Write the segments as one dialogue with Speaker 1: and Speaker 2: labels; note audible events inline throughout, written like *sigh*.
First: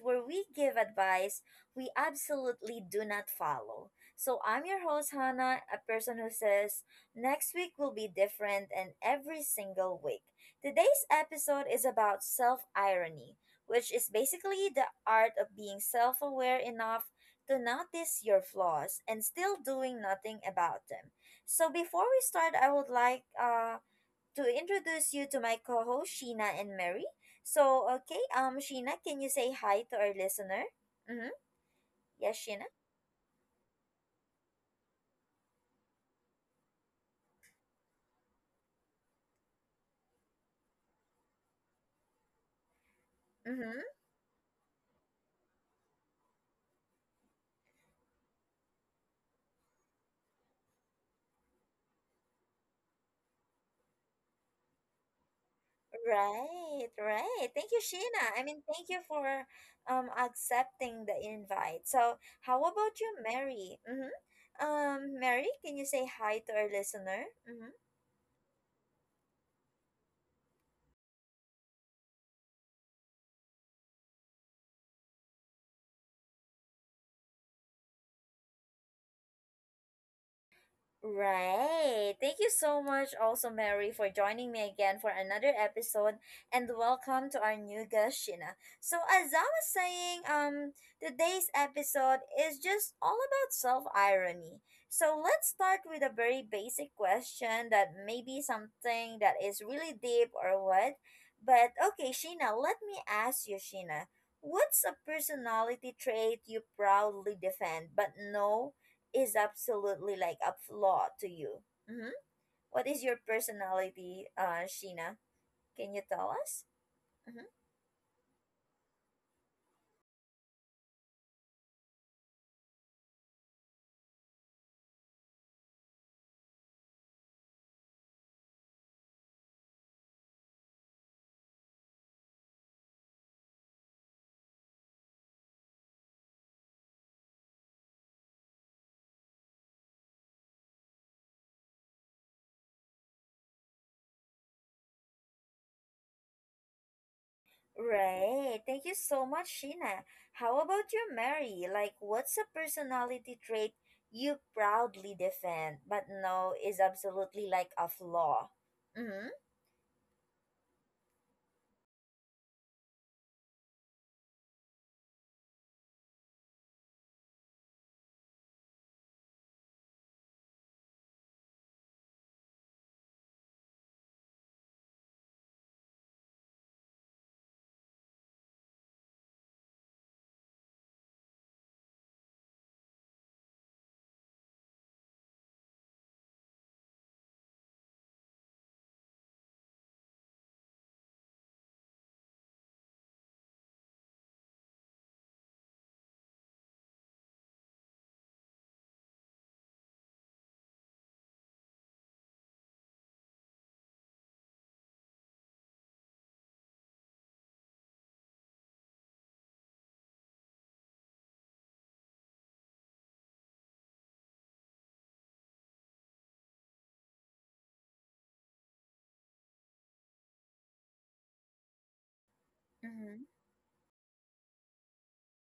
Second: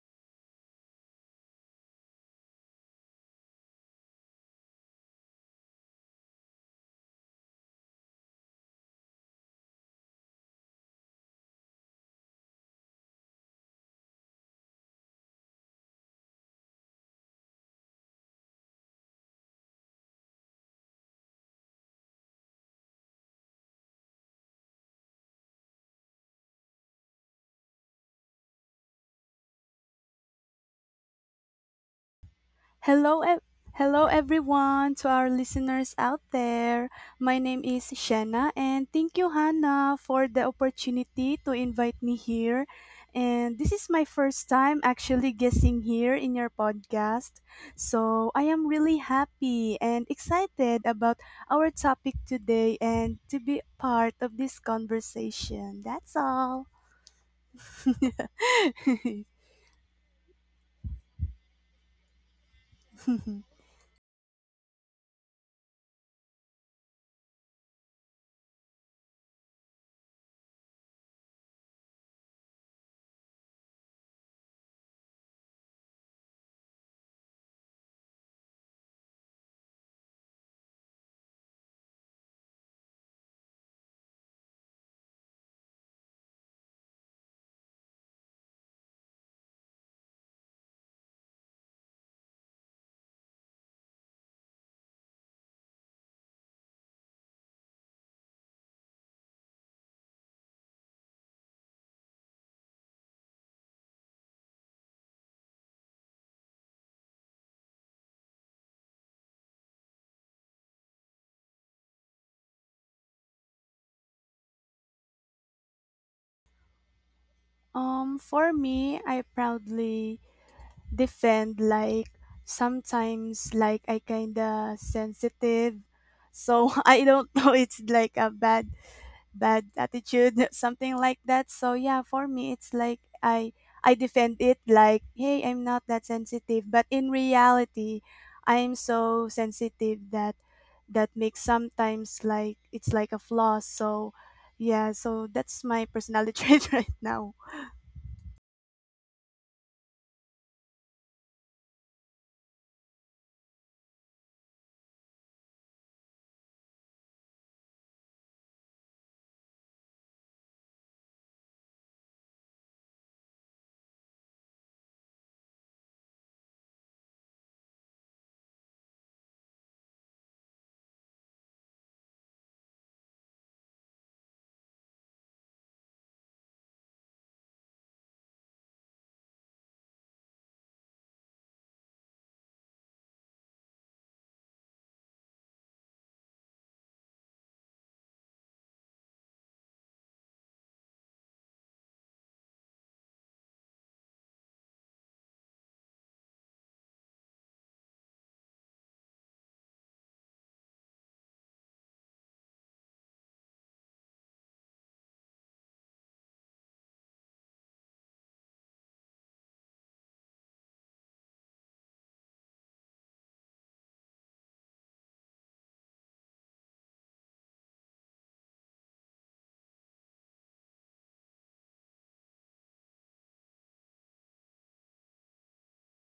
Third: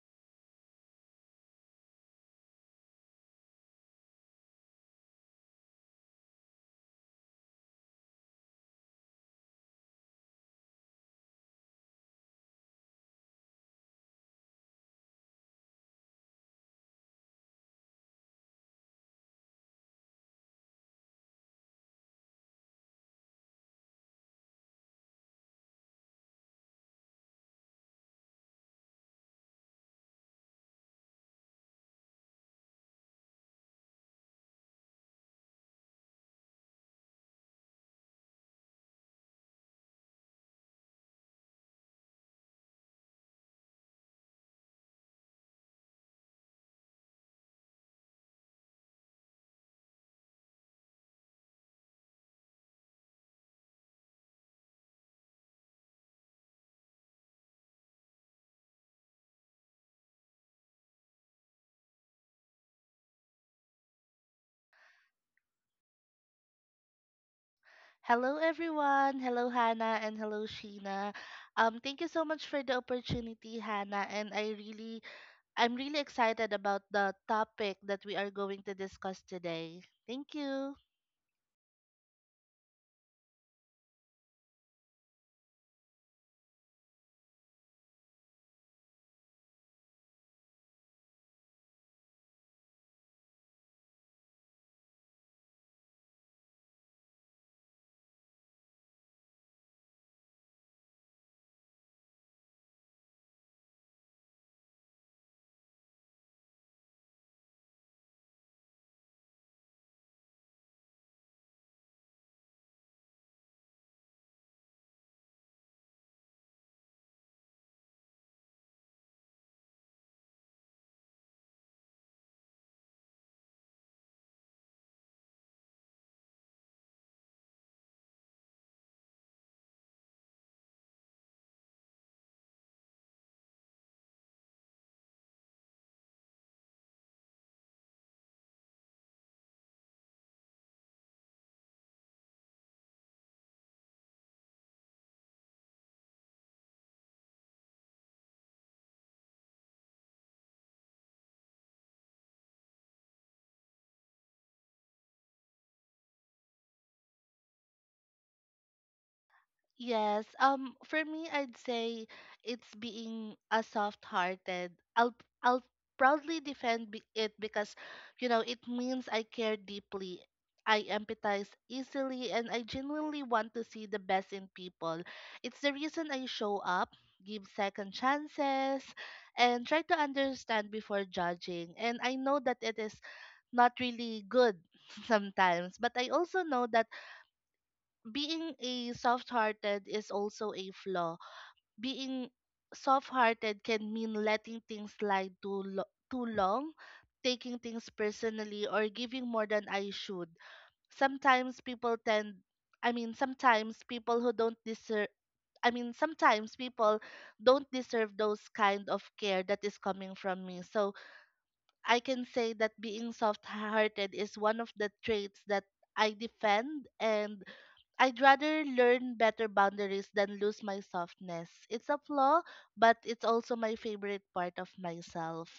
Speaker 1: where we give advice we absolutely do not follow. So, I'm your host, Hannah, a person who says next week will be different, and every single week. Today's episode is about self irony, which is basically the art of being self aware enough to notice your flaws and still doing nothing about them. So, before we start, I would like to introduce you to my co-host Sheena and Mary. So, okay, Sheena, can you say hi to our listener? Mm-hmm. Yes, Sheena.
Speaker 2: Hello, ev- Hello everyone to our listeners out there. My name is Shanna and thank you Hannah for the opportunity to invite me here. And this
Speaker 1: Mm-hmm.
Speaker 2: is my first time actually guessing here in your podcast. So, I am really happy and excited about our topic today and to be part of this conversation. That's all.
Speaker 1: Right,
Speaker 2: *laughs*
Speaker 1: right. Thank you, Sheena. I mean, thank you
Speaker 2: *laughs*
Speaker 1: for accepting the invite. So, how about you, Mary? Mm-hmm. Mary, can you say hi to our listener? Mm-hmm.
Speaker 3: Hello, everyone. Hello, Hannah, and hello, Sheena. Thank you so much for the opportunity, Hannah. And I'm really excited about the topic that we are going to discuss today. Thank you.
Speaker 1: Right. Thank you so much, also, Mary, for joining me again for another episode. And welcome to our new guest, Sheena. So, as I was saying, today's episode is just all about self irony. So, let's start with a very basic question that may be something that is really deep or what. But, okay, Sheena, let me ask you, Sheena, what's a personality trait you proudly defend but no, is absolutely like a flaw to you? Mm-hmm. What is your personality, Sheena? Can you tell us? Mm-hmm.
Speaker 2: For me, I proudly defend like sometimes like I kinda sensitive. So, *laughs* I don't know, it's like a bad attitude, *laughs* something like that. So yeah, for me it's like I defend it like, hey, I'm not that sensitive, but in reality I'm so sensitive that makes sometimes like it's like a flaw. So yeah, so that's my personality *laughs* trait right now.
Speaker 1: Right. Thank you so much, Sheena. How about you, Mary? Like, what's a personality trait you proudly defend, but no, is absolutely like a flaw?
Speaker 3: Yes. For me I'd say it's being a soft-hearted. I'll I'll proudly defend it because you know it means I care deeply. I empathize easily and I genuinely want to see the best in people. It's the reason I show up, give second chances, and try to understand before judging. And I know that it is not really good *laughs* sometimes, but I also know that being a soft-hearted is also a flaw. Being soft-hearted can mean letting things slide too long, taking things personally, or giving more than I should. Sometimes people tend, I mean, sometimes people who don't deserve. I mean, sometimes people don't deserve those kind of care that is coming from me. So I can say that being soft hearted is one of the traits that I defend and I'd rather learn better boundaries than lose my softness. It's a flaw, but
Speaker 1: Mm-hmm.
Speaker 3: it's also my favorite part of myself.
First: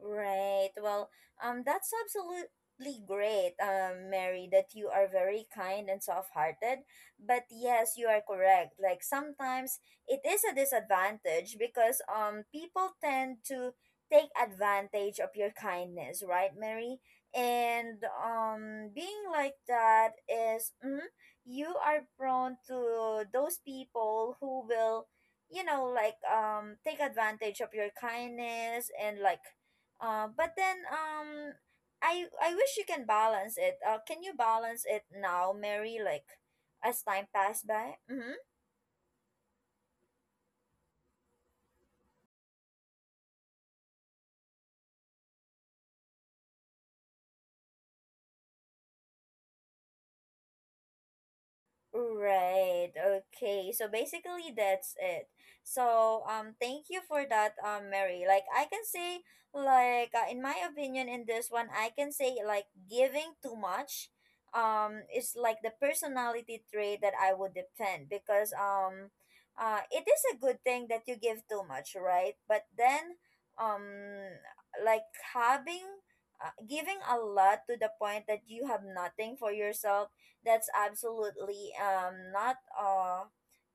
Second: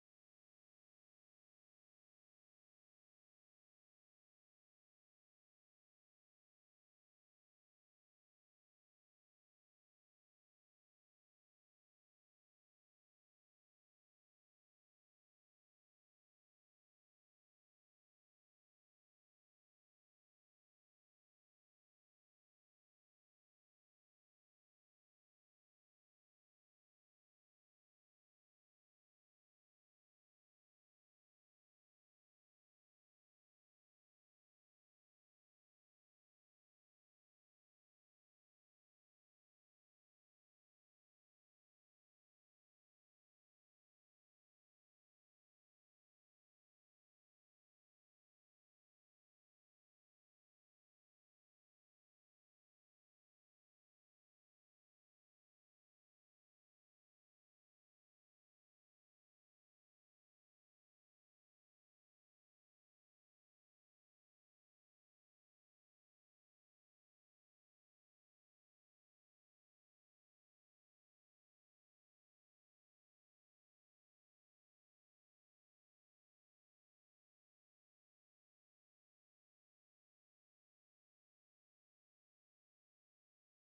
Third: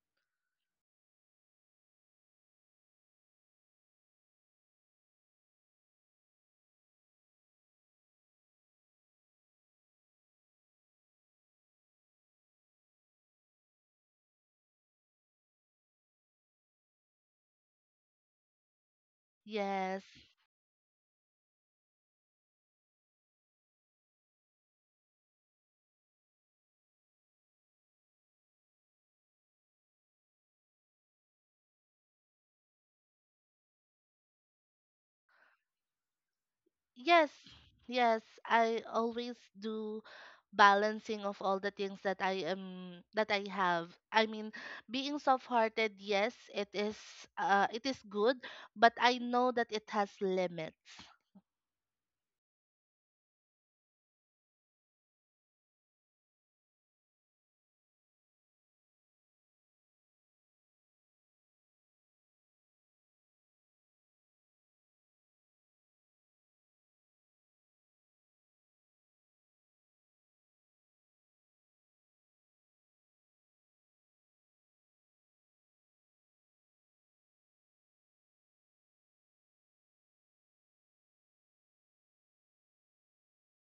Speaker 1: Right. Well, that's absolutely great, Mary, that you are very kind and soft-hearted. But yes, you are correct. Like sometimes it is a disadvantage because people tend to take advantage of your kindness, right, Mary? And being like
Speaker 3: Yes.
Speaker 1: that is you are prone to those people who will, take advantage of your kindness, and like but then I wish you can balance it. Can you balance it now, Mary? Like as time
Speaker 3: Yes.
Speaker 1: passed by?
Speaker 3: Yes,
Speaker 1: Mm-hmm.
Speaker 3: I always do balancing of all the things that I am that I have. I mean, being soft-hearted, yes, it is good, but I know that it has limits.
Speaker 1: Right. Okay. So basically that's it. So thank you for that, Mary. Like I can say like in my opinion, in this one I can say like giving too much is like the personality trait that I would defend, because it is a good thing that you give too much, right? But then um like having giving a lot to the point that you have nothing for yourself, that's absolutely not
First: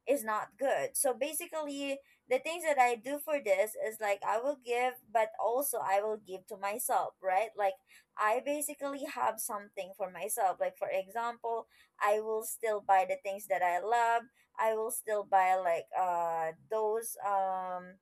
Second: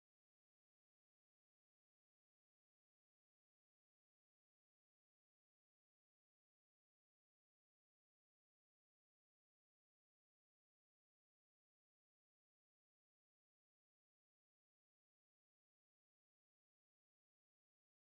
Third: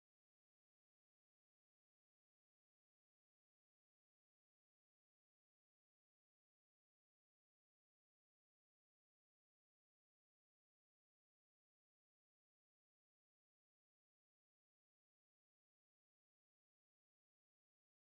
Speaker 1: is not good. So basically the things that I do for this is like I will give, but also I will give to myself, right? Like I basically have something for myself. Like for example, I will still buy the things that I love. I will still buy like those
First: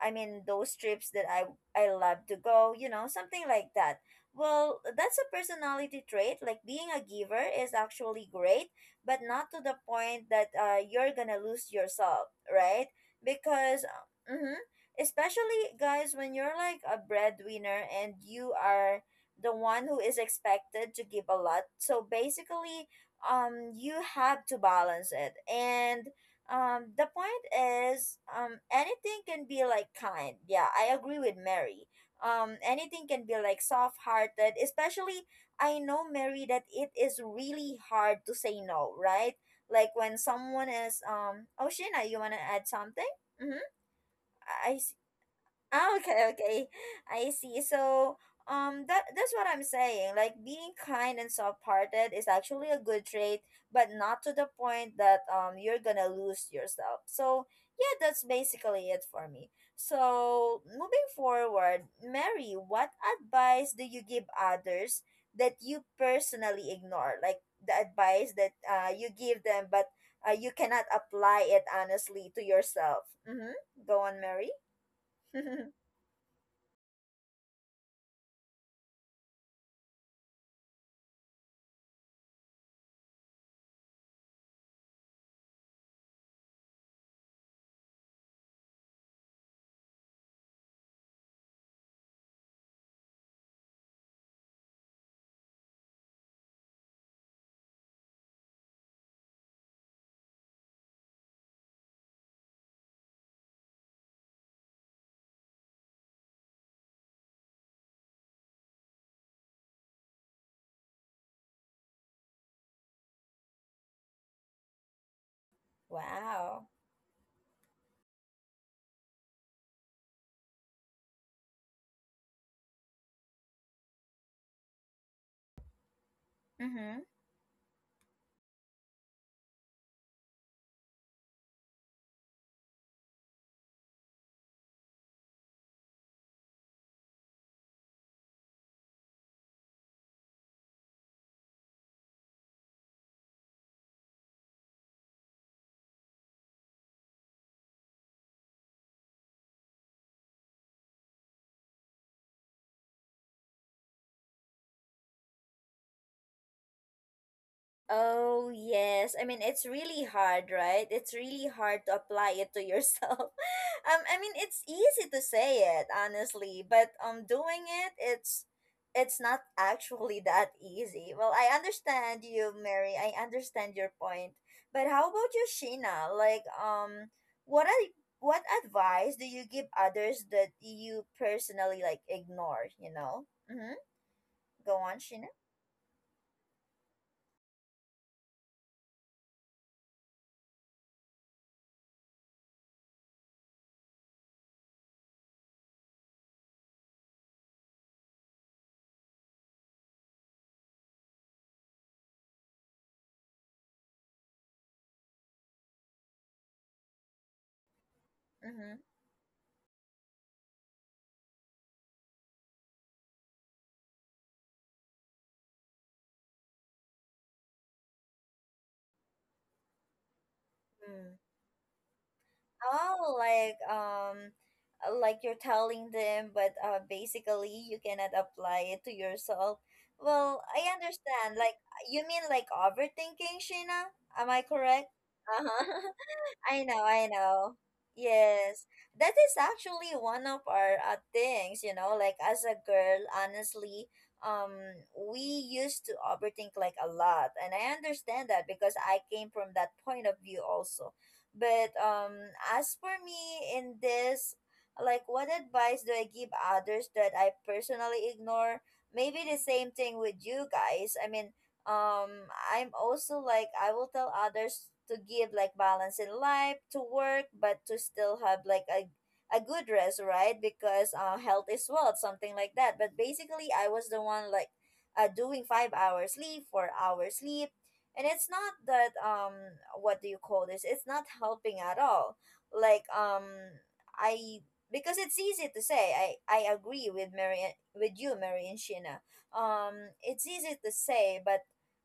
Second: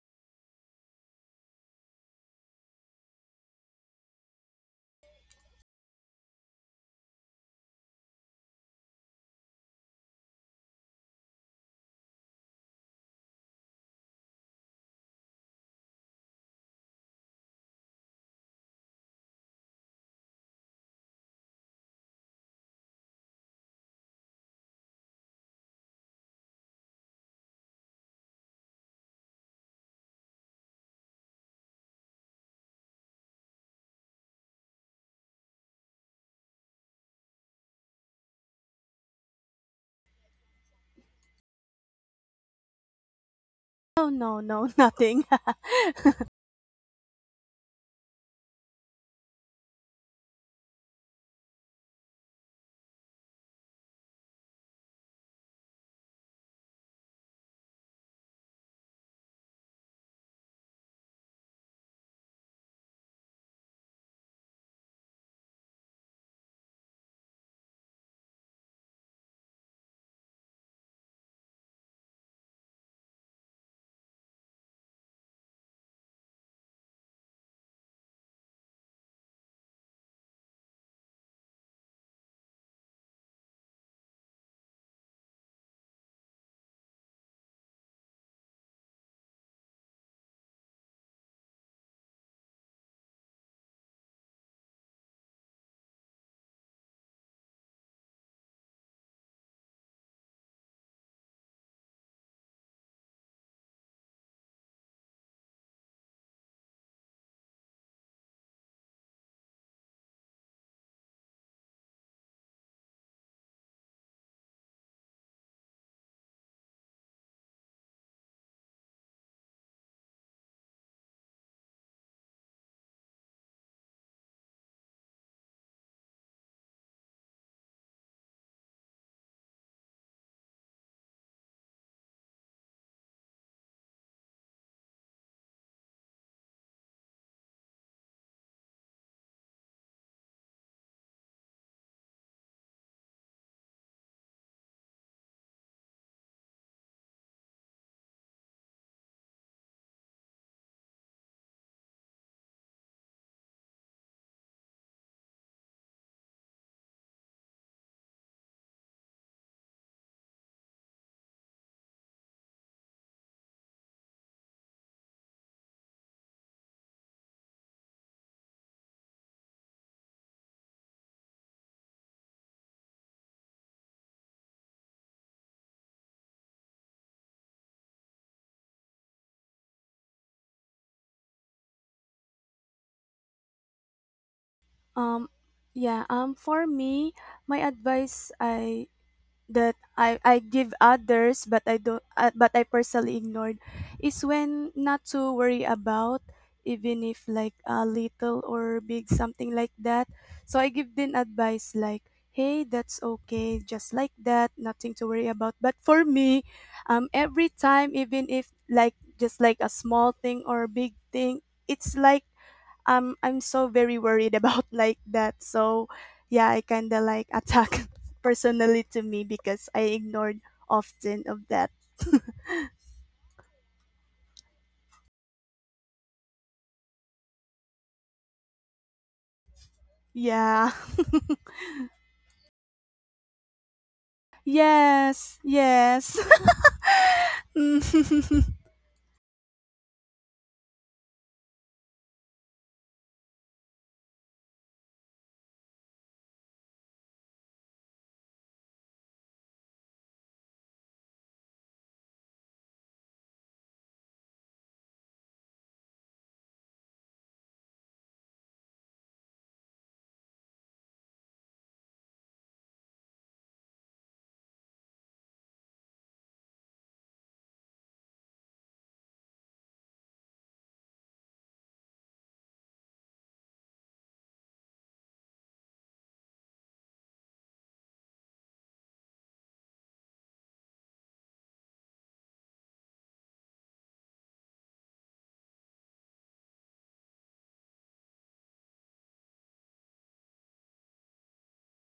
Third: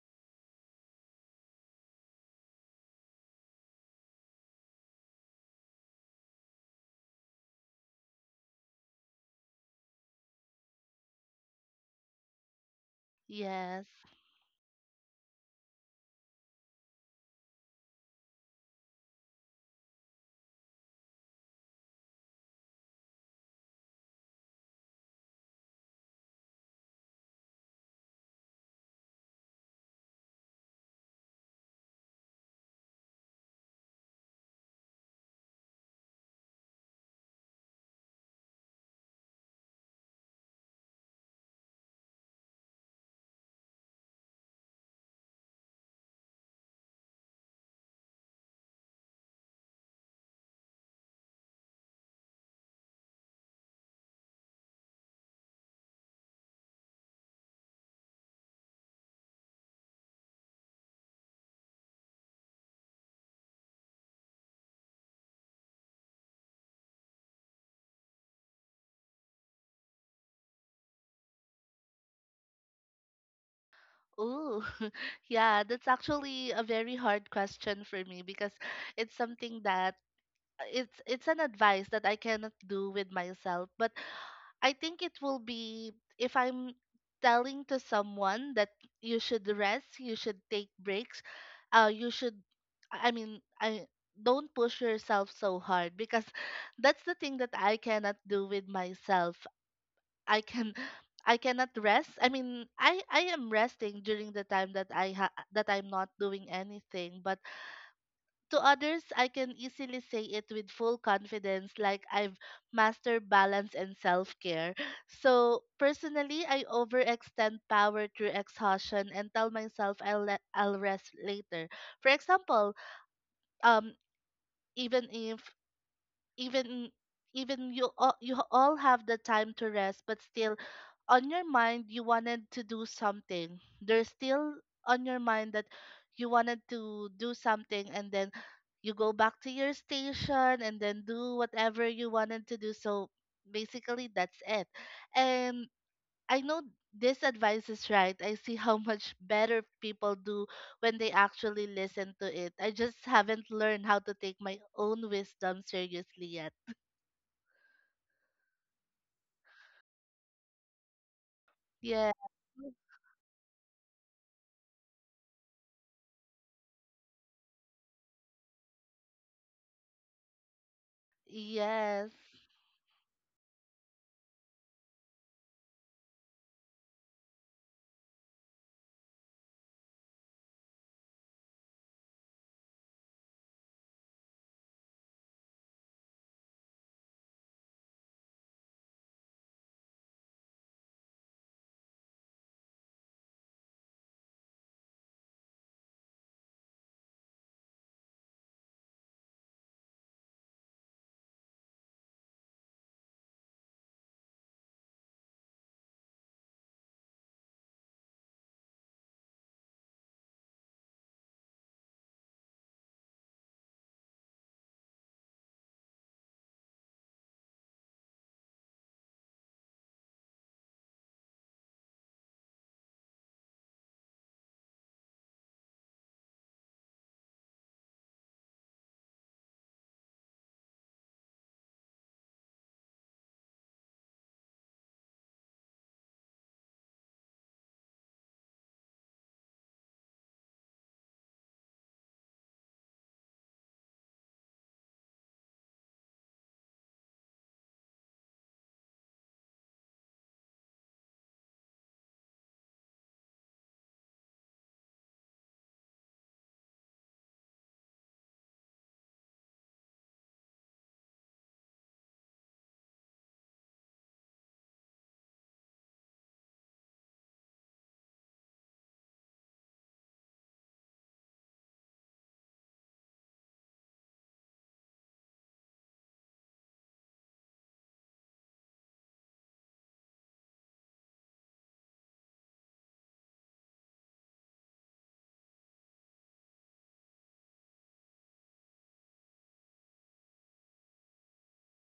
Speaker 1: I mean, those trips that I love to go, you know, something like that. Well, that's a personality trait. Like being a giver is actually great, but not to the point that you're gonna lose yourself, right? Because,
Speaker 3: Yes.
Speaker 1: mm-hmm, especially guys, when you're like a breadwinner and you are the one who is expected to give a lot, so basically, you have to balance it, and the point is, anything can be like kind, yeah, I agree with Mary. Anything can be like soft hearted, especially I know, Mary, that it is really hard to say no, right? Like when someone is oh, Shina, you want to add something? Mm-hmm.
Speaker 2: No, no, no,
Speaker 1: i I s-
Speaker 2: nothing. *laughs*
Speaker 1: Ah, okay, okay. I see. So, that's what I'm saying. Like being kind and soft-hearted is actually a good trait, but not to the point that you're gonna lose yourself. So, yeah, that's basically it for me. So, moving forward, Mary, what advice do you give others that you personally ignore? Like the advice that you give them, but you cannot apply it honestly to yourself. Mm-hmm. Go on, Mary. *laughs*
Speaker 3: Ooh, *laughs* yeah, that's actually a very hard question for me because it's something that it's an advice that I cannot do with myself, but I think it will be if I'm telling to someone that you should rest, you should take breaks, you should I mean, I don't push yourself so hard because *laughs* that's the thing that I cannot do with myself. I can *sighs* I cannot rest. I mean, I am resting during the time that that I'm not doing anything, but to others I can easily say it with full confidence like I've mastered balance and self-care. *sighs* So, personally, I
Speaker 1: Wow.
Speaker 3: overextend power through exhaustion and tell myself I'll rest later. For example, um even if even
Speaker 1: Mm-hmm.
Speaker 3: even you all have the time to rest but still on your mind you wanted to do something there's still on your mind that you wanted to do something and then you go back to your station and then do whatever you wanted to do so basically that's it and I know this advice is right. I see how *laughs* much better people do when they actually listen to it. I just haven't learned how to take my own wisdom seriously.
Speaker 1: Oh, yes. I mean, it's really hard, right? It's really hard to
Speaker 3: Yeah.
Speaker 1: apply it to yourself. *laughs* I mean, it's easy to say it, honestly, but doing it, it's not actually that easy. Well, I
Speaker 3: Yes.
Speaker 1: understand you, Mary. I understand your point. But how about you, Sheena? Like, what ad- what advice do you give others that you personally like ignore? You know. Mm-hmm. Go on,
Speaker 2: Um,
Speaker 1: Sheena.
Speaker 2: yeah. For me, my advice I that I give others, but I don't, but I personally ignored is when not to worry about, even if like a little or big, something like that. So I give them advice like, hey, that's okay, just like that, nothing to worry about. But for me, every time, even if
Speaker 1: Mm-hmm.
Speaker 2: like just like a small thing or big thing, it's like I'm so very worried *laughs* about like that. So yeah, I kinda like attack *laughs* personally to me because I ignored often of that.
Speaker 1: Oh, like you're telling them, but basically you cannot apply it to yourself. Well, I
Speaker 2: Yeah. *laughs*
Speaker 1: understand. Like you mean like overthinking, Sheena? Am I correct?
Speaker 2: Yes.
Speaker 1: Uh-huh.
Speaker 2: Yes. *laughs*
Speaker 1: *laughs* I know, I know.
Speaker 2: Mm.
Speaker 1: Yes.
Speaker 2: *laughs*
Speaker 1: That is actually one of our things, you know, like as a girl, honestly, um we used to overthink like a lot, and I understand that because I came from that point of view also. But as for me in this, like what advice do I give others that I personally ignore? Maybe the same thing with you guys. I mean, um I'm also like, I will tell others to give like balance in life to work, but to still have like a good rest, right? Because health is wealth, something like that. But basically I was the one like doing 5 hours sleep, 4 hours sleep, and it's not that what do you call this, it's not helping at all. Like I because it's easy to say, I agree with Mary, with you, Mary and Sheena. um it's easy to say, but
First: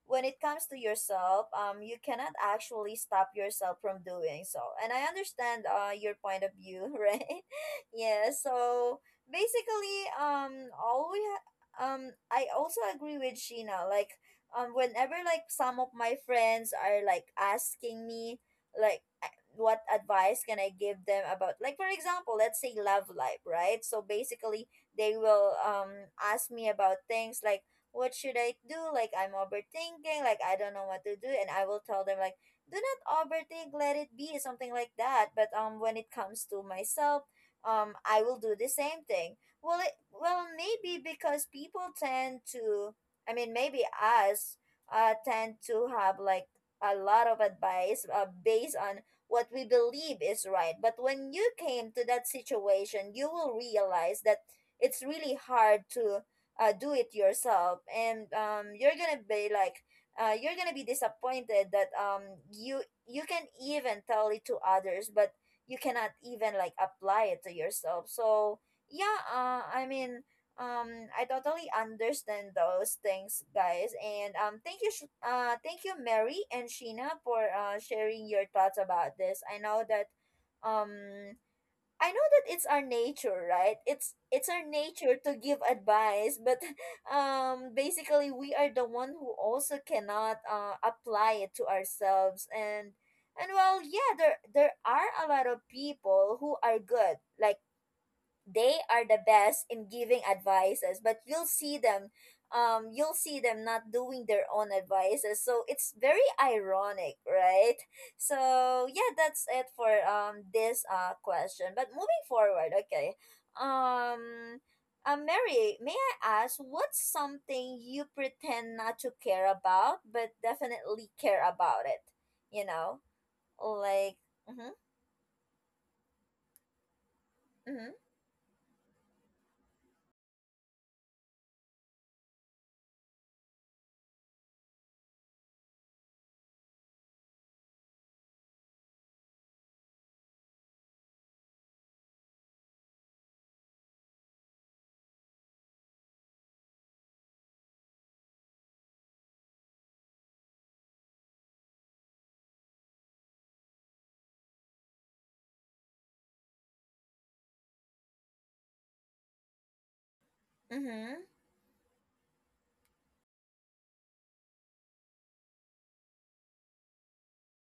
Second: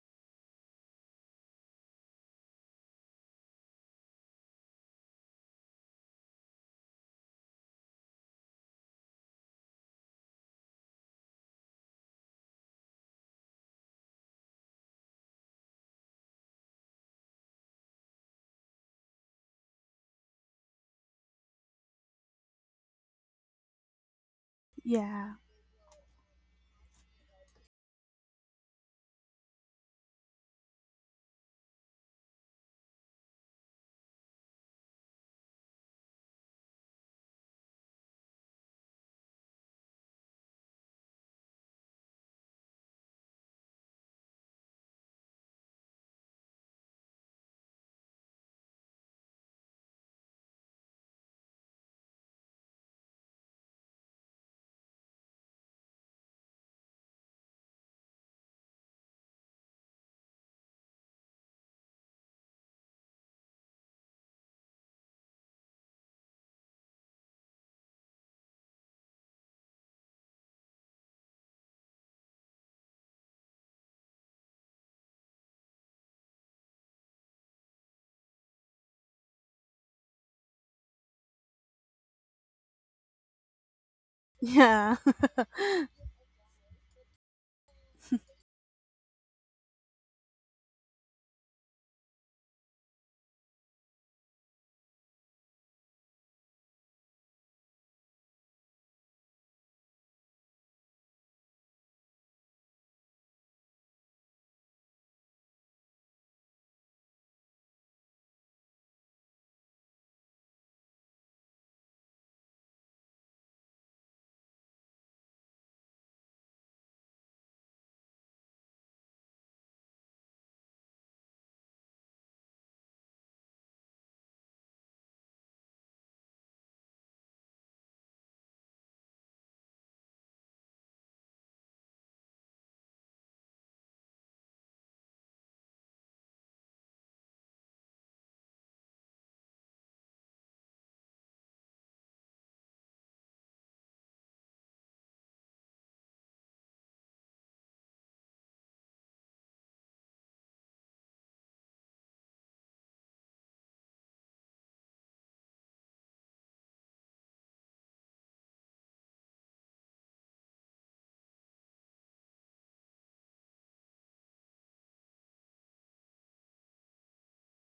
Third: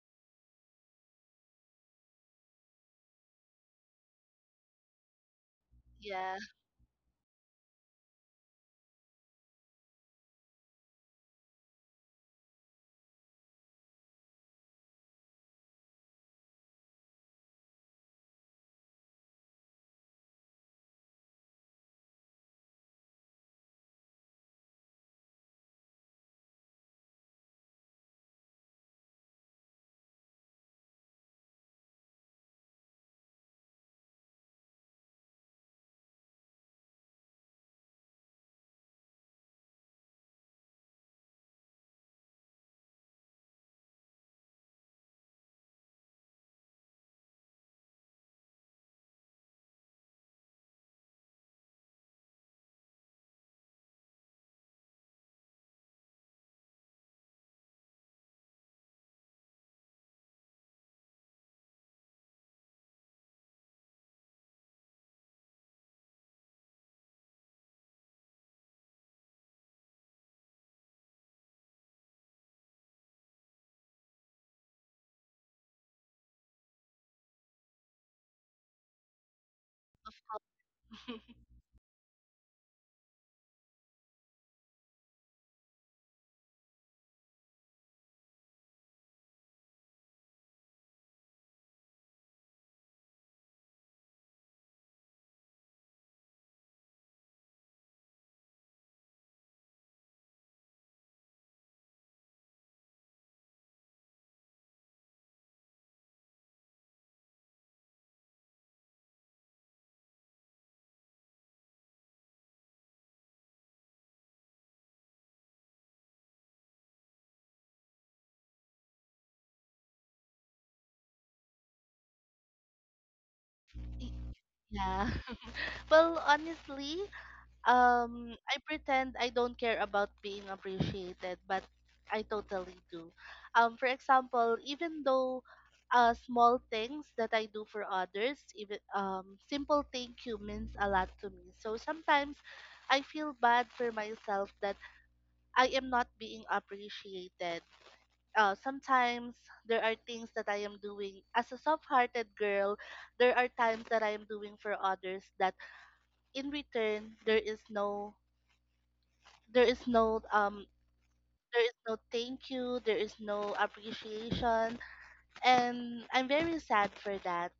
Speaker 1: when it comes to yourself, you cannot actually stop yourself from doing so. And I understand your
Speaker 3: Yeah.
Speaker 1: point of view, *laughs* right? Yeah. So basically, I also agree with Sheena. Like, whenever like some of my friends are like asking me, like what advice can I give them about, like, for example, let's say love life, right? So basically, they
Speaker 2: Yeah.
Speaker 1: will ask me about things like what should I do? Like I'm overthinking, like I don't know what to do, and I will tell them like do not overthink, let it be, something like that. But when it comes to myself, I will do the same thing. Well, it well maybe because people tend to, I mean maybe us tend to have like a lot of advice based on what we believe is right. But when you came to that situation, you will realize that it's really hard to do it yourself, and you're gonna be like, you're gonna be disappointed that you you can even tell it to others, but you cannot even like apply it to yourself. So yeah, I mean, I totally understand those things, guys, and thank you, thank you, Mary and Sheena, for sharing your thoughts about this. I know that um I know that it's our nature, right? It's our
Speaker 2: Yeah.
Speaker 1: nature to give
Speaker 2: *laughs*
Speaker 1: advice, but *laughs* basically we are the one who also cannot apply it to ourselves. And well, yeah, there are a lot of people who are good. Like they are the best in giving advices, but you'll see them, you'll see them not doing their own advices. So it's very ironic, right? So yeah, that's it for this question. But moving forward, okay, um Mary, may I ask, what's something you pretend not to care about but definitely care about it? You know, like, mm-hmm,
Speaker 3: Yeah. *laughs* Well, honestly,
Speaker 1: mm-hmm,
Speaker 3: I pretend I don't care about being appreciated, but I totally do. For example, even though small things that I do for others, even simple thank you means a lot to me. So sometimes I feel bad for myself that I am not being appreciated. Sometimes there are things that I am doing as a soft-hearted girl. There are times that I am doing for others that in return there is no there is no um
Speaker 1: mm-hmm.
Speaker 3: there is no thank you, there is no appreciation, and I'm very sad for that.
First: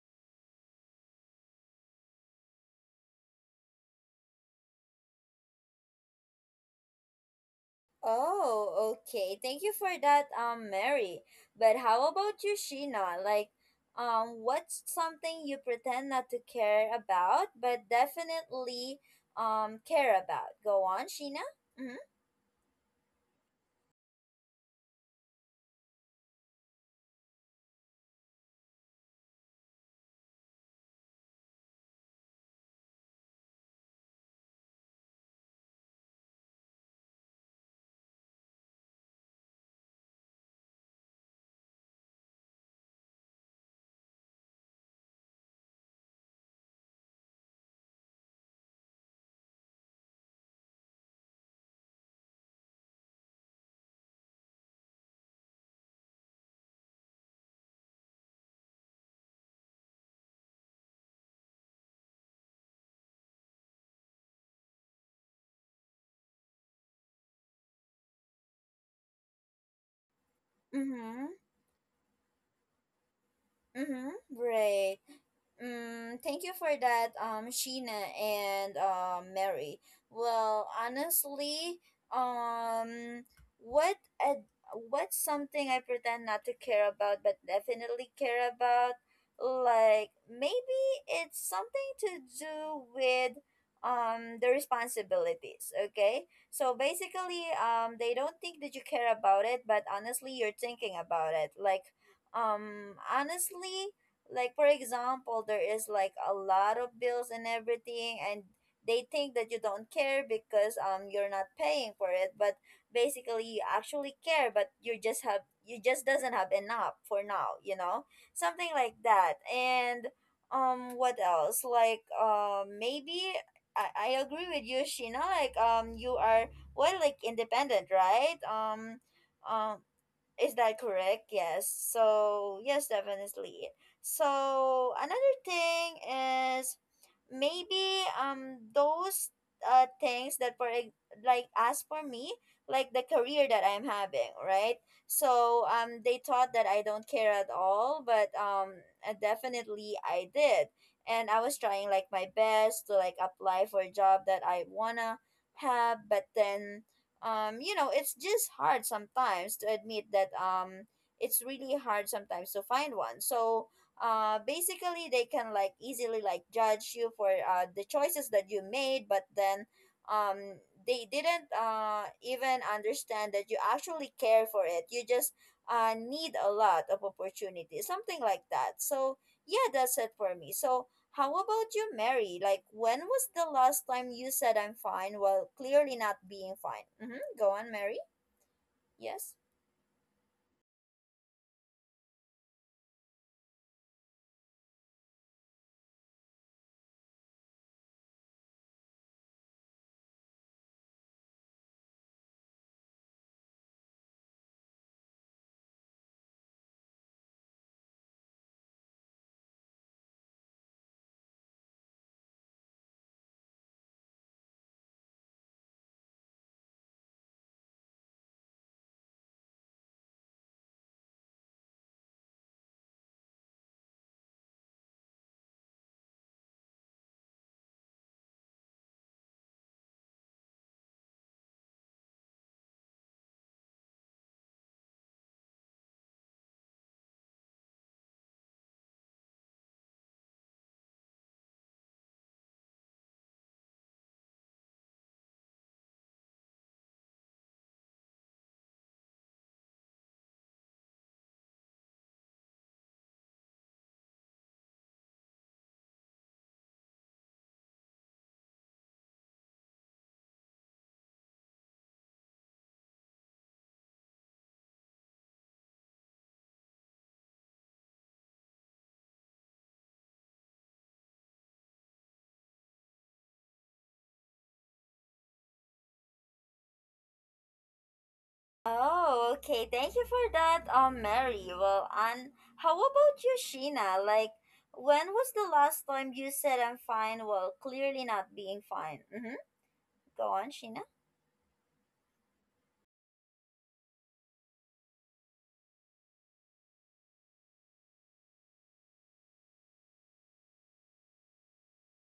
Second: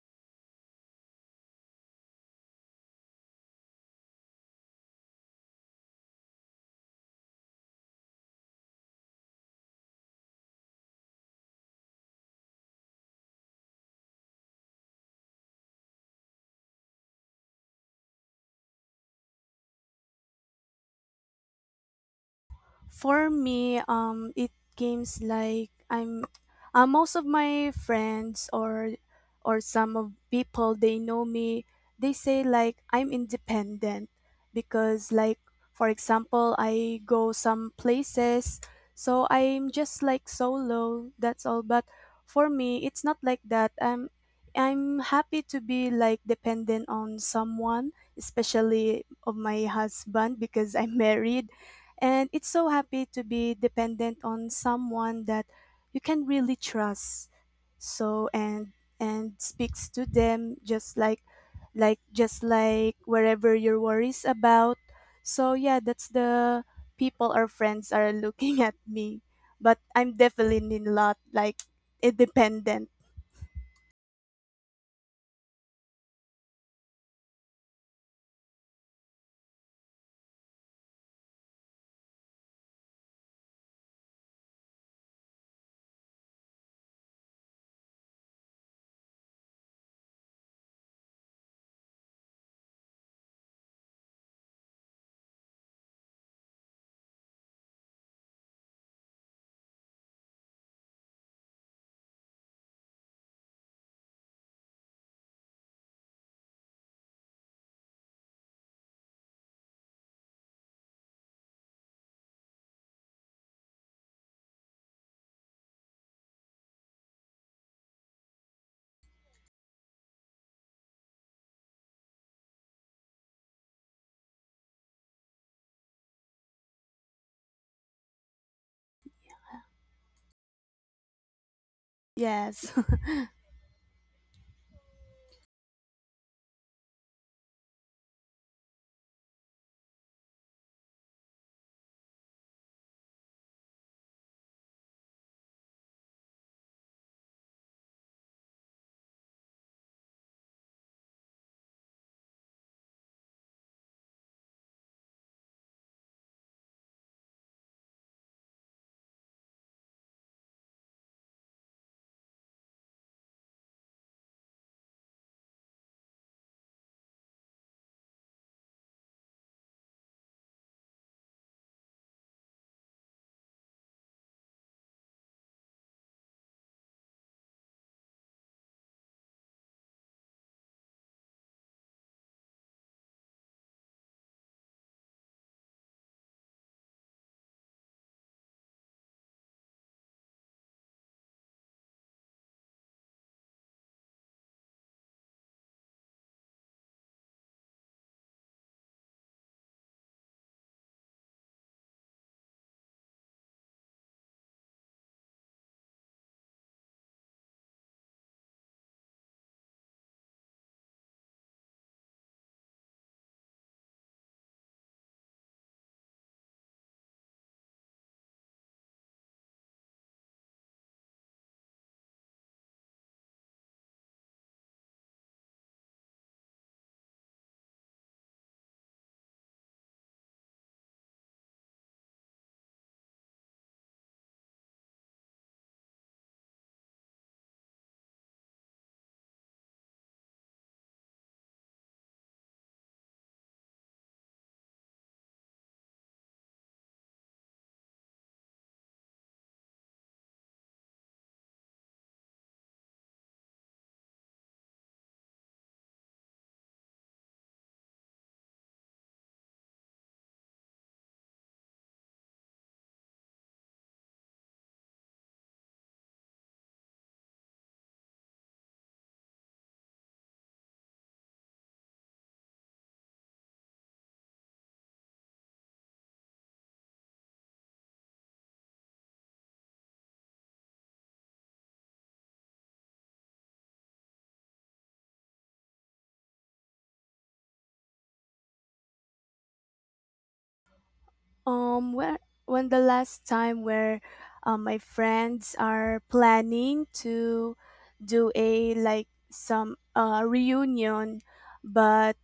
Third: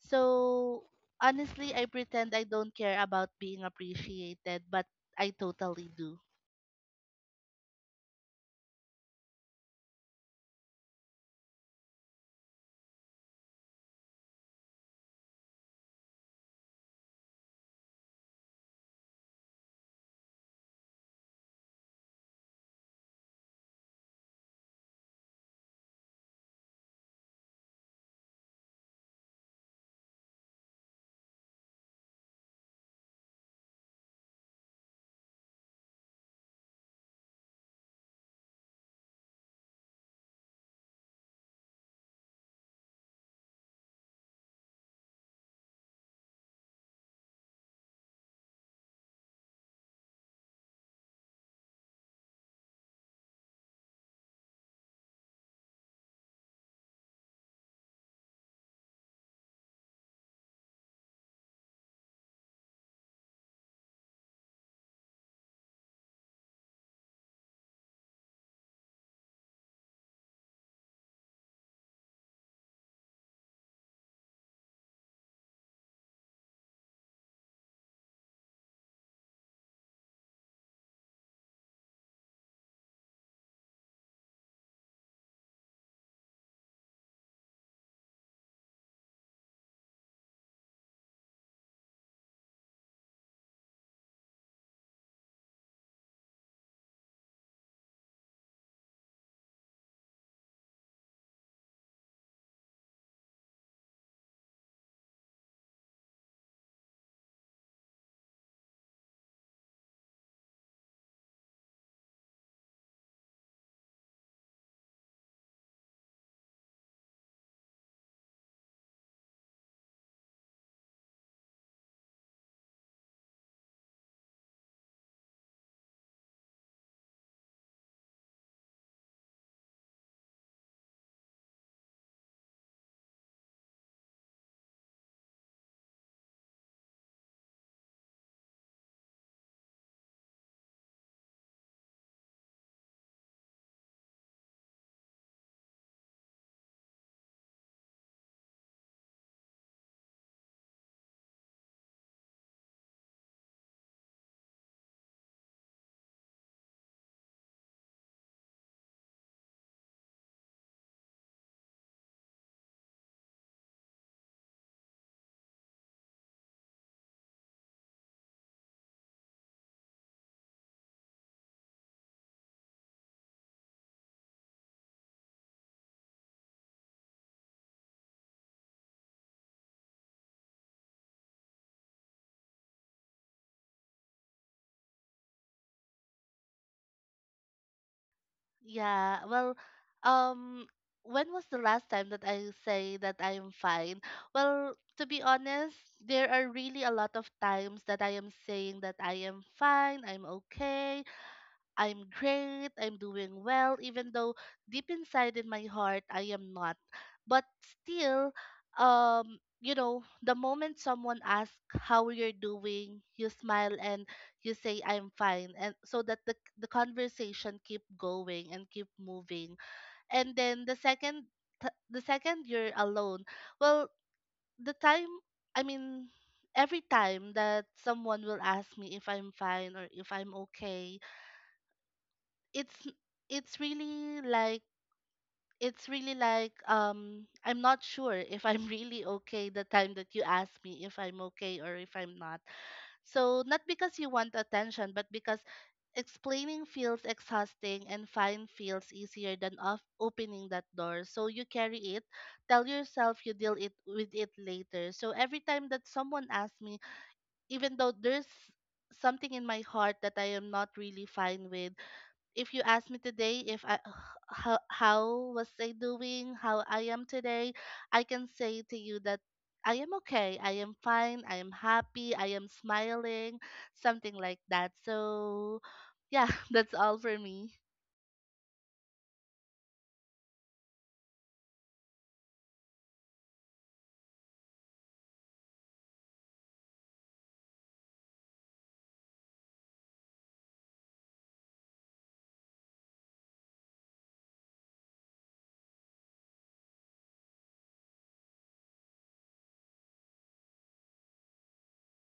Speaker 3: So honestly, I pretend I don't care about being appreciated, but I totally do.
Speaker 1: Oh, okay. Thank you for that, Mary. But how about you, Sheena? Like, what's something you pretend not to care about, but definitely, care about? Go on, Sheena. Mm-hmm.
Speaker 2: For me, it games like most of my friends or some of people they know me. They say like I'm independent because like for example I go some places, so I'm just like solo. That's all. But for me, it's not like that. I'm happy to be like dependent on someone, especially of my husband because I'm *laughs* married, and it's so happy to be dependent on someone that you can really trust, so, and speaks to them just like just like wherever your worries about. So yeah, that's the people or friends are looking *laughs* at me, but I'm definitely not
Speaker 1: Mm-hmm.
Speaker 2: like independent.
Speaker 1: Mm-hmm. Right. Mm, thank you for that, Sheena, and Mary. Well, honestly, um, what ad- what's something I pretend not to care about but definitely care about? Like maybe it's something to do with the responsibilities. Okay, so basically, they don't think that you care about it, but honestly, you're thinking about it. Like honestly, like for example, there is like a lot of bills and everything, and they think that you don't care because you're not paying for it, but basically you actually care, but you just doesn't have enough for now, you know, something like that. And what else, like maybe I agree with you, Sheena, like you are, well, like independent, right? Um is that correct? Yes. So,
Speaker 2: Yes.
Speaker 1: yes, definitely. So, another thing is maybe those things that for ex- like as for me, like the career that I'm having, right? So, they thought that I don't care at all, but definitely I did. And I was trying like my best to like apply for a job that I wanna have, but then you know it's just hard sometimes to admit that it's really hard sometimes to find one. So basically they can like easily like judge you for the choices that you made, but then um they didn't even understand that you actually care for it, you just need a lot of opportunities, something like that. So yeah, that's it for me. So how about you, Mary? Like, when was the last time you said I'm fine while clearly not being fine? Mm-hmm. Go on, Mary.
Speaker 3: Yeah,
Speaker 1: Yes.
Speaker 3: well, um, when was the last time that I say that I am fine? Well, to be honest, there are really a lot of times that I am saying that I am fine, I'm okay, I'm great, I'm doing well, even though deep inside in my heart I am not. But still, the moment someone asks how you're doing, you smile and you say I'm fine, and so that the conversation keep going and keep moving. And then the second the second you're alone, well, the time I mean every time that someone will ask me if I'm fine or if I'm okay, it's it's really like I'm not sure if I'm *laughs* really okay the time that you ask me if I'm okay or if I'm not. So not because you want attention, but because explaining feels exhausting and fine feels easier than off opening that door. So you carry it, tell yourself you deal it with it later. So every time that someone asks me, even though there's something in my heart that I am not really fine with, if you ask me today if I how was I doing, how I am today, I can say to you that I am okay. I am fine. I am happy. I am smiling, something like that. So, yeah, *laughs* that's all for me.
Speaker 1: Oh, okay. Thank you for that, Mary. Well, and how about you, Sheena? Like, when was the last time you said I'm fine while clearly not being fine? Mm-hmm. Go on, Sheena.
Speaker 2: Um, when when the last time where my friends are planning to do a like some reunion, but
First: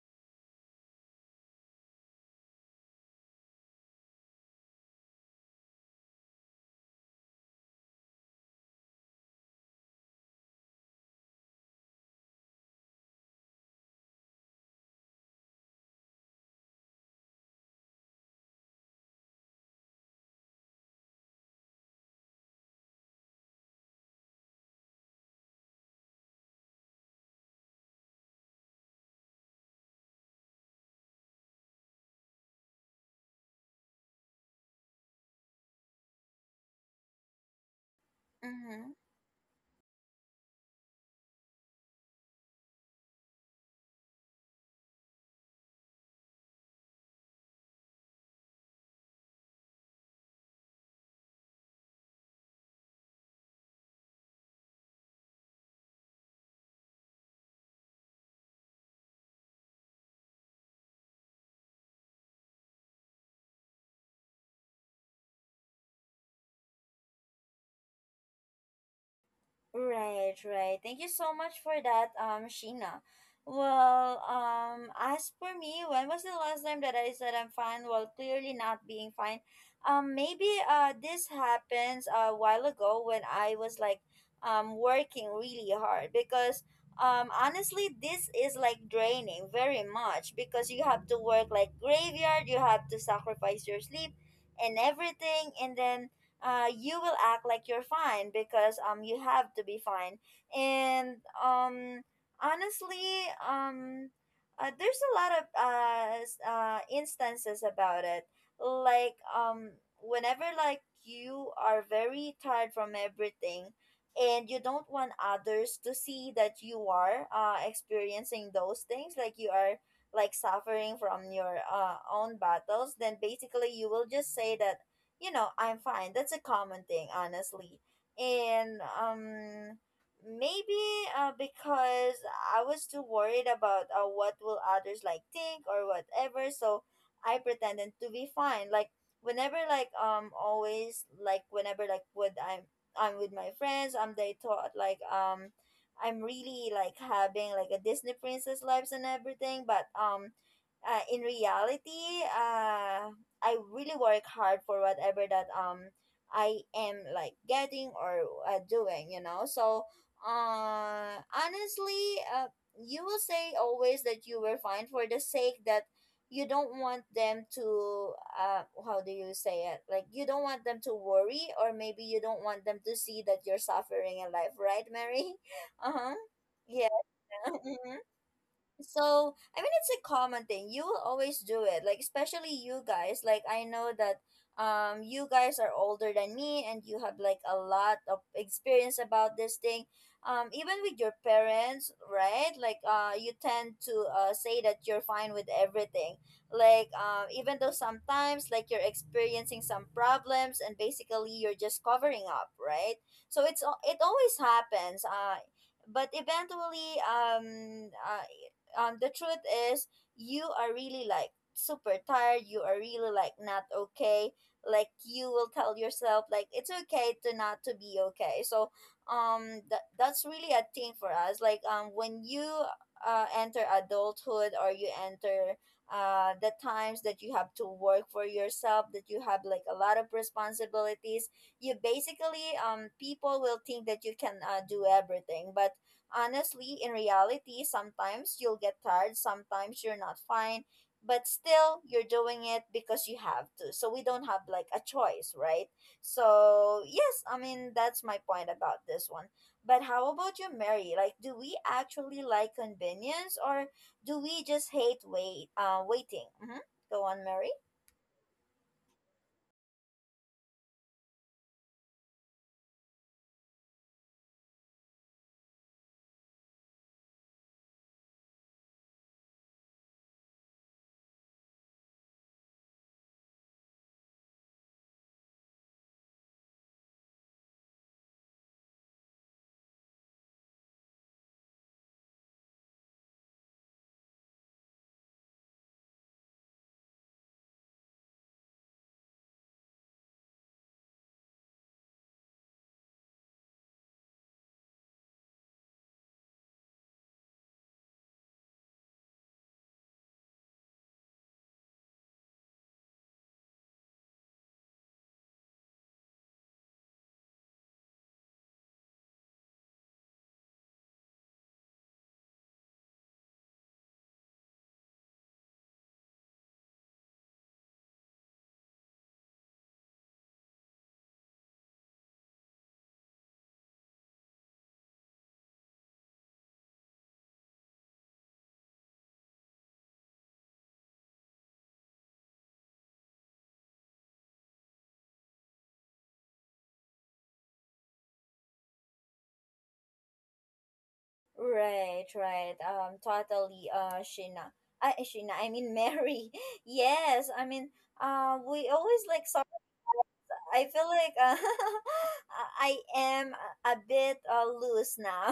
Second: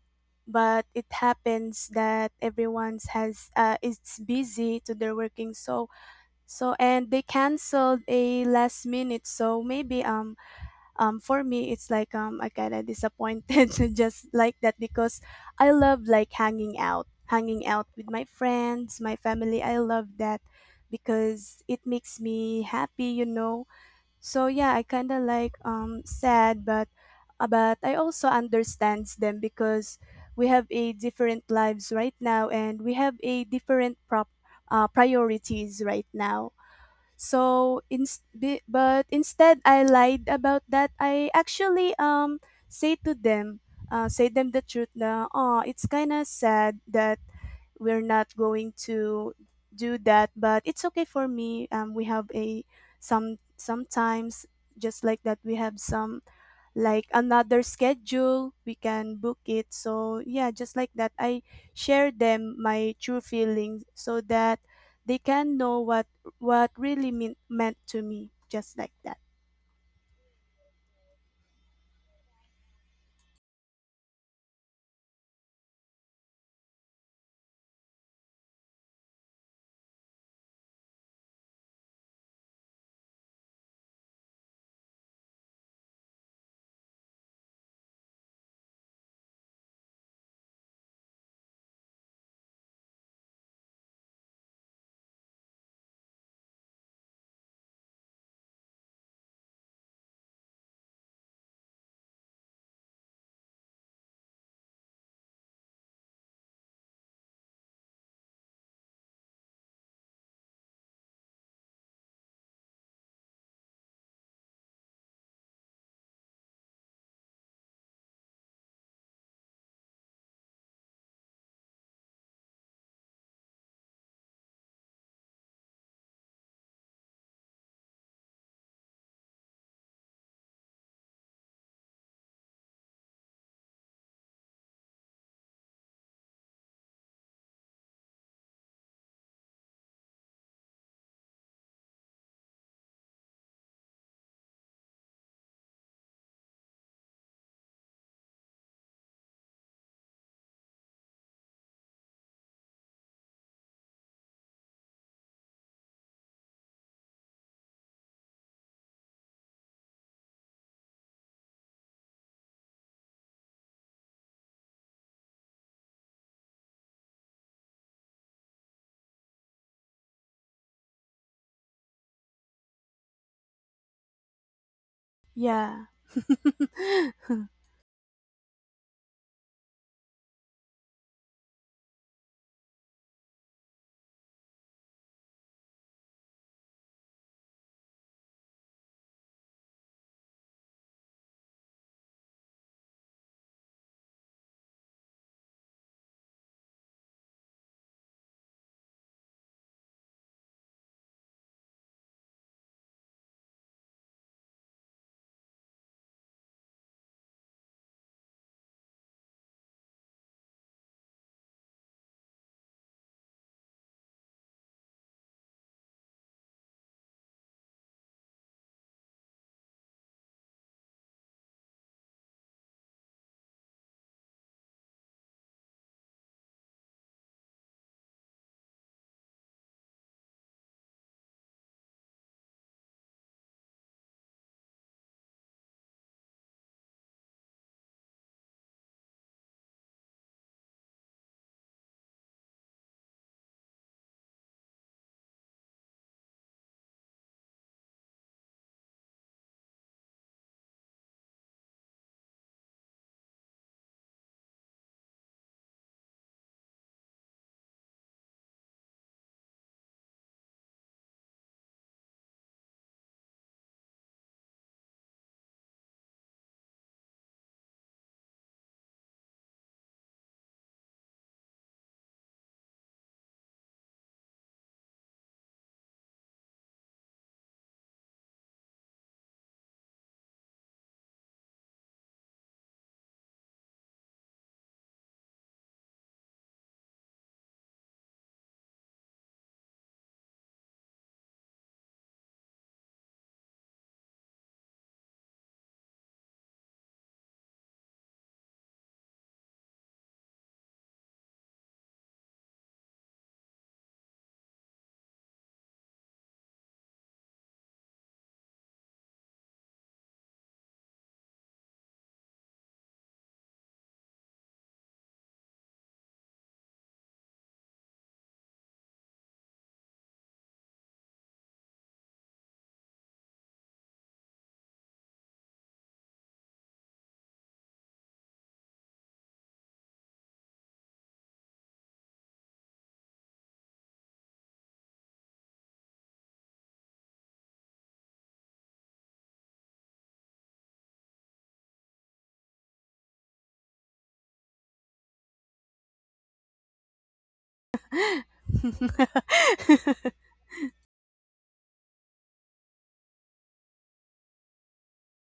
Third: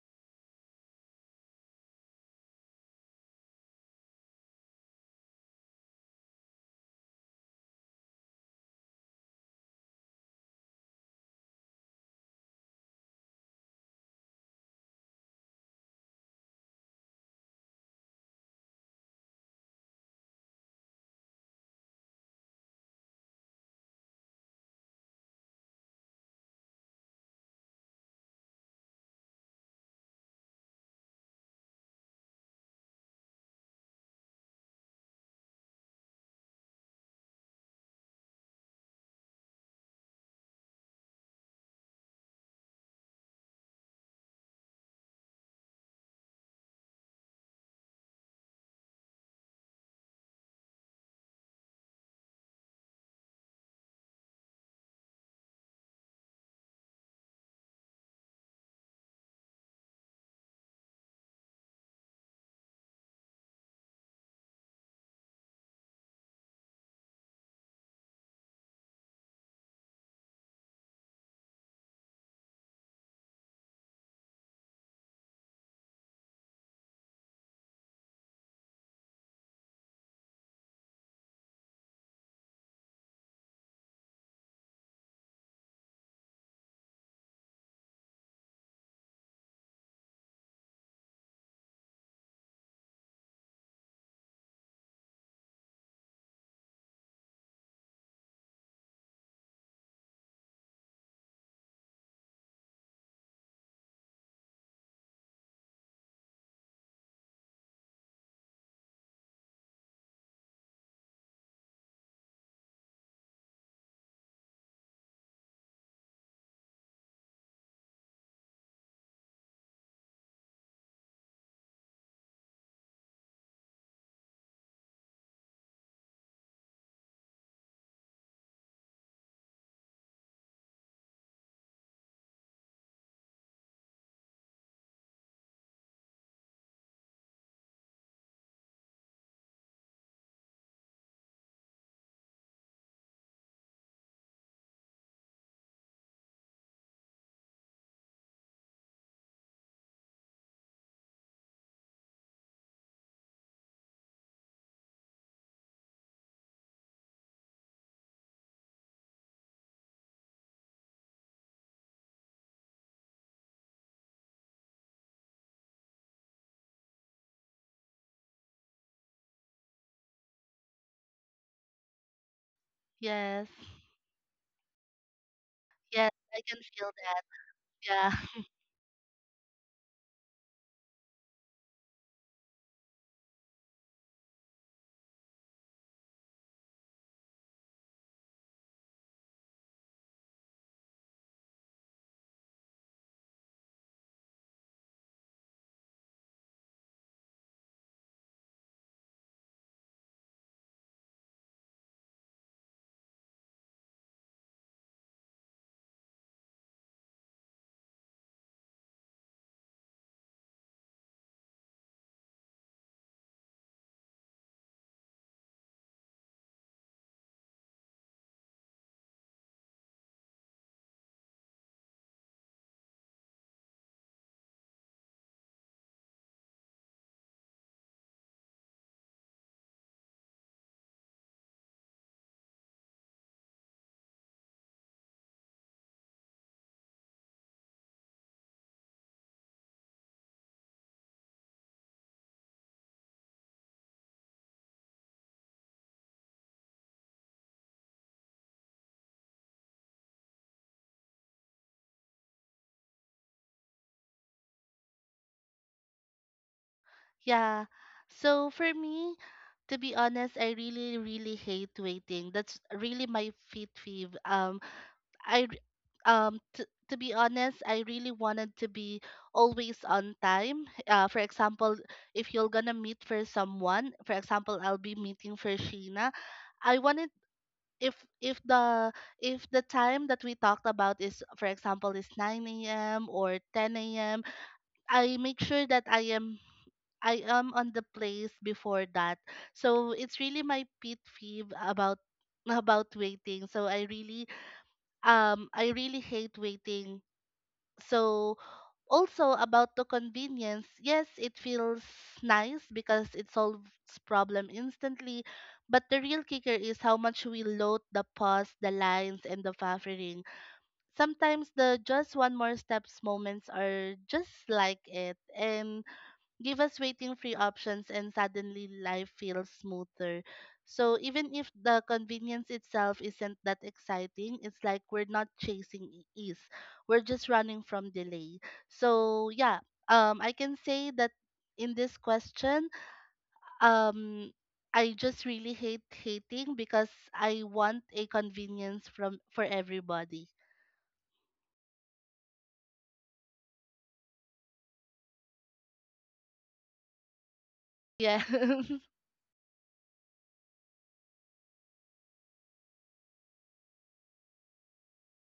Speaker 2: but it happens that everyone's has, it's busy to their working, so so, and they canceled a last minute. So maybe, for me it's like, I kind of disappointed *laughs* just like that, because I love like hanging out with my friends, my family, I love that because it makes me happy. So yeah, I kind of like, sad, but, but I also understands them because we have a different lives right now and we have a different prop priorities right now. So
Speaker 1: Mm-hmm.
Speaker 2: but instead I lied about that. I actually say to them, say them the truth na, oh, it's kind of sad that we're not going to do that, but it's okay for me. We have a sometimes just like that. We have some like another schedule, we can book it. So yeah, just like that I share them my true feelings so that they can know what really meant to me, just like that.
Speaker 1: Right, right. Thank you so much for that, Sheena. Well, as for me, when was the last time that I said I'm fine? Well, clearly not being fine. Maybe this happens a while ago when I was like, working really hard because, honestly, this is like draining very much because you have to work like graveyard, you have to sacrifice your sleep and everything, and then you will act like you're fine because you have to be fine. And um honestly, there's a lot of instances about it. Like whenever like you are very tired from everything and you don't want others to see that you are experiencing those things, like you are like suffering from your own battles, then basically you will just say that you know, I'm fine. That's a common thing, honestly. And maybe because I was too worried about what will others like think or whatever, so I pretended to be fine. Like whenever like always like whenever like when I'm with my friends, they thought like I'm really like having like a Disney princess lives and everything, but in reality, I really work hard for whatever that I am like getting or doing, you know. So, honestly, you will say always that you were fine for the sake that you don't want them to how do you say it, like you don't want them to worry, or maybe you don't want them to see
Speaker 3: Yes.
Speaker 1: that you're suffering in life, right, Mary?
Speaker 2: Yeah.
Speaker 1: *laughs*
Speaker 3: Yes,
Speaker 1: Uh-huh.
Speaker 3: I can feel
Speaker 1: Yeah.
Speaker 3: that.
Speaker 2: *laughs*
Speaker 1: *laughs*
Speaker 3: Yeah.
Speaker 1: So, I mean, it's a common thing. You will always do it. Like, especially you guys. Like, I know that you guys are older than me and you have like a lot of experience about this thing. Even with your parents, right? Like, you tend to say that you're fine with everything. Like, even though sometimes like you're experiencing some problems and basically you're just covering up, right? So it always happens. But eventually the truth is you are really like super tired, you are really like not okay. Like you will tell yourself like it's okay to not to be okay. So that's really a thing for us, like when you enter adulthood or you enter the times that you have to work for yourself, that you have like a lot of responsibilities, you basically people will think that you can do everything, but honestly, in reality, sometimes you'll get tired, sometimes you're not fine, but still you're doing it because you have to. So we don't have like a choice, right? So, yes, I mean, that's my point about this one. But how about you, Mary? Like, do we actually like convenience or do we just hate waiting? Mm-hmm. Go on, Mary.
Speaker 3: Yeah. So for me, to be honest, I really, really hate waiting. That's really my fit peeve. I r- um t- to be honest, I really wanted to be always on time. For example, if you're gonna meet for someone, for example, I'll be meeting for Sheena. I wanted if if the if the time that we talked about is for example is 9 a.m. or 10 a.m. I make sure that I am on the place before that. So it's really my pet peeve about *laughs* about waiting. So I really hate waiting. So also about the convenience, yes, it feels nice because it solves problem instantly, but the real kicker is how much we load the pause, the lines, and the buffering. Sometimes the just one more steps moments are just like it, and give us waiting free options and suddenly life feels smoother. So even if the convenience itself isn't that exciting, it's like we're not chasing ease. We're just running from delay. So yeah, I can say that in this question, um I just really hate hating because I want a convenience from for everybody.
Speaker 1: Right, right. Totally. Mary. *laughs* Yes. I mean,
Speaker 3: Yeah.
Speaker 1: we
Speaker 3: *laughs*
Speaker 1: always like I feel like *laughs* I am a bit loose now.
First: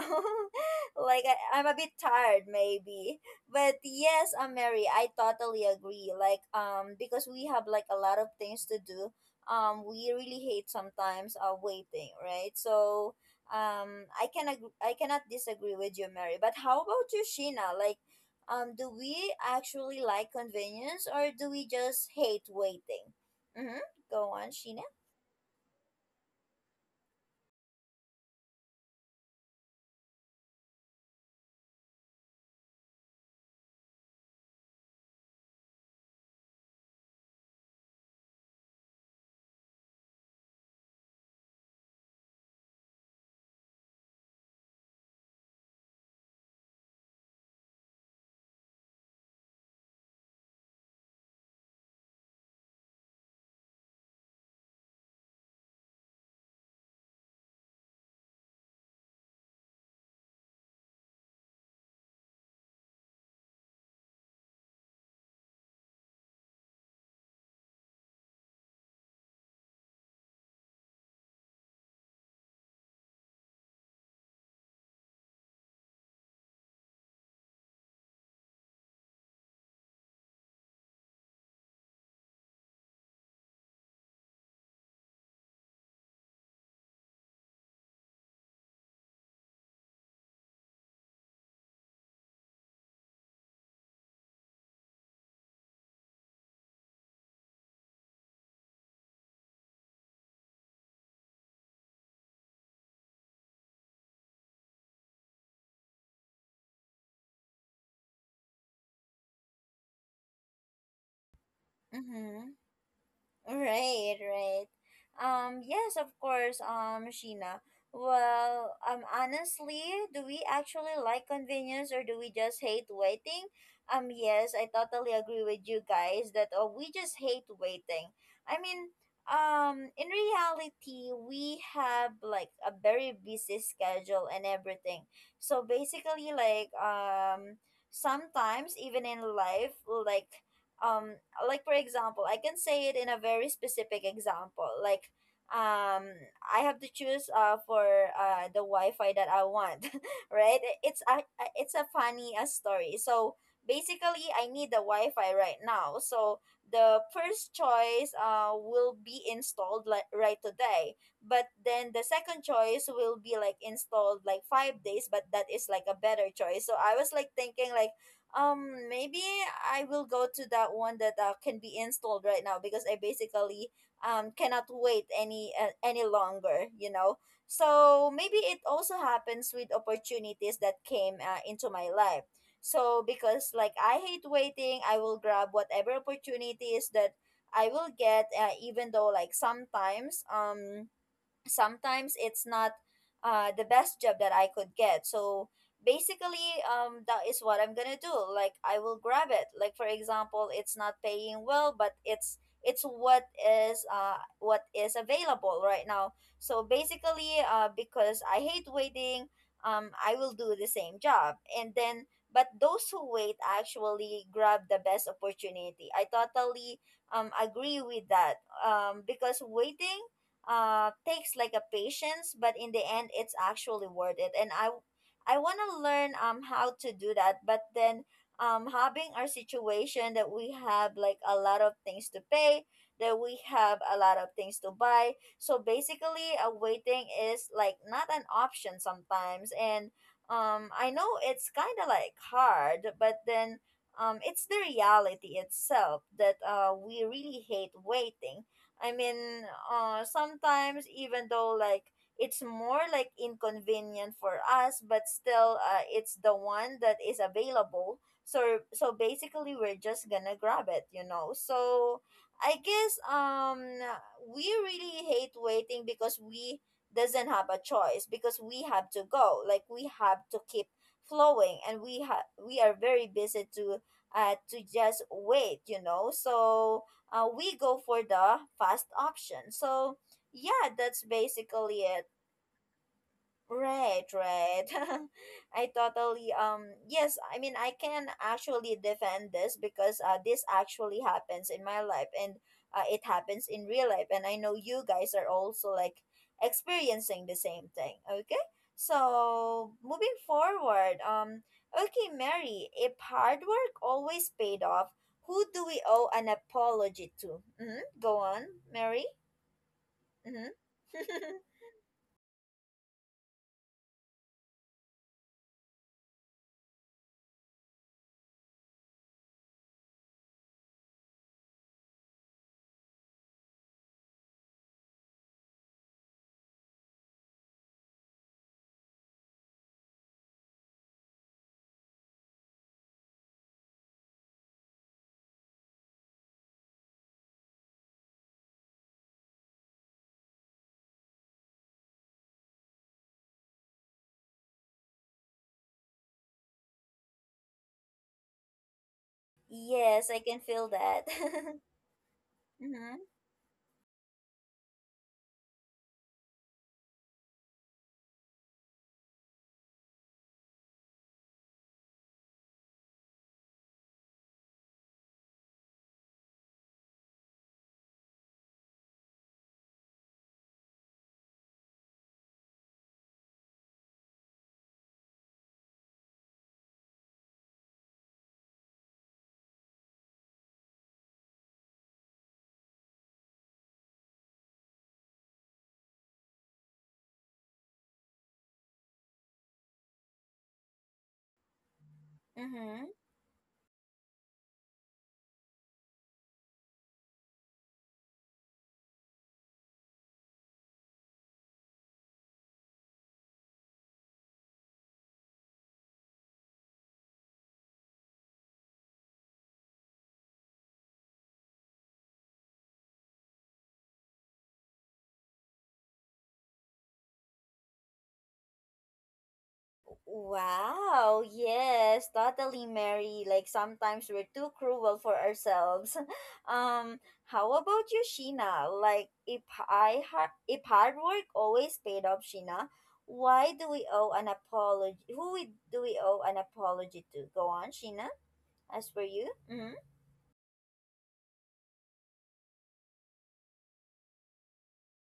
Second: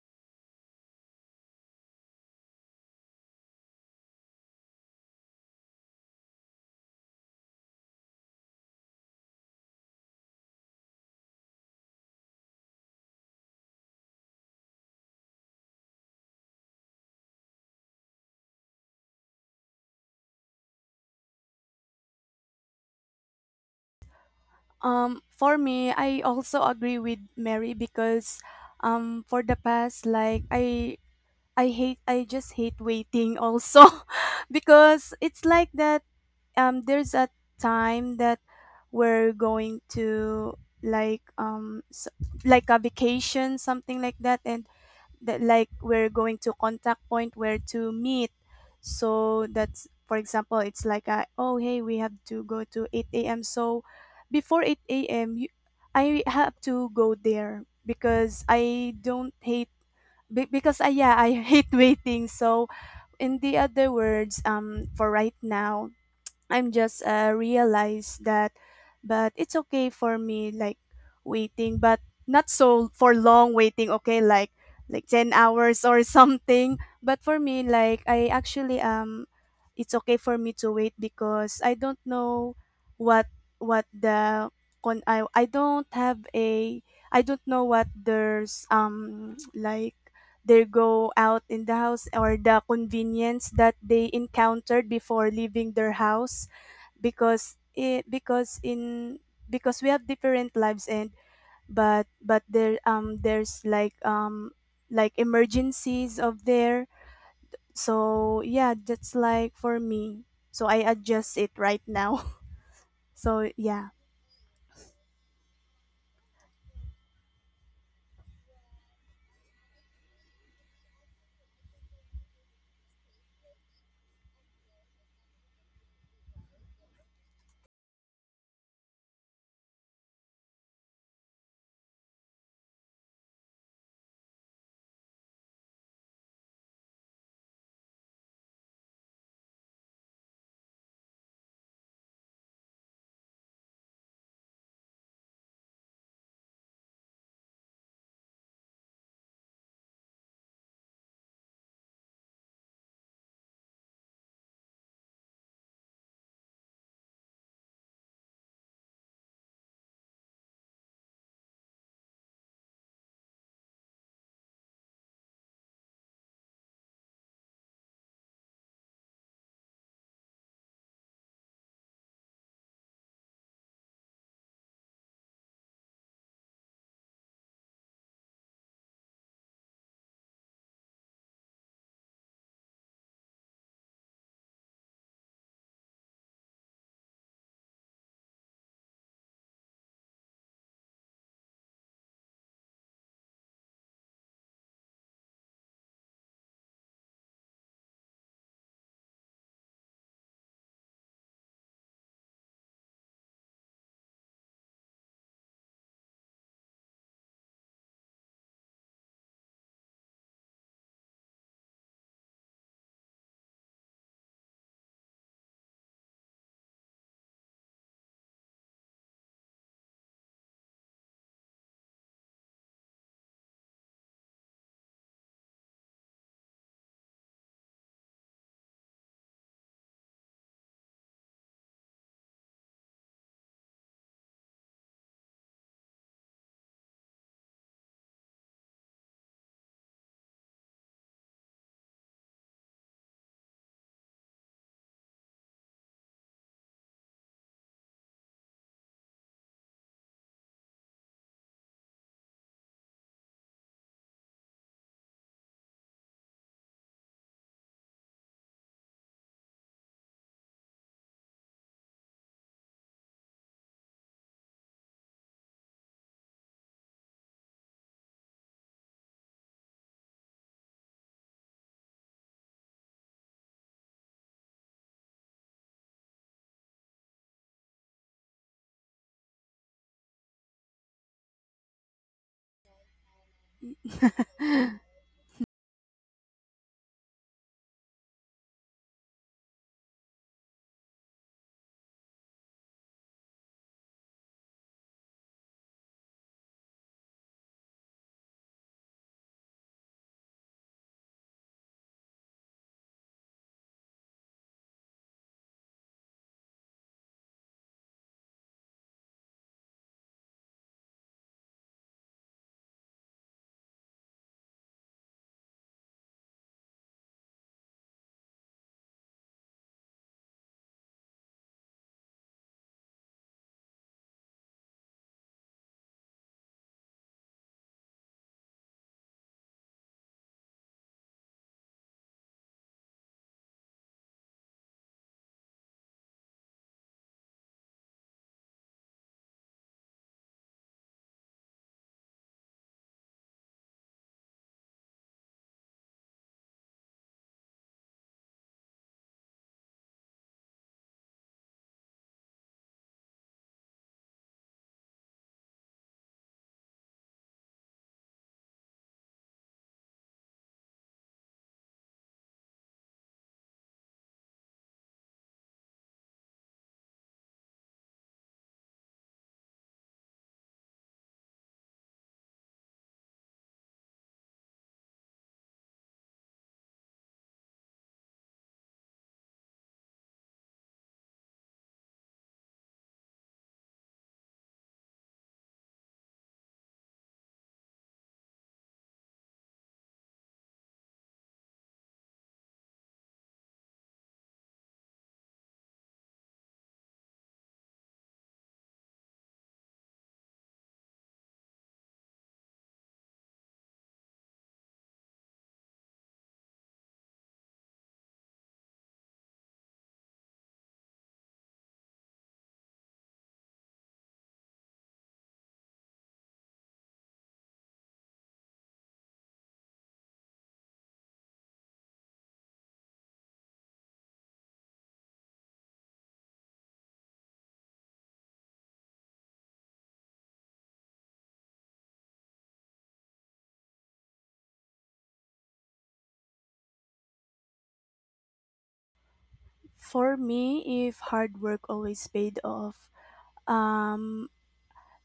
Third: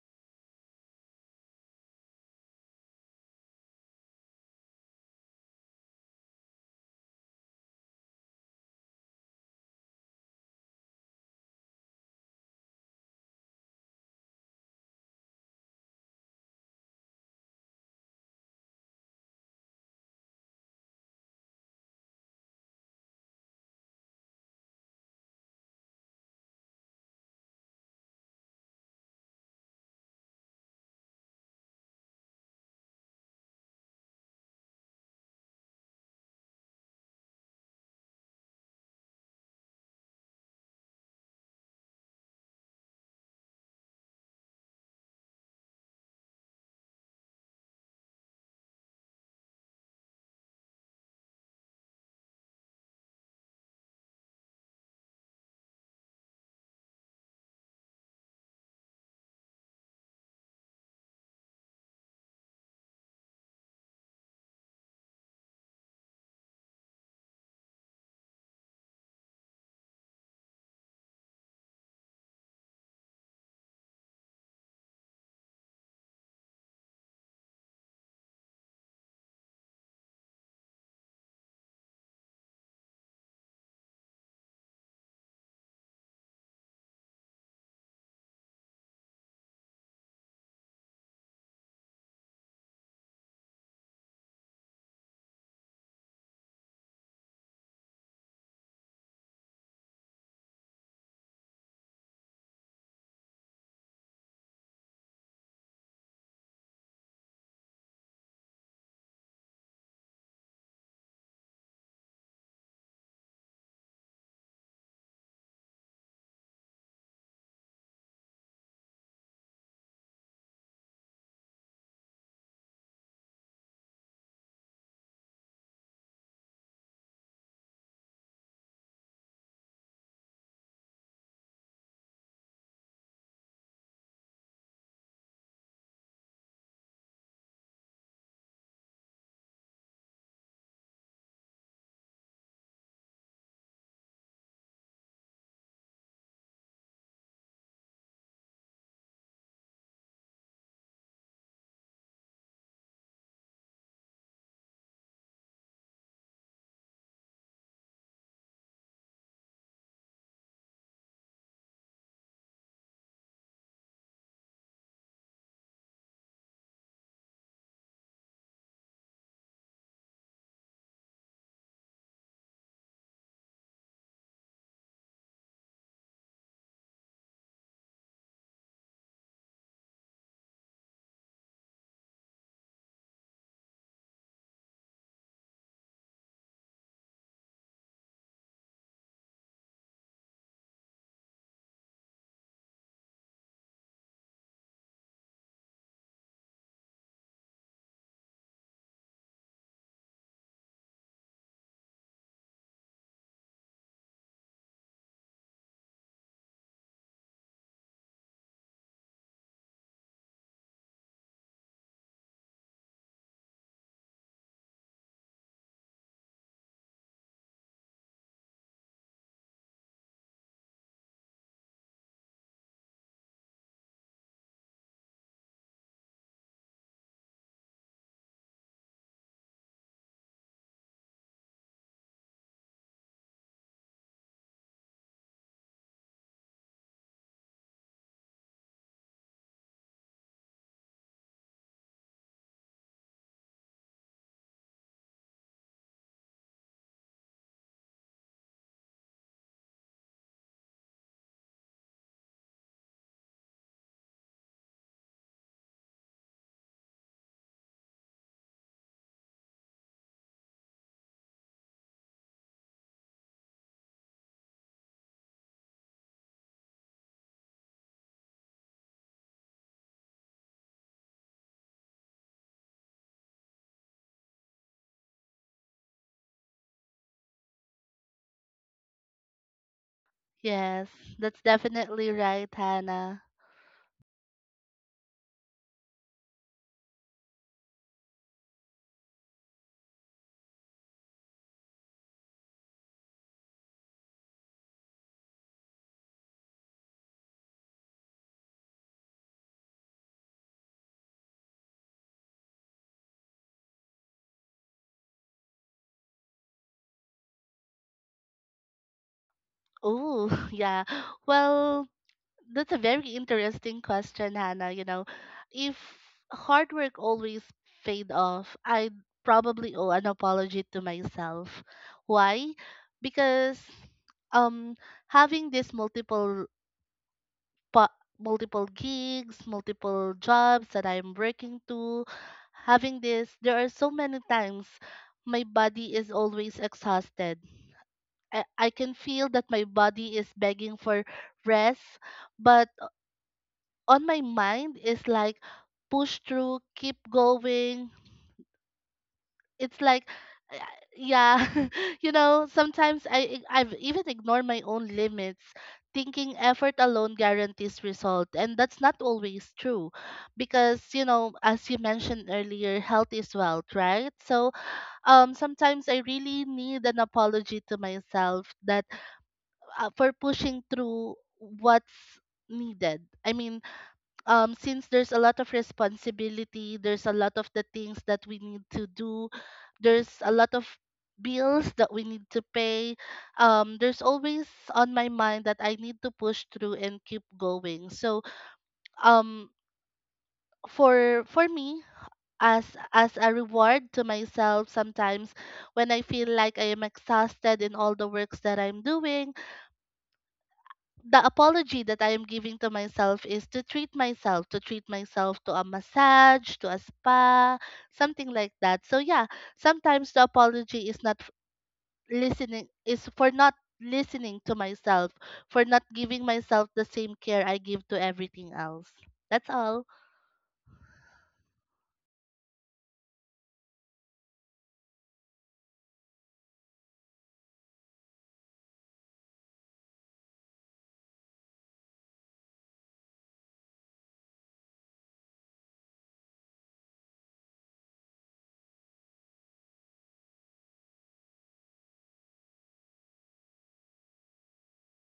Speaker 1: *laughs* Like I'm a bit tired maybe. But yes, Mary, I totally agree. Like because we have like a lot of things to do. We really hate sometimes waiting, right? So I cannot disagree with you, Mary. But how about you, Sheena? Like do we actually like convenience or do we just hate waiting? Mhm. Go on, Sheena.
Speaker 2: For me, I also agree with Mary because, for the past, like I just hate waiting also, *laughs* because it's like that. There's a time that we're going to like s like a vacation, something like that, and that like we're going to contact point where to meet. So, that's for example, it's like a, oh hey, we have to go to 8 a.m, so before 8 a.m I have to go there because I don't hate because yeah, I *laughs* hate waiting. So, in the other words, for right now, I'm just, realized that, but it's okay for me like waiting, but not so for long waiting. Okay, like 10 hours or *laughs* something. But for me, like I actually, it's okay for me to wait because I don't know what the con, I don't have a, I don't know what there's, *tsk* like they go out in the house or the convenience that they encountered before leaving their house, because it because in because we have different lives. And but there, there's like, like emergencies of there. So yeah, that's like for me, so I adjust it right now.
Speaker 1: Mm-hmm.
Speaker 2: *laughs* So yeah.
Speaker 1: Right, right. Yes, of course, Sheena. Well, honestly, do we actually like convenience or do we just hate waiting? Yes, I totally agree with you guys that we just hate waiting. I mean, in reality, we have like a very busy schedule and everything. So basically, like, sometimes even in life, um like for example I can say it in a very specific example, like um I have to choose for the wi-fi that I want. *laughs* Right, it's it's a funny story. So basically I need the wi-fi right now. So the first choice will be installed like right today, but then the second choice will be like installed like 5 days, but that is like a better choice. So I was like thinking like maybe I will go to that one that can be installed right now, because I basically cannot wait any longer, you know. So maybe it also happens with opportunities that came into my life. So because like I hate waiting, I will grab whatever opportunities that I will get, even though like sometimes sometimes it's not the best job that I could get. So basically, that is what I'm gonna do. Like I will grab it. Like for example, it's not paying well, but it's what is available right now. So basically, because I hate waiting, I will do the same job, and then. But those who wait actually grab the best opportunity. I totally agree with that, because waiting takes like a patience, but in the end it's actually worth it, and I want to learn how to do that, but then having our situation that we have like a lot of things to pay, that we have a lot of things to buy. So basically waiting is like not an option sometimes, and I know it's kind of like hard, but then it's the reality itself that we really hate waiting. I mean, sometimes even though like it's more like inconvenient for us, but still, it's the one that is available. So basically, we're just gonna grab it, you know. So I guess we really hate waiting because we doesn't have a choice, because we have to go. Like we have to keep flowing, and we are very busy to just wait, you know. So we go for the fast option. So, yeah,
Speaker 3: Yes,
Speaker 1: that's
Speaker 3: that's
Speaker 1: basically it.
Speaker 3: definitely right, Hannah.
Speaker 1: Right, right.
Speaker 2: *laughs*
Speaker 1: *laughs* I totally yes, I mean I can actually defend this because this actually happens in my life, and it happens in real life, and I know you guys are also like experiencing the same thing. Okay? So, moving forward, okay, Mary, if hard work always paid off, who do we owe an apology to? Mhm. Go on, Mary.
Speaker 3: Oh,
Speaker 1: Mhm.
Speaker 3: *laughs* yeah.
Speaker 1: *laughs*
Speaker 3: Well, that's a very interesting question, Hannah. You know, if hard work always paid off, I'd probably owe an apology to myself. Why? Because um having this pa- multiple gigs, multiple jobs that I'm working to, having this, there are so many times my body is always exhausted. I can feel that my body is begging for rest, but on my mind is like push through, keep going. It's
Speaker 1: Yes,
Speaker 3: like
Speaker 1: I can
Speaker 3: uh,
Speaker 1: feel that. *laughs*
Speaker 3: yeah, *laughs* you know,
Speaker 1: Mm-hmm.
Speaker 3: sometimes I've even ignored my own limits, thinking effort alone guarantees result, and that's not always true because, you know, as you mentioned earlier, health is wealth, right? So, sometimes I really need an apology to myself that for pushing through what's needed. I mean, since there's a lot of responsibility, there's a lot of the things that we need to do, there's a lot of bills that we need to pay. There's always on my mind that I need to push through and keep going. So um for me, as
Speaker 1: Mm-hmm.
Speaker 3: as a reward to myself, sometimes when I feel like I am exhausted in all the works that I'm doing, the apology that I am giving to myself is to treat myself, to treat myself to a massage, to a spa, something like that. So yeah, sometimes the apology is not f- listening, is for not listening to myself, for not giving myself the same care I give to everything else. That's all.
Speaker 1: Wow, yes, totally, Mary. Like sometimes we're too cruel for ourselves. *laughs* Um, how about you, Sheena? Like if hard work always paid off, Sheena, why do we owe an apology? Who we do we owe an apology to? Go on, Sheena. As for you, mm-hmm.
Speaker 2: For me, if hard work always paid off, um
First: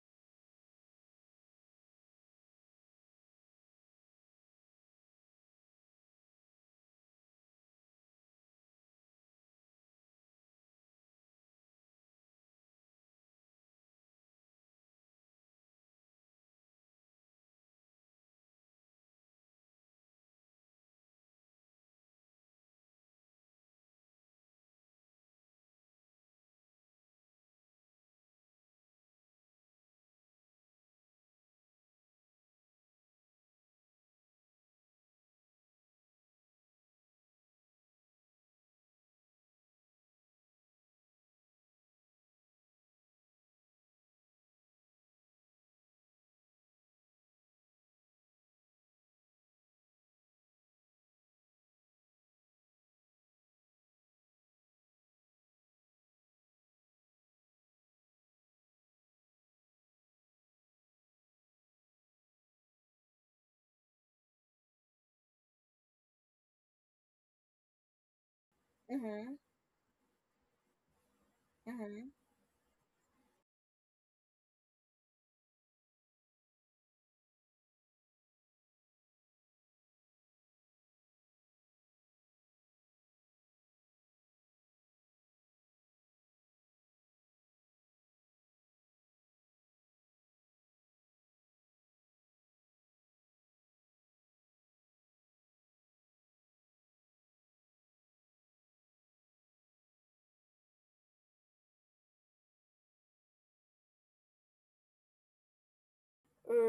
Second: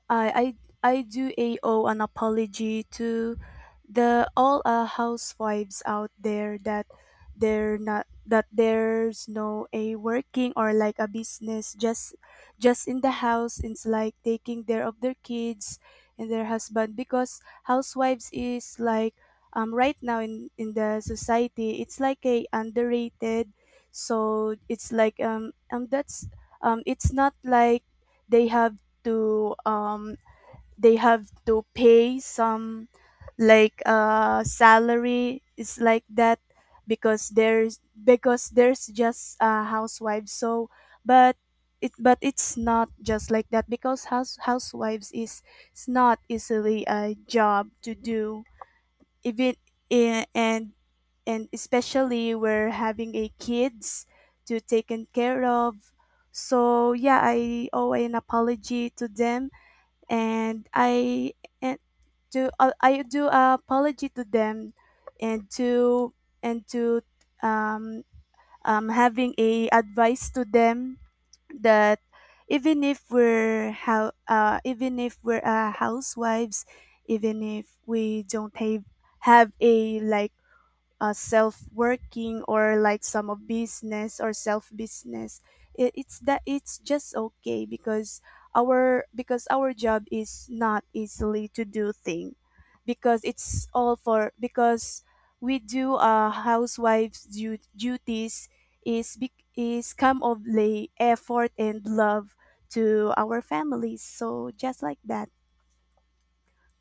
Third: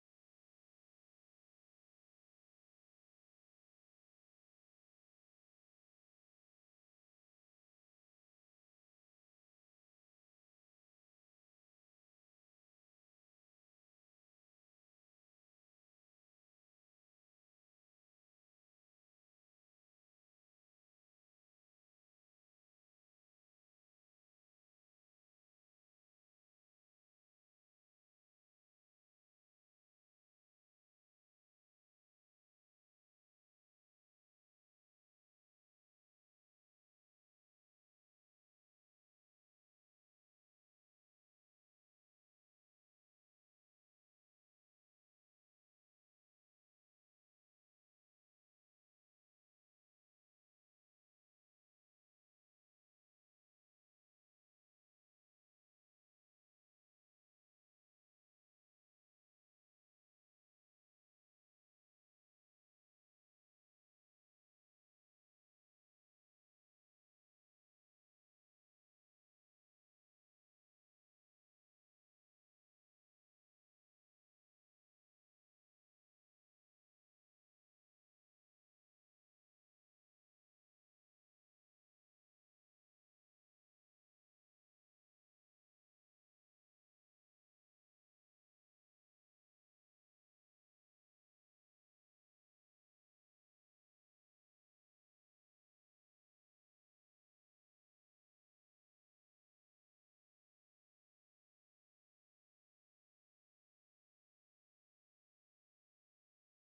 Speaker 2: I I I do a owe an apology to the all, housewives out there, that they're not, that there's no a working or like a business, just in the house, it's like taking care of their kids and their husband. Because housewives is like, right now in the society, it's like a underrated. So it's like, that's it's not like they have to, they have to pay some like, salary is like that, because there's just, housewives. So, but it but it's not just like that, because housewives is, it's not easily a job to do, even in, and and especially we're having a kids to taken care of. So yeah, I owe an apology to them, and I and to, I do a apology to them, and to and to um, um, having
Speaker 1: Mm-hmm.
Speaker 2: a advice to them, that
Speaker 1: Mm-hmm.
Speaker 2: even if we're how even if we're, housewives, even if we don't have a like, self working or like some of business or self business, it's that it's just okay, because our job is not easily to do thing, because it's all for, because we do, housewives duties is is come of lay effort and love to our families, so just like that.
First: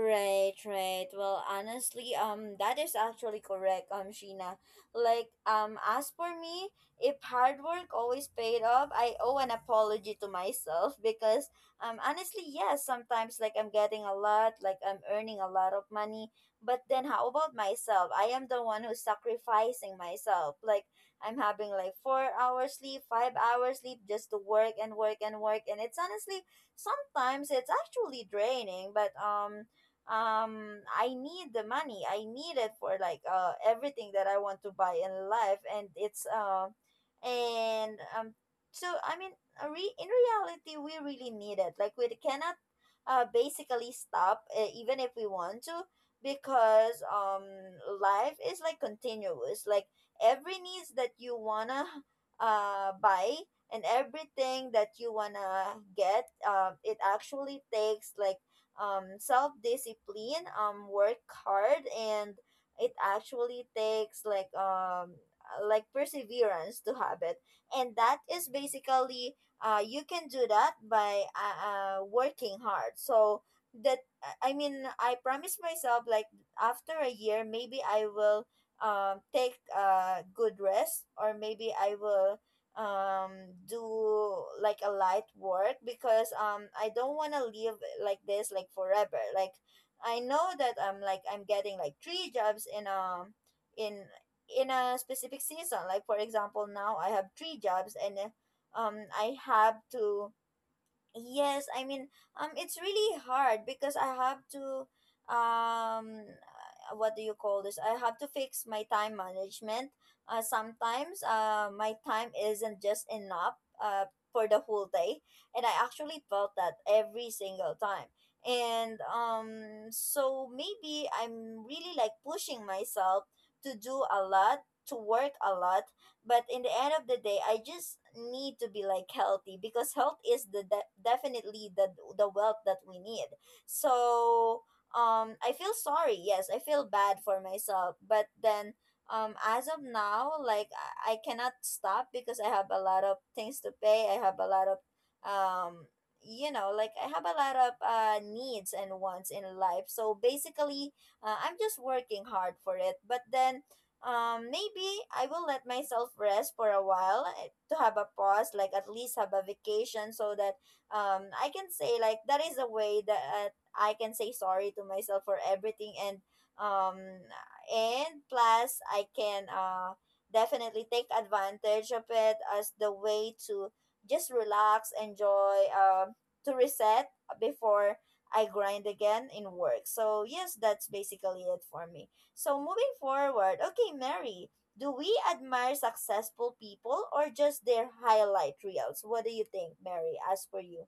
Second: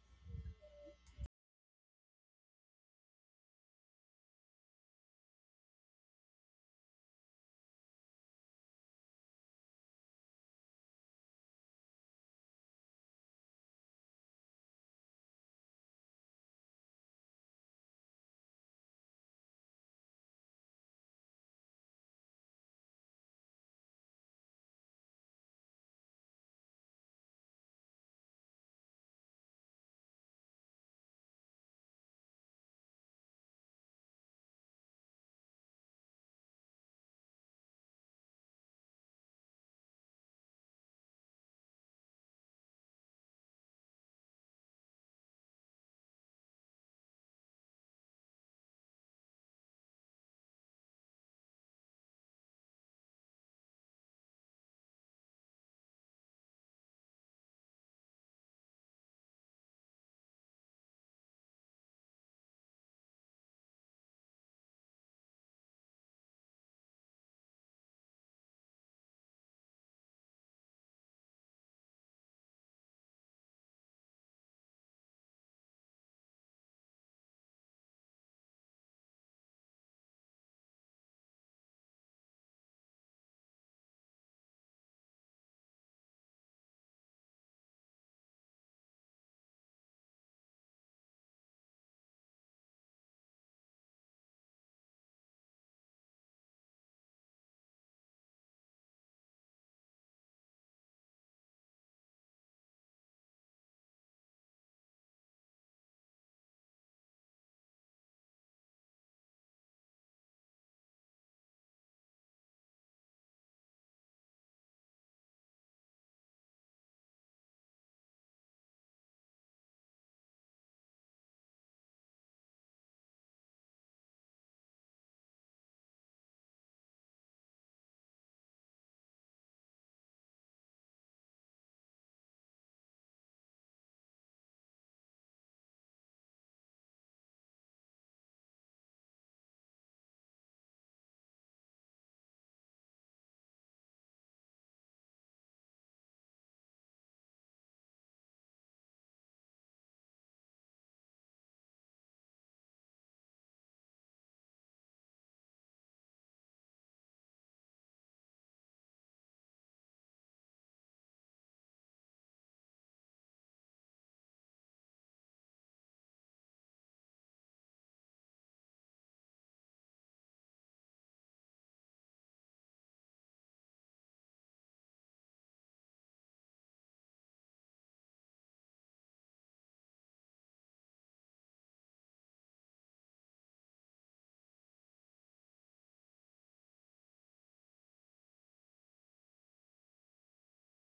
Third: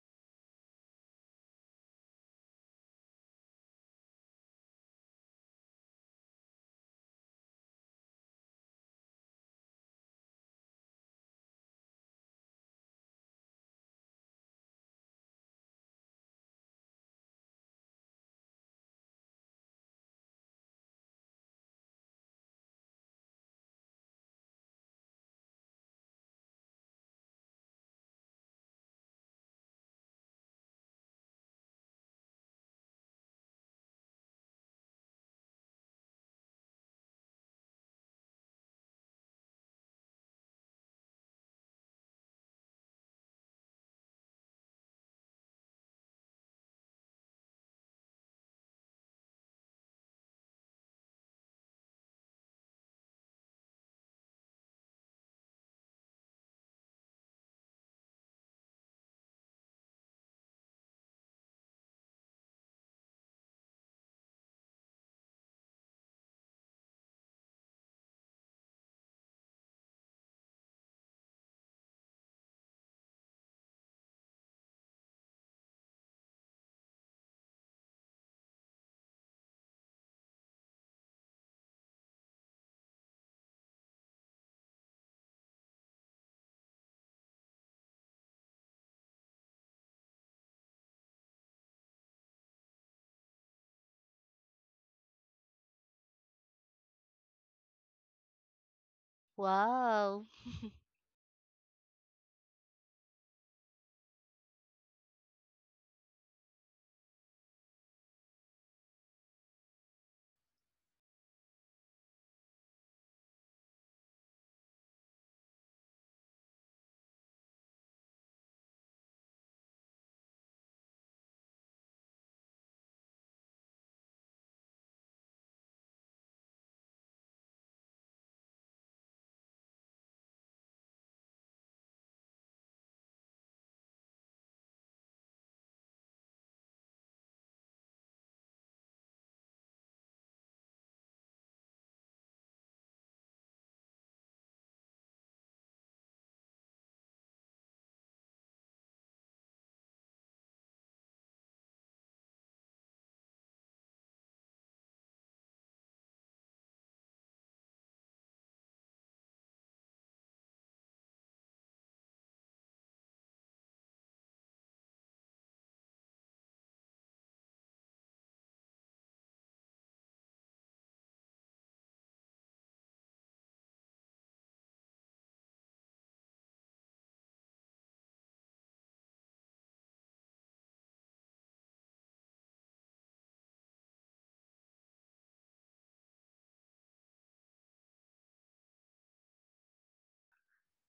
Speaker 1: Right, right. Well, honestly, that is actually correct, Sheena. Like, as for me, if hard work always paid off, I owe an apology to myself *laughs* because, honestly, yes, sometimes like I'm getting a lot, like I'm earning a lot of money, but then how about myself? I am the one who's sacrificing myself. Like, I'm having like 4 hours sleep, 5 hours sleep just to work and work and work, and it's honestly sometimes it's actually draining, but I need the money, I need it for like everything that I want to buy in life, and it's and so I mean in reality we really need it, like we cannot basically stop even if we want to, because life is like continuous, like every needs that you wanna buy and everything that you wanna get it actually takes like self discipline, work hard, and it actually takes like perseverance to have it, and that is basically you can do that by working hard. So that I mean, I promise myself like, after a year maybe I will take a good rest, or maybe I will do like a light work because I don't want to live like this like forever. Like I know that I'm getting like three jobs in in a specific season. Like for example, now I have three jobs and I have
Speaker 3: Wow.
Speaker 1: to. Yes, I mean, it's really hard because I have to, um, what do you call this? I have to fix my time management. Sometimes, my time isn't just enough, uh, for the whole day, and I actually felt that every single time. And so maybe I'm really like pushing myself to do a lot, to work a lot, but in the end of the day I just need to be like healthy because health is definitely the wealth that we need. So I feel sorry. Yes, I feel bad for myself, but then as of now, I cannot stop because I have a lot of things to pay. I have a lot of um like, I have a lot of needs and wants in life, so basically I'm just working hard for it. But then maybe I will let myself rest for a while, eh, to have a pause, like at least have a vacation, so that I can say like that is a way that I can say sorry to myself for everything. And um and plus, I can definitely take advantage of it as the way to just relax, enjoy, to reset before I grind again in work. So yes, that's basically it for me. So moving forward, okay, Mary, do we admire successful people or just their highlight reels? What do you think, Mary? As for you,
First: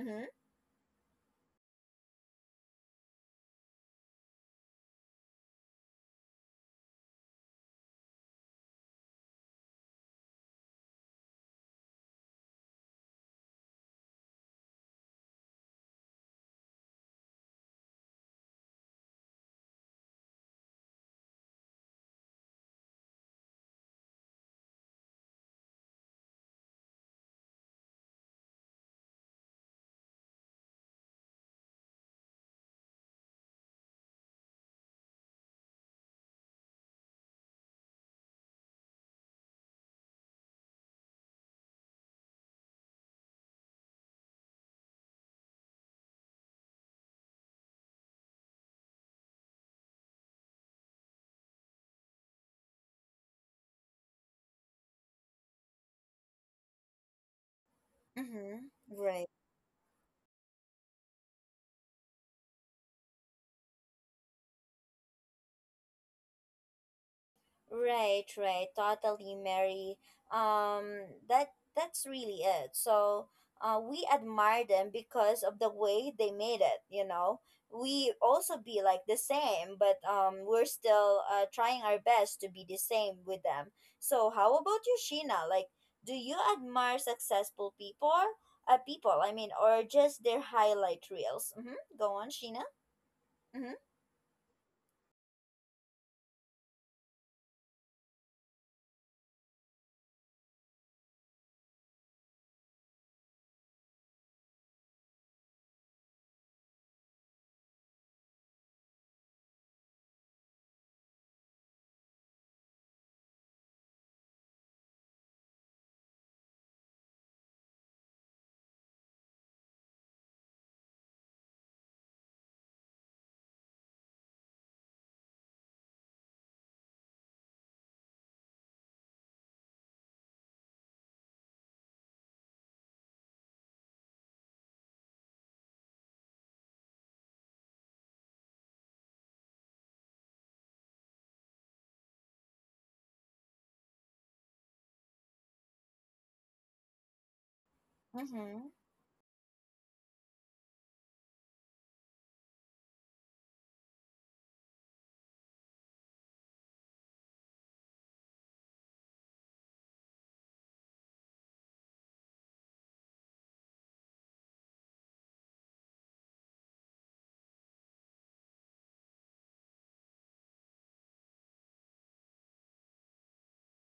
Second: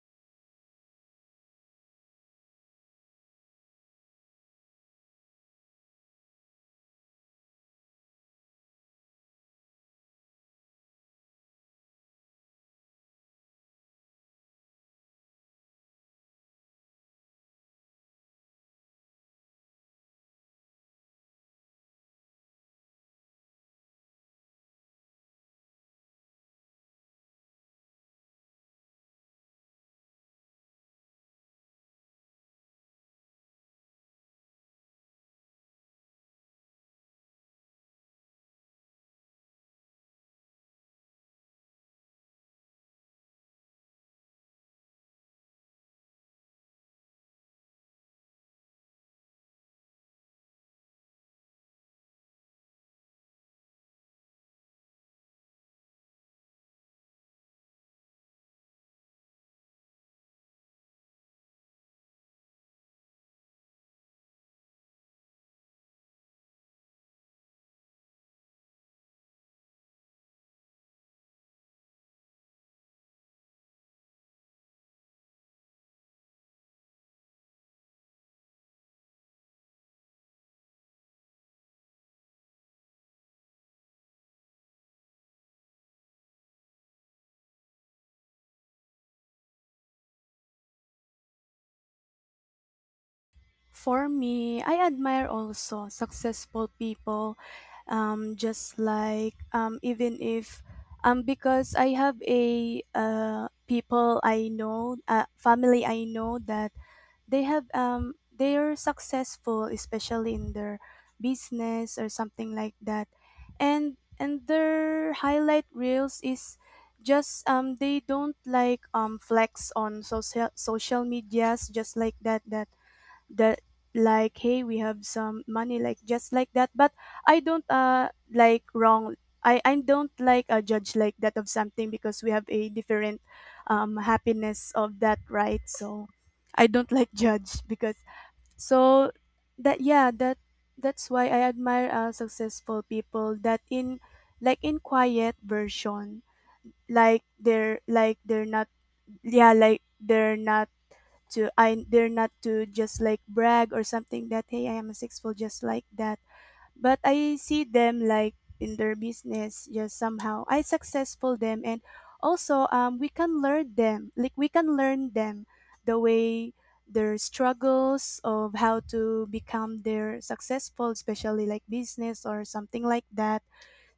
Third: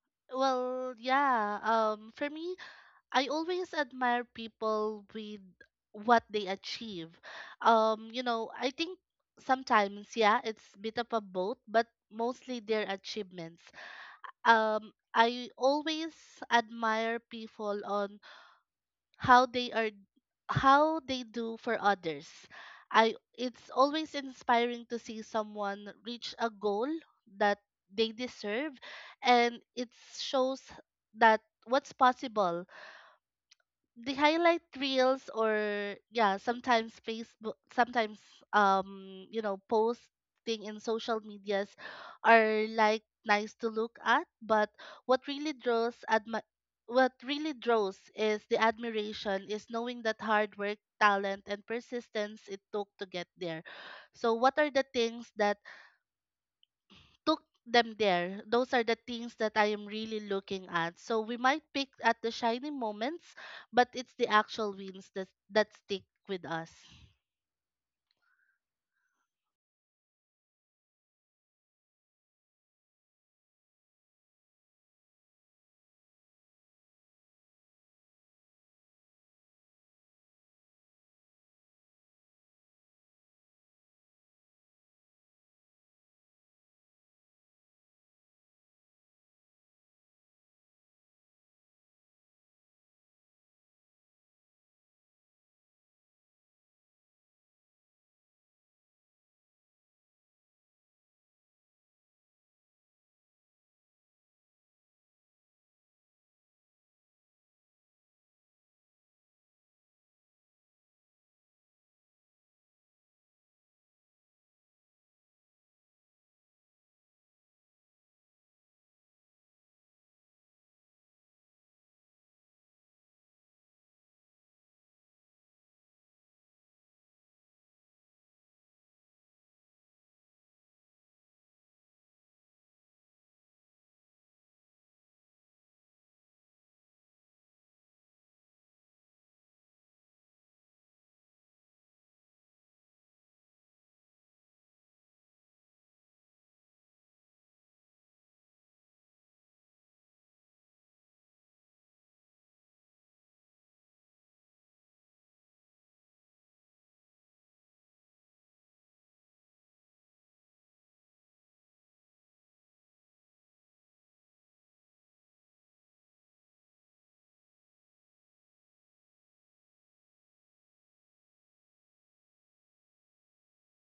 Speaker 1: mm-hmm.
Speaker 3: Well, yeah. For me, I always admire people with what they achieve. I think sometimes, yeah, it's bit of a both, but mostly their achievements. I always admire people on how they are how they do for others. I It's always inspiring to see someone reach a goal that they deserve, and it shows that what's possible, the highlight reels, or yeah, sometimes Facebook, sometimes posting in social medias are like nice to look at, but what really draws admi- what really draws is the admiration is knowing that hard work, talent, and persistence it took to get there. So what are the things that took them there?
Speaker 1: Mm-hmm.
Speaker 3: Those are the
Speaker 1: Right.
Speaker 3: things that I am really looking at. So we might pick at the shiny moments, but it's the actual wins that stick with us.
Speaker 1: Right, right. Totally, Mary. Um, that that's really it. So, we admire them because of the way they made it. You know, we also be like the same, but we're still trying our best to be the same with them. So, how about you, Sheena? Like, do you admire successful people? People, I mean, or just their highlight reels? Mm-hmm. Go on, Sheena. Mm-hmm.
Speaker 2: For me, I admire also successful people, just like, even if because I have a people I know, family I know that they are successful, especially in their business or something like that, and their highlight reels is just, they don't like, flex on social medias, just like that, that like, hey, we have some money, like just like that. But I don't, like, wrong, I don't like a judge like that of something, because we have a different, happiness of that, right? So I don't like *laughs* judge, because, so that yeah that that's why I admire, successful people, that in like in quiet version, like they're not,
Speaker 1: Mm-hmm.
Speaker 2: yeah, like they're not, to I they're not to just like brag or something, that hey, I am a sixful, just like that. But I see them like in their business, just somehow I successful them, and also, we can learn them like we can learn them the way their struggles of how to become their successful, especially like business or something like that.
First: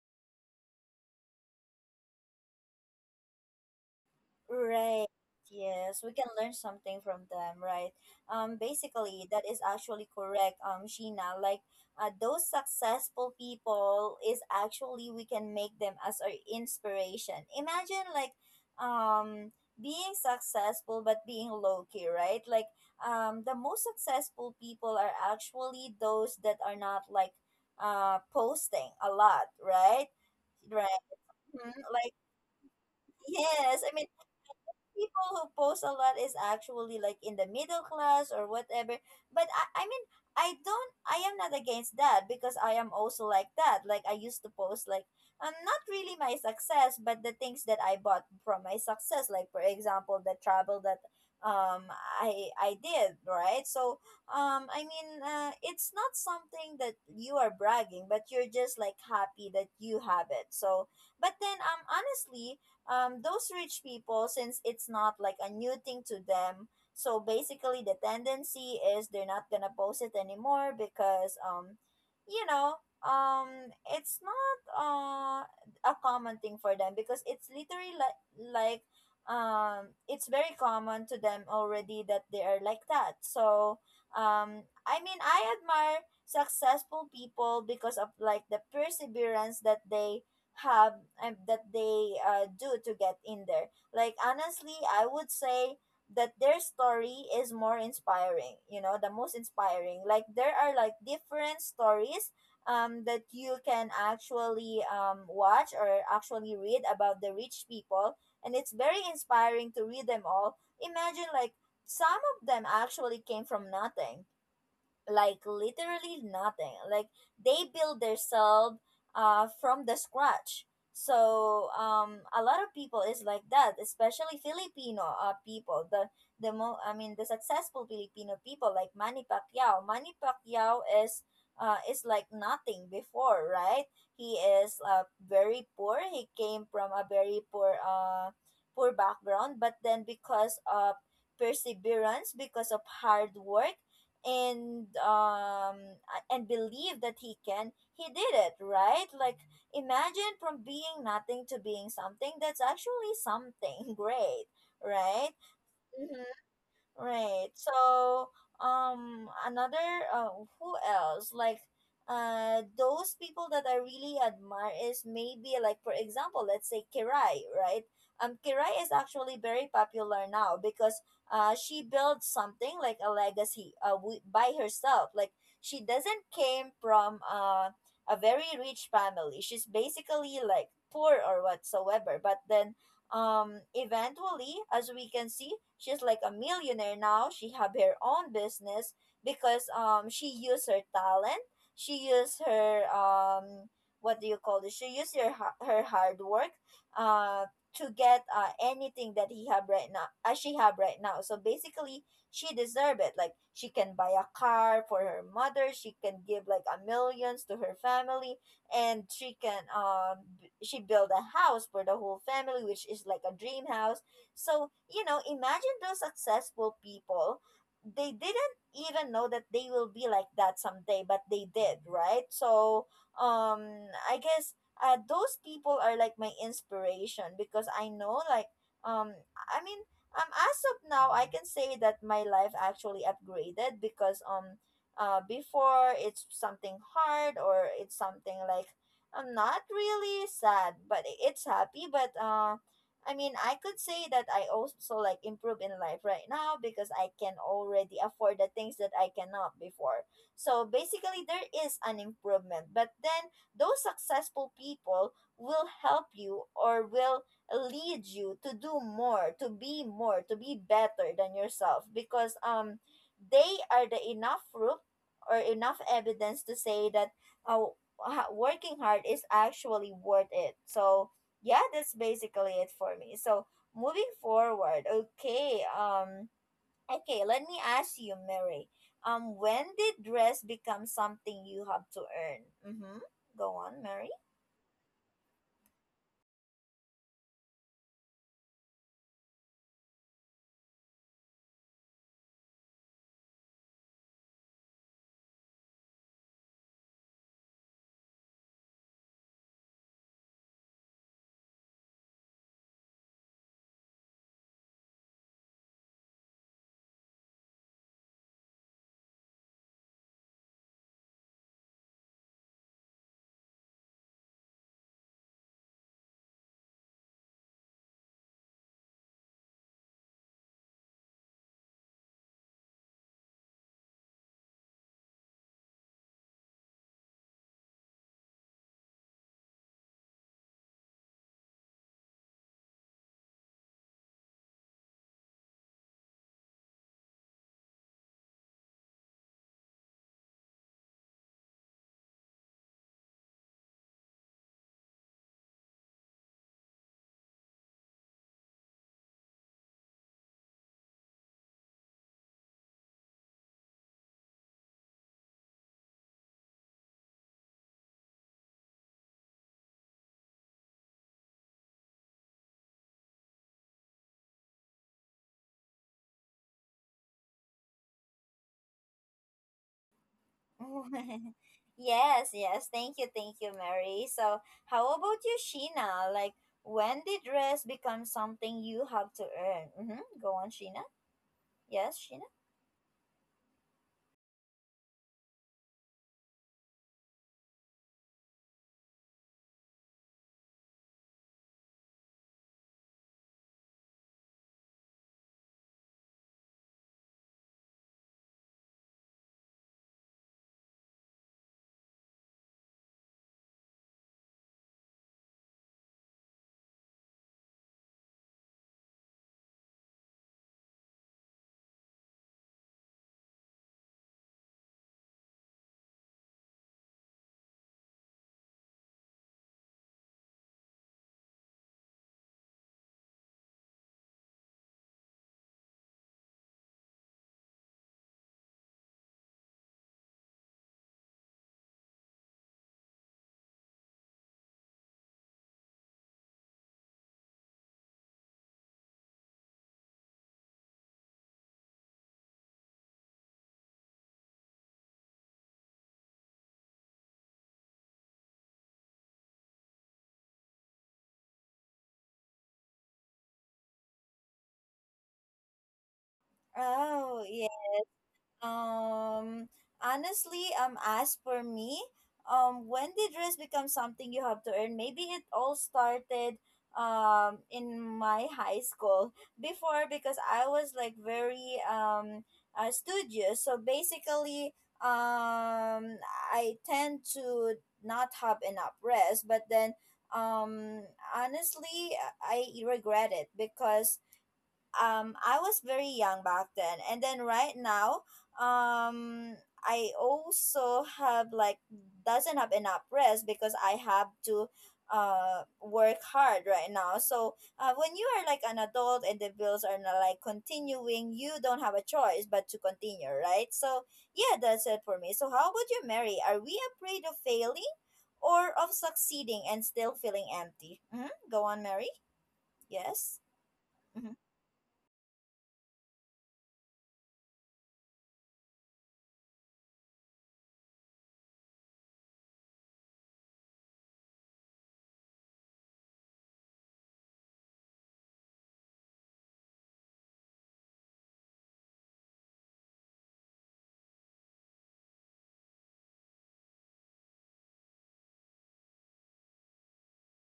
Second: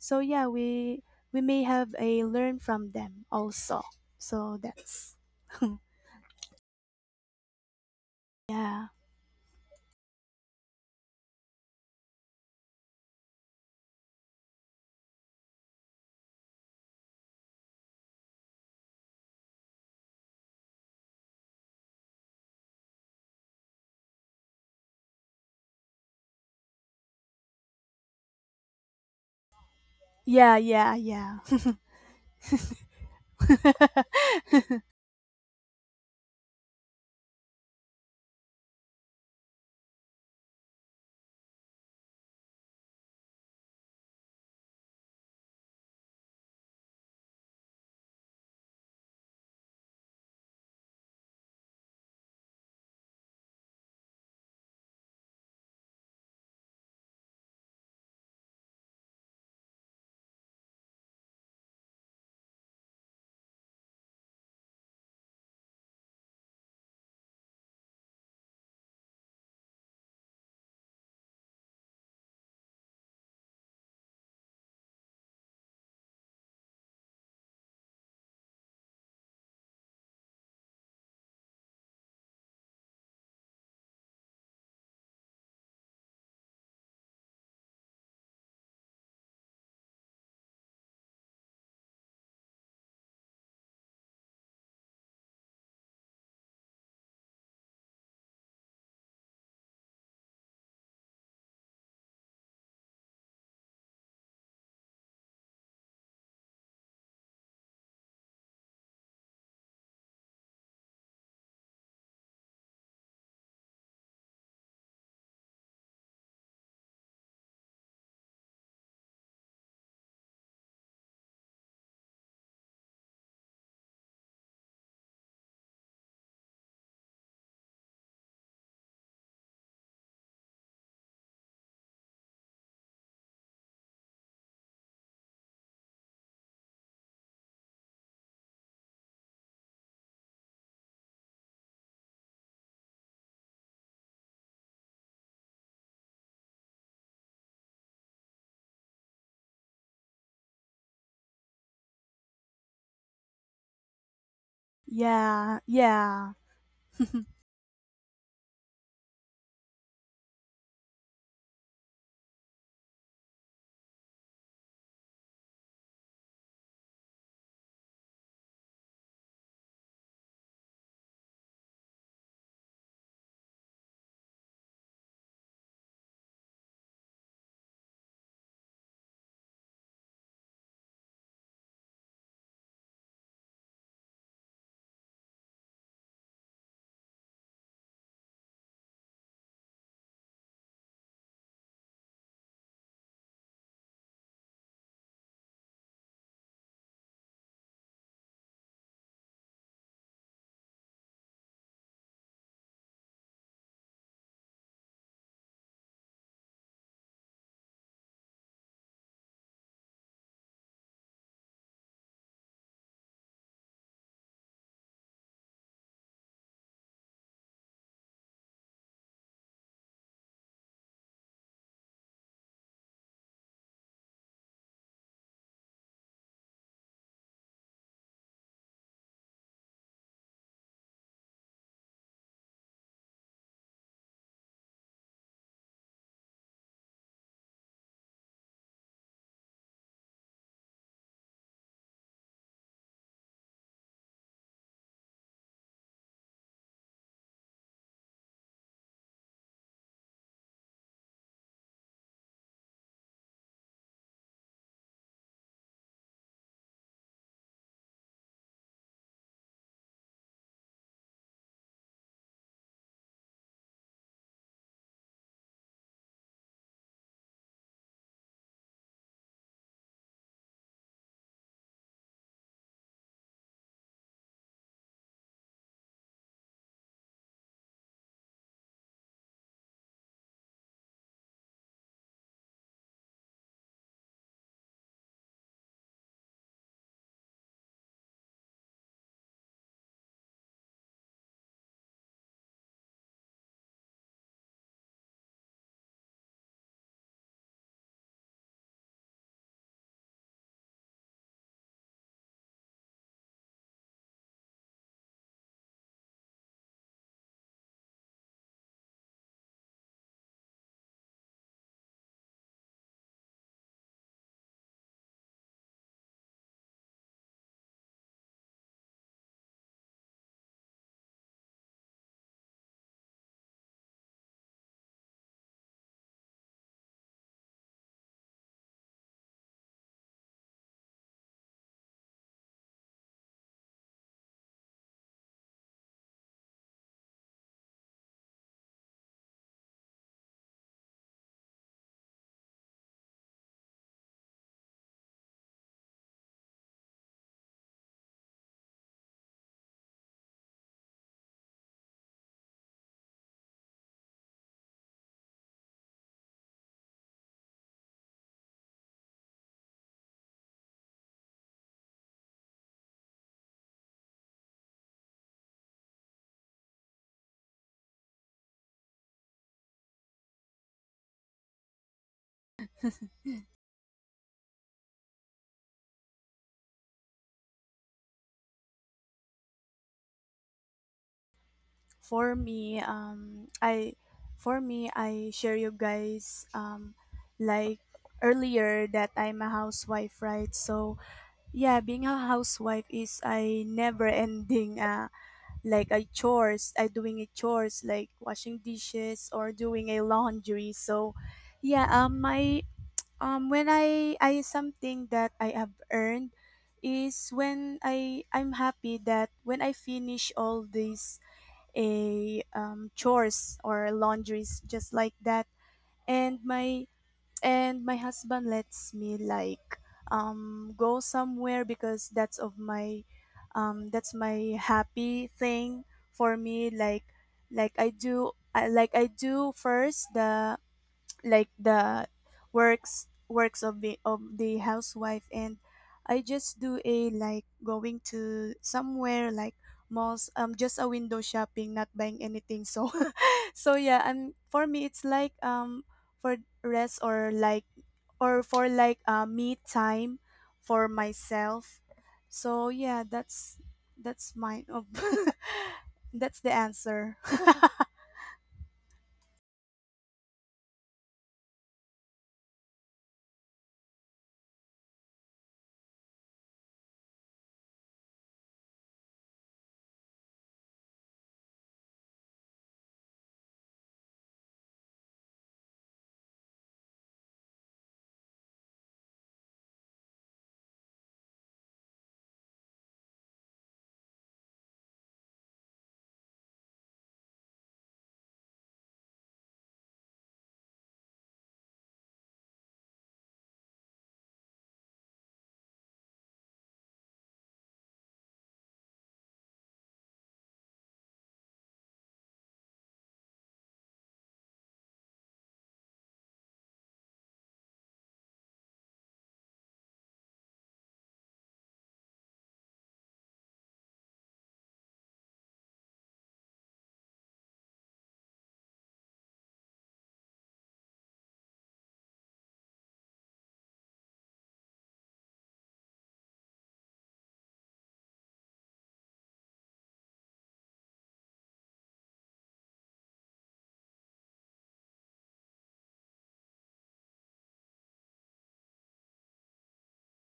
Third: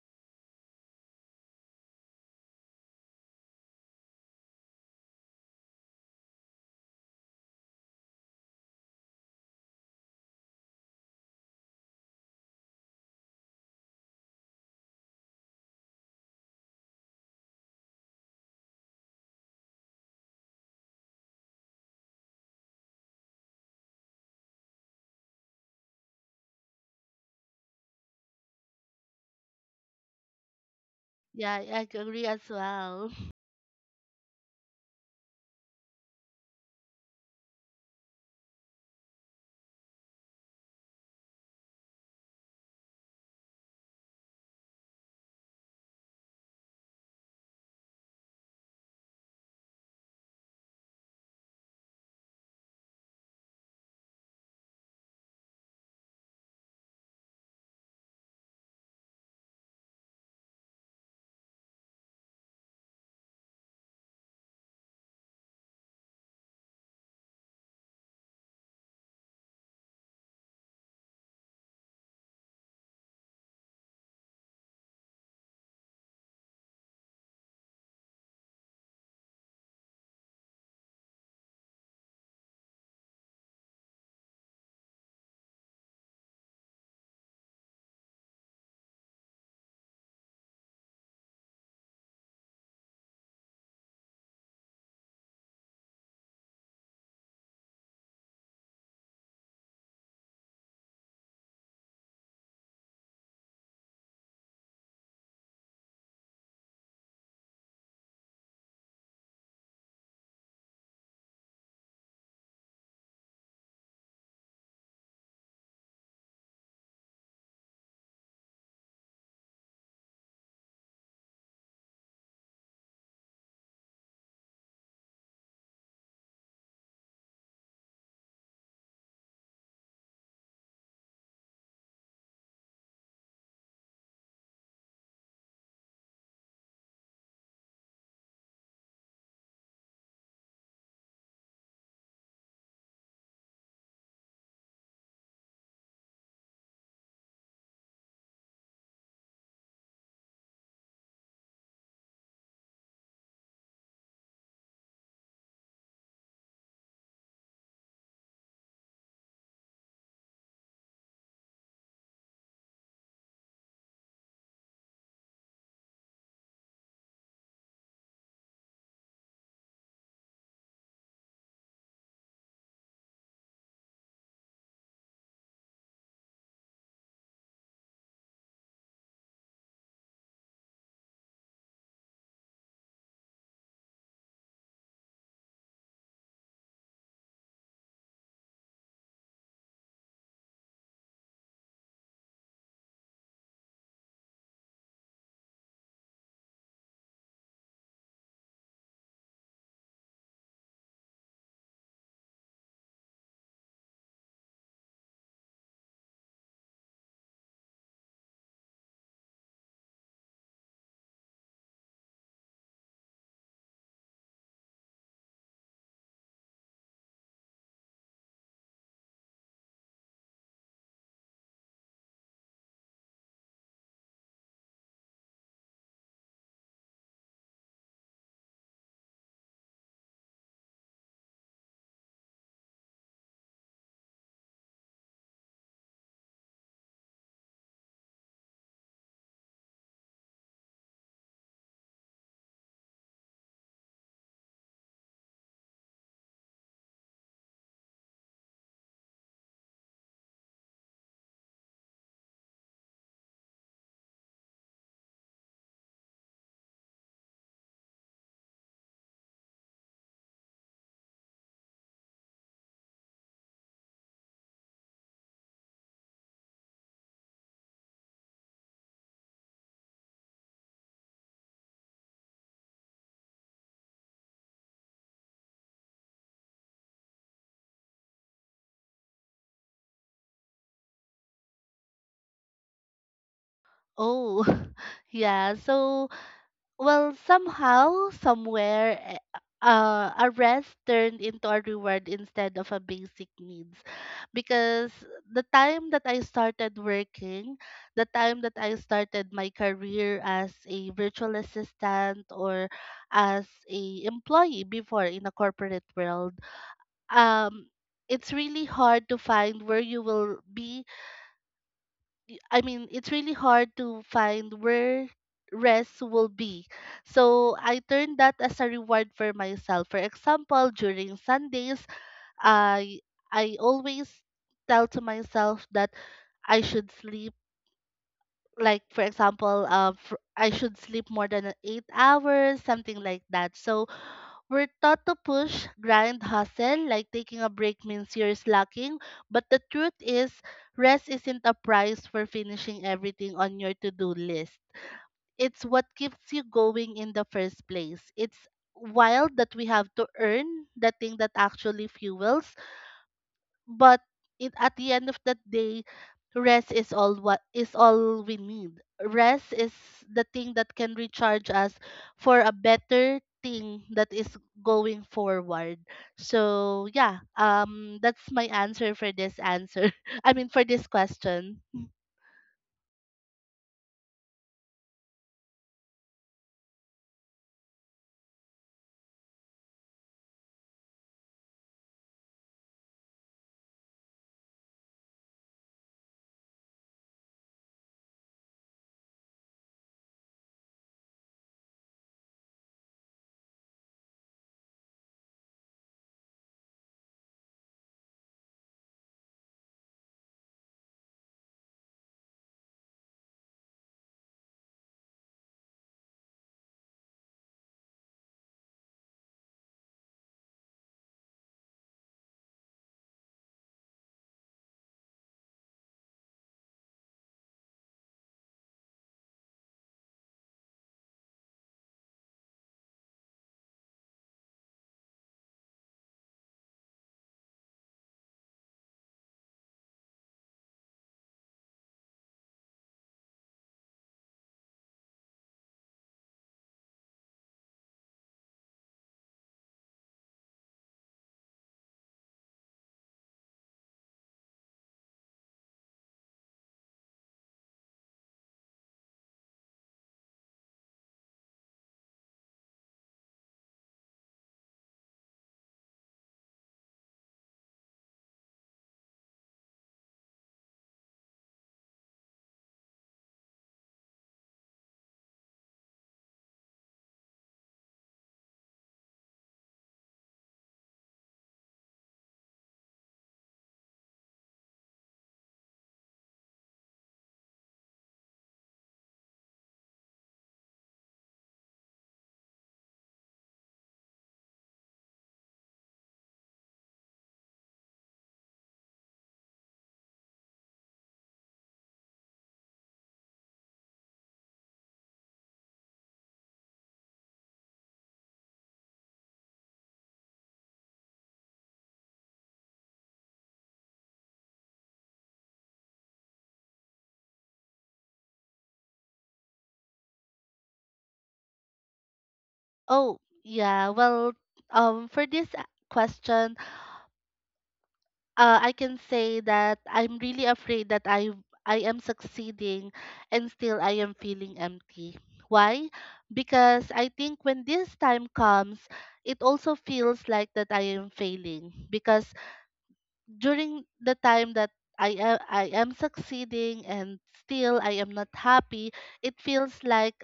Speaker 2: So yeah, we may have a learn from them also, so
Speaker 1: Right.
Speaker 2: that's.
Speaker 1: Yes, we can learn something from them, right?
Speaker 2: *laughs* Yeah.
Speaker 1: Basically, that is actually correct, Sheena. Like, those successful people is actually we can make them as our inspiration. Imagine like, um, being successful but being low key, right? Like, the most successful people are actually those that are not like, posting a lot, right?
Speaker 2: Yeah,
Speaker 1: Right.
Speaker 2: yeah, yeah.
Speaker 3: Yeah, I
Speaker 1: Mhm. Like,
Speaker 3: agree as well. *laughs*
Speaker 1: yes, I mean,
Speaker 2: *laughs*
Speaker 1: people who post a lot is actually like in the middle class or whatever. But I mean, I don't, I am not against that because I am also like that. Like, I used to post like, not really my success, but the things that I bought from my success. Like for example, the travel that um I did, right? So I mean, it's not something that you are bragging, but you're just like happy that you have it. So, but then honestly, those rich people, since it's not like a new thing to them, so basically the tendency is they're not gonna post it anymore because, you know, um, it's not a common thing for them because it's literally like like it's very common to them already that they are like that. So I mean, I admire successful people because of like the perseverance that they have, that they do to get in there. Like honestly, I would say that their story is more inspiring. You know, the most inspiring. Like, there are like different stories that you can actually watch or actually read about the rich people, and it's very inspiring to read them all. Imagine like some of them actually came from nothing, like literally nothing. Like, they build themselves from the scratch. So a lot of people is like that, especially Filipino people. The mo I mean, the successful Filipino people like Manny Pacquiao. Manny Pacquiao is like nothing before, right? He is very poor. He came from a very poor poor background, but then because of perseverance, because of hard work, and um uh, and believe that he can, he did it, right? Like, imagine from being nothing to being something, that's actually something *laughs* great, right?
Speaker 2: Yeah, yeah.
Speaker 1: Right. So, another uh, who else? Like, those people that I really admire is maybe like for example, let's say Kirai, right? Kirai is actually very popular now because she built something like a legacy by herself. Like, she doesn't came from a very rich family. She's basically like poor or whatsoever, but then eventually, as we can see, she's like a millionaire now. She have her own business because she used her talent, she used her what do you call this, she used her her hard work uh to get anything that he have right now, as she have right now. So basically, she deserve it. Like, she can buy a car for her mother, she can give like a millions to her family, and she can she built a house for the whole family, which is like a dream house. So, you know, imagine those successful people, they didn't even know that they will be like that someday, but they did, right? So um I guess those people are like my inspiration because I know like, um I mean, as of now I can say that my life actually upgraded because before it's something hard or it's something like, I'm not really sad, but it's happy, but I mean, I could say that I also like improve in life right now because I can already afford the things that I cannot before. So basically, there is an improvement, but then those successful people will help you or will lead you to do more, to be more, to be better than yourself, because they are the enough proof or enough evidence to say that uh, working hard is actually worth it. So, yeah, that's basically it for me. So, moving forward, okay, okay, let me ask you, Mary, when did dress become something you have to earn? Mm-hmm. Go on, Mary.
Speaker 3: Oh, *laughs* yeah. So well, somehow, somewhere, a rest turned into a reward instead of a basic needs. Because the time that I started working, the time that I started my career as a virtual assistant or as a employee before in a corporate world, um, it's really hard to find where you will be. I mean, it's really hard to find where rest will be. So I turned that as a reward for myself. For example, during Sundays, I I always tell to myself that I should sleep. Like for example, I should sleep more than 8 hours, something like that. So we're taught to push, grind, hustle, like taking a break means you're slacking. But the truth is, rest isn't a prize for finishing everything on your to do list. It's what keeps you going in the first place. It's wild that we have to earn the thing that actually fuels but it, at the end of that day rest is all what is all we need. Rest is the thing that can recharge us for a better thing that is going forward. So yeah, that's my answer for this answer, *laughs* I mean, for this
Speaker 1: *laughs*
Speaker 3: question.
Speaker 1: Yes, yes, thank you, Mary. So, how about you, Sheena? Like, when did dress become something you have to earn? Mm-hmm. Go on, Sheena. Yes, Sheena.
Speaker 2: For me, I share you guys, like earlier that I'm a housewife, right? So yeah, being a housewife is a never ending, like a chores, I doing a chores like washing dishes or doing a laundry. So yeah, my when I something that I have earned is when I'm happy, that when I finish all these, a chores or laundries just like that, and my husband lets me like, go somewhere, because that's of my, that's my happy thing for me, like like I do first the, the works of the housewife, and I just do a like going to somewhere like malls, just a window shopping, not buying anything. So *laughs* so yeah, and for me it's like, for rest or like or for like, me time for myself. So yeah, that's mine of *laughs* that's the answer.
Speaker 1: Oh, yeah.
Speaker 2: *laughs*
Speaker 1: Um, honestly, as for me, when did rest become something you have to earn? Maybe it all started in my high school before because I was like very studious. So basically, um, I tend to not have enough rest, but then um honestly I regret it because I was very young back then, and then right now um I also have like doesn't have enough rest because I have to work hard right now. So when you are like an adult and the bills are not like continuing, you don't have a choice but to continue, right? So yeah, that's it for me. So how about you, Mary? Are we afraid of failing or of succeeding and still feeling empty? Hmm, go on, Mary. Yes.
Speaker 3: Oh, yeah.
Speaker 1: Mm-hmm.
Speaker 3: Well, for this question, I can say that I'm really afraid that I am succeeding and still I am feeling empty. Why? Because I think when this time comes, it also feels like that I am failing because during the time that I am succeeding and still I am not happy, it feels like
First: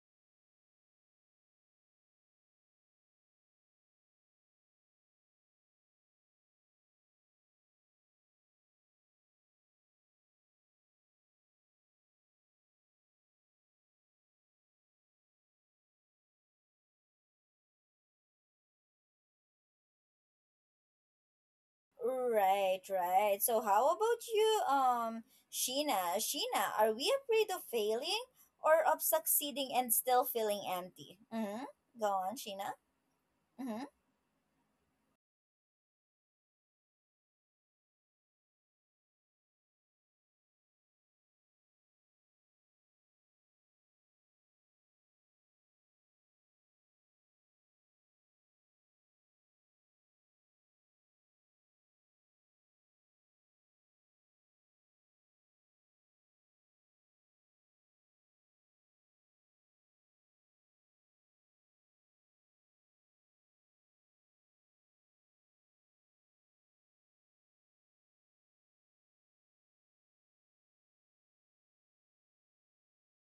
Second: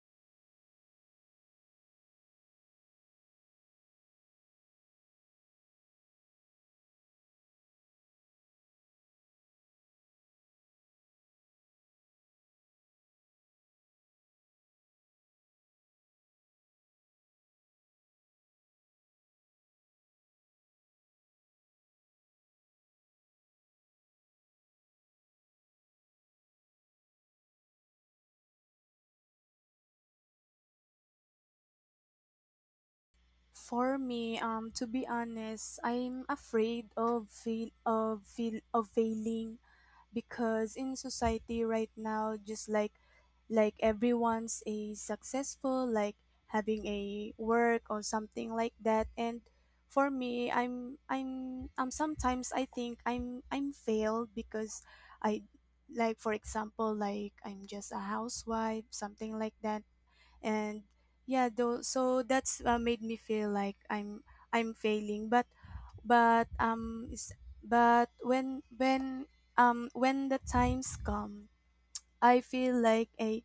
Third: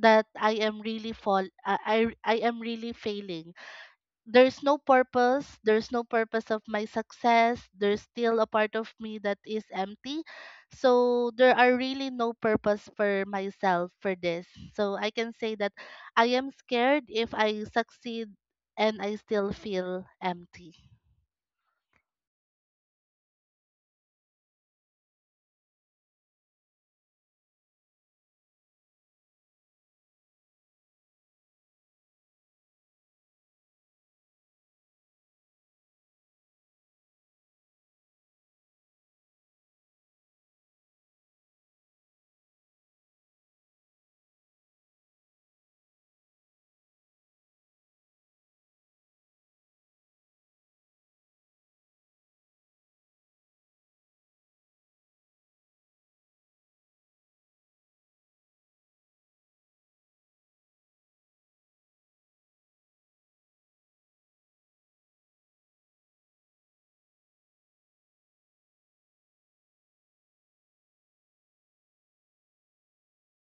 Speaker 3: that I am really fall I am really failing. There's no purpose of my success. There's still a part of me that is empty, so there are really no purpose for myself for this. So I can say that I am scared if I succeed and I still feel empty.
Speaker 1: Right, right. So how about you, Sheena? Sheena, are we afraid of failing or of succeeding and still feeling empty? Mm-hmm. Go on, Sheena. Mm-hmm.
Speaker 2: For me, to be honest, I'm afraid of of failing, because in society right now, just like everyone's a successful, like having a work or something like that. And for me, I'm sometimes I think I'm failed, because I like for example like I'm just a housewife, something like that, and yeah though, so that's, made me feel like I'm failing. But but um s- when when the times come, I feel like a,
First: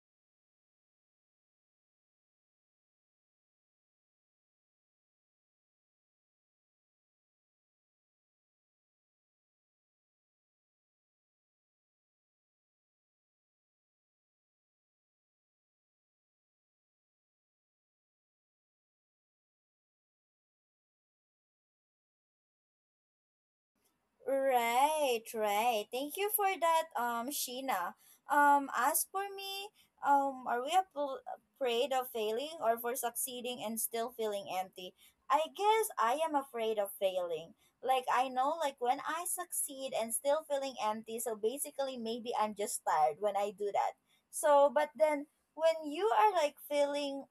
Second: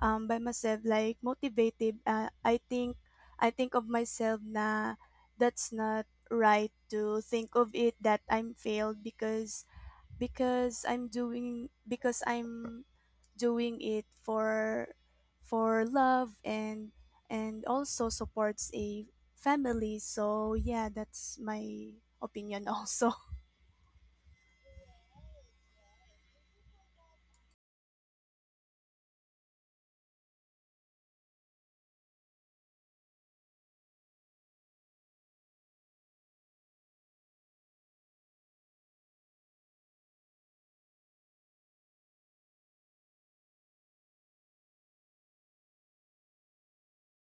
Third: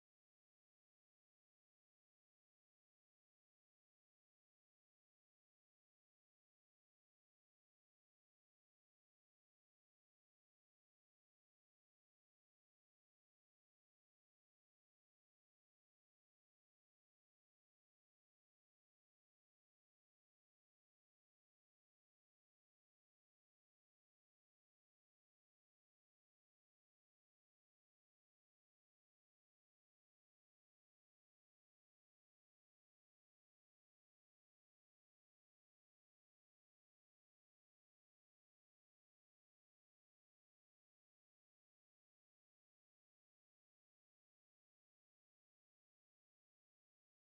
Speaker 2: by myself like motivated, I think of myself na, that's not right to think of it that I'm failed, because I'm doing it for love, and also supports a family. So yeah, that's my opinion also. *laughs*
Speaker 1: Right, right. Thank you for that, Sheena. As for me, um, are we ap- afraid of failing or for succeeding and still feeling empty? I guess I am afraid of failing. Like, I know, like, when I succeed and still feeling empty, so basically maybe I'm just tired when I do that. So, but then when you are like feeling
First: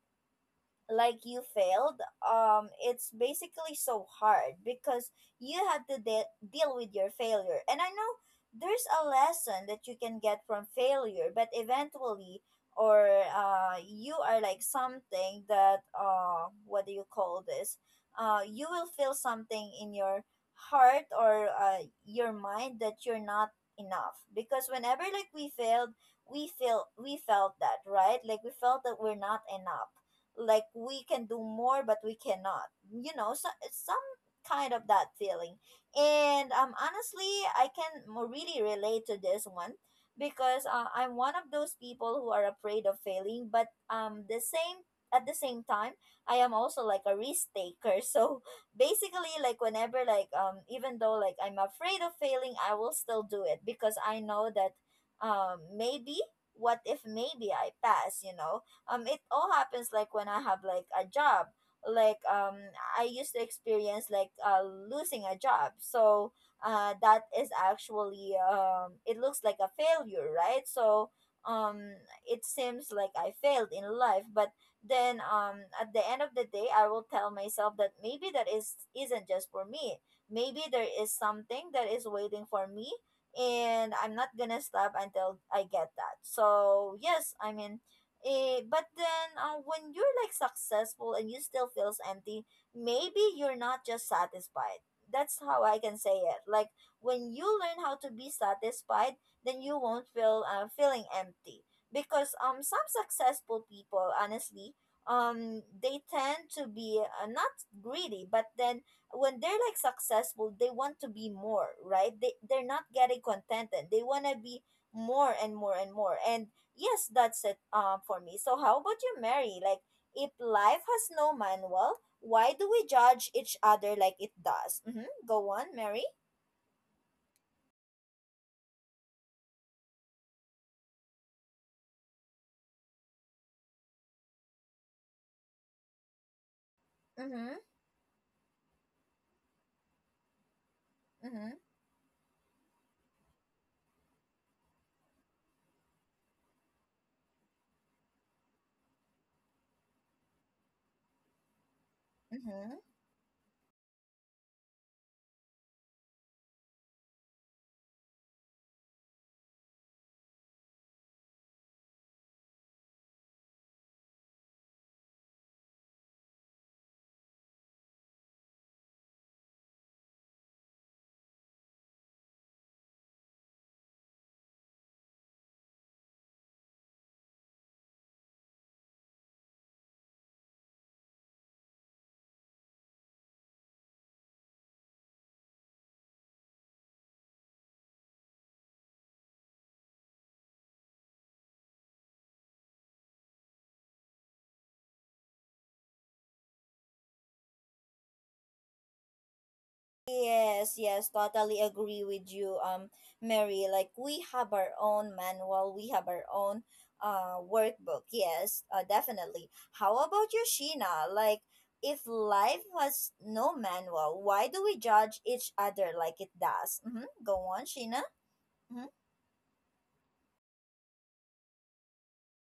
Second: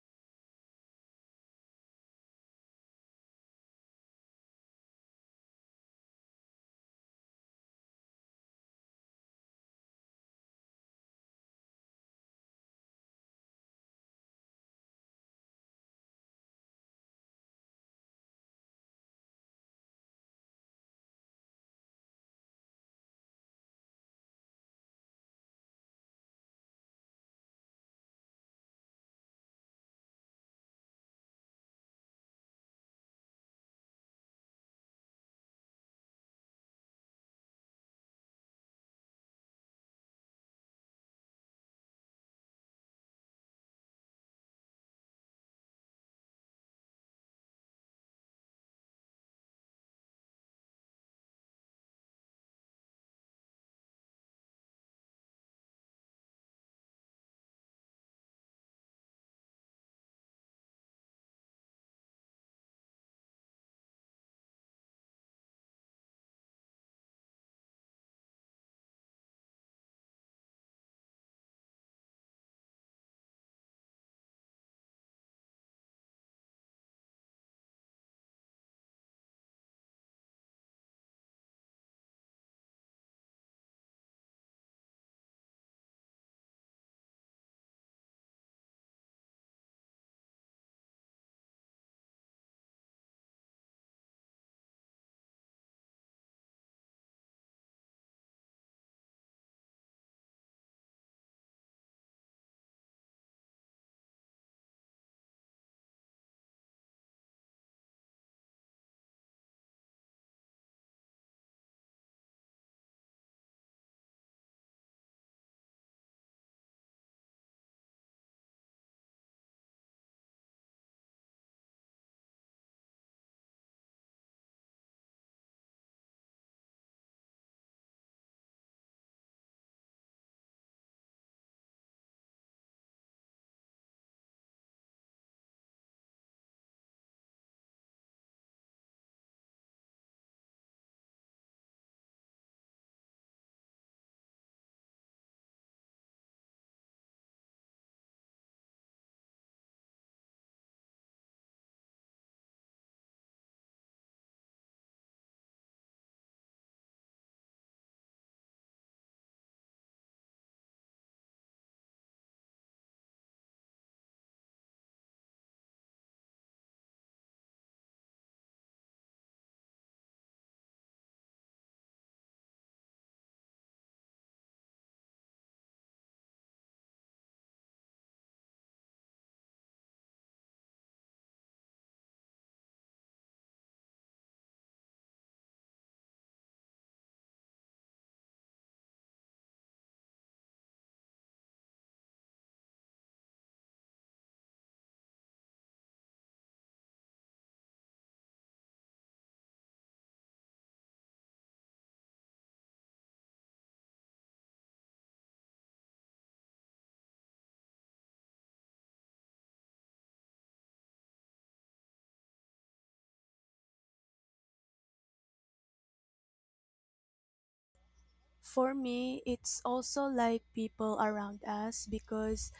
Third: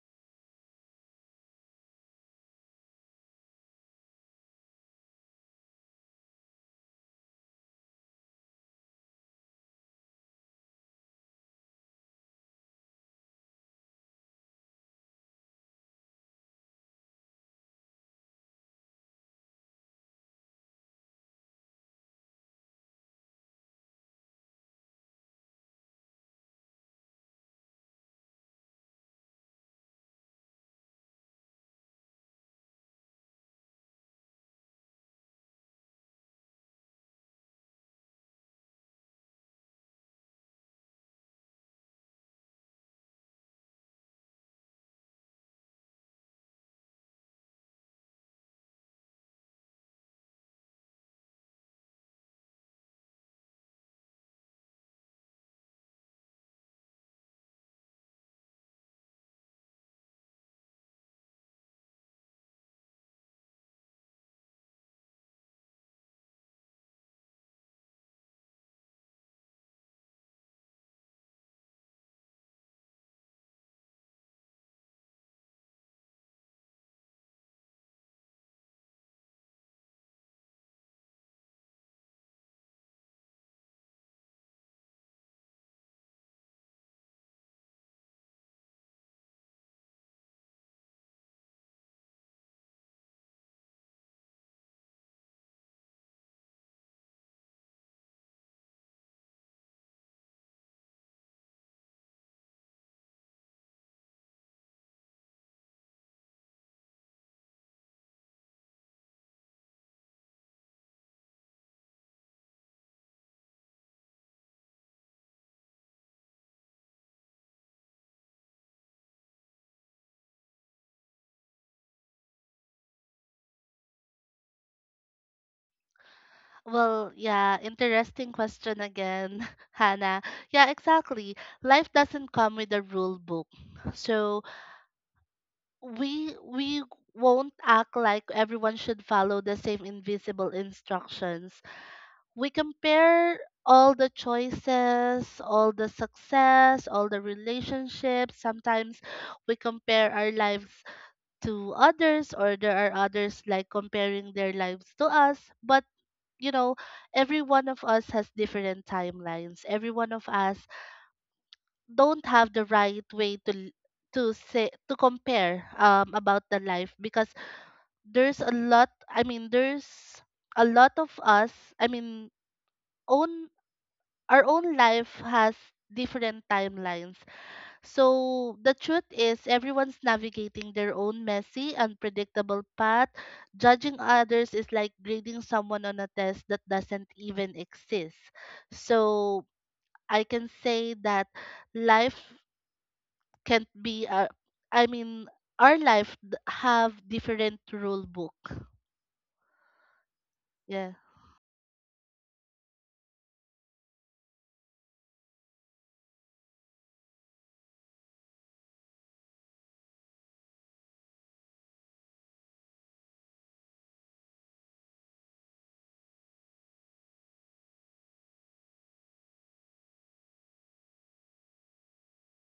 Speaker 1: like you failed, it's basically so hard because you have to deal with your failure. And I know there's a lesson that you can get from failure, but eventually, or you are like something that what do you call this, you will feel something in your heart or your mind that you're not enough. Because whenever like we failed, we felt that, right? Like we felt that we're not enough, like we can do more but we cannot, you know, so some kind of that feeling. And honestly I can really relate to this one because I'm one of those people who are afraid of failing. But the same at the same time I am also like a risk taker *laughs* so basically like whenever like, even though like I'm afraid of failing, I will still do it because I know that, maybe, what if maybe I pass, you know? It all happens like when I have like a job, like I used to experience like losing a job. So that is actually, it looks like a failure, right? So um it seems like I failed in life, but then at the end of the day I will tell myself that maybe that is isn't just for me, maybe there is something that is waiting for me, and I'm not gonna stop until I get that. So yes, I mean, eh, but then when you're like successful and you still feels empty, maybe you're not just satisfied. That's how I can say it. Like when you learn how to be satisfied, then you won't feeling empty, because some successful people, honestly, they tend to be not greedy, but then when they're like successful they want to be more, right? They're not getting contented, they want to be more and more and more. And yes, that's it, for me. So how about you, Mary? Like, if life has no manual, why do we judge each other like it does? Mm-hmm. Go on, Mary.
Speaker 3: Well, yeah, interesting question again, *laughs* Hannah. Yeah, exactly. Life doesn't come with a rule book, so we
Speaker 1: Mm-hmm.
Speaker 3: won't act like everyone should follow the same invisible
Speaker 1: Mm-hmm.
Speaker 3: instructions. We compare all the choices, all the success, all the relationships. Sometimes we compare our lives to others, or there
Speaker 1: Mm-hmm.
Speaker 3: are others like comparing their lives to us, but you know, every one of us has different timelines. Every one of us don't have the right way to l- to say to compare about the life, because there's a lot, I mean, there's a lot of us, i mean own our own life has different timelines. So the truth is everyone's navigating their own messy unpredictable path. Judging others is like grading someone on a test that doesn't even exist. So I can say that life can't be a, I mean our life have different rule book.
Speaker 1: Yes,
Speaker 3: Yeah.
Speaker 1: yes, totally agree with you, Mary. Like, we have our own manual, we have our own workbook. Yes, definitely. How about you, Sheena? Like, if life has no manual, why do we judge each other like it does? Mm-hmm. Go on, Sheena.
Speaker 2: For
Speaker 1: Mm-hmm.
Speaker 2: me, it's also like people around us, because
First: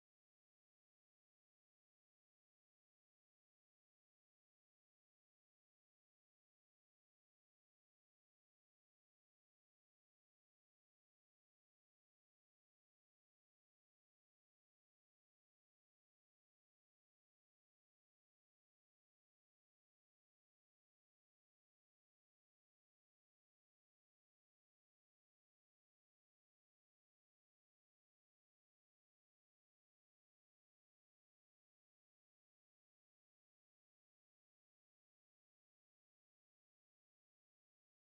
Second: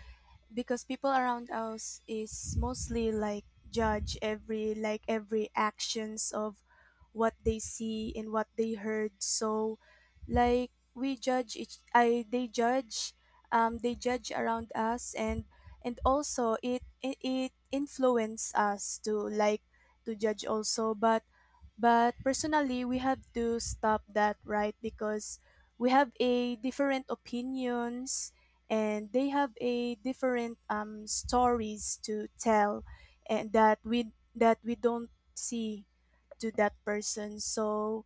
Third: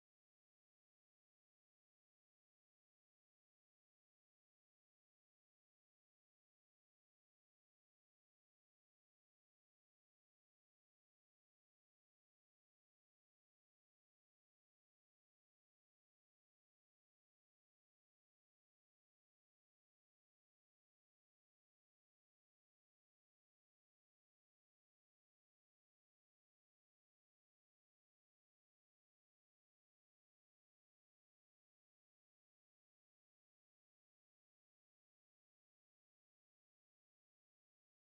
Speaker 2: people around us is mostly like judge every actions of what they see and what they heard. So like we judge each I they judge around us, and also it influence us to to judge also, but personally we have to stop that, right? Because we have a different opinions and they have a different, stories to tell, and that we don't see to that person. So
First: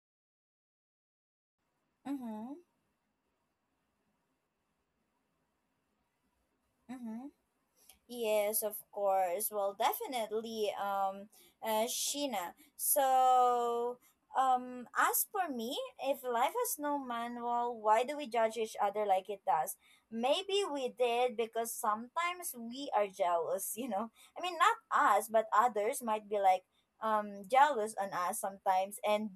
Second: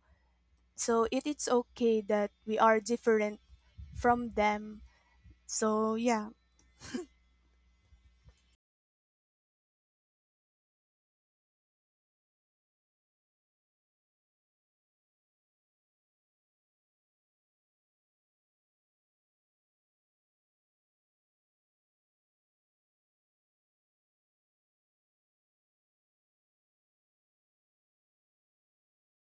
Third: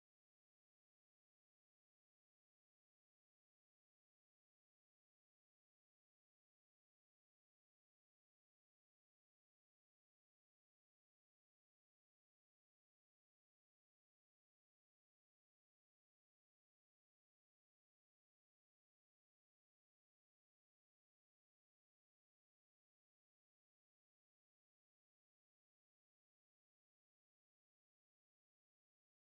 Speaker 2: it is okay that
Speaker 1: Mm-hmm.
Speaker 2: we are different from them. So yeah.
Speaker 1: Mm-hmm. Yes, of course. Well, definitely, Sheena. So, as for me, if life has no manual, why do we judge each other like it does? Maybe we did because sometimes we are jealous, *laughs* you know? I mean, not us, but others might be like, jealous on us sometimes. And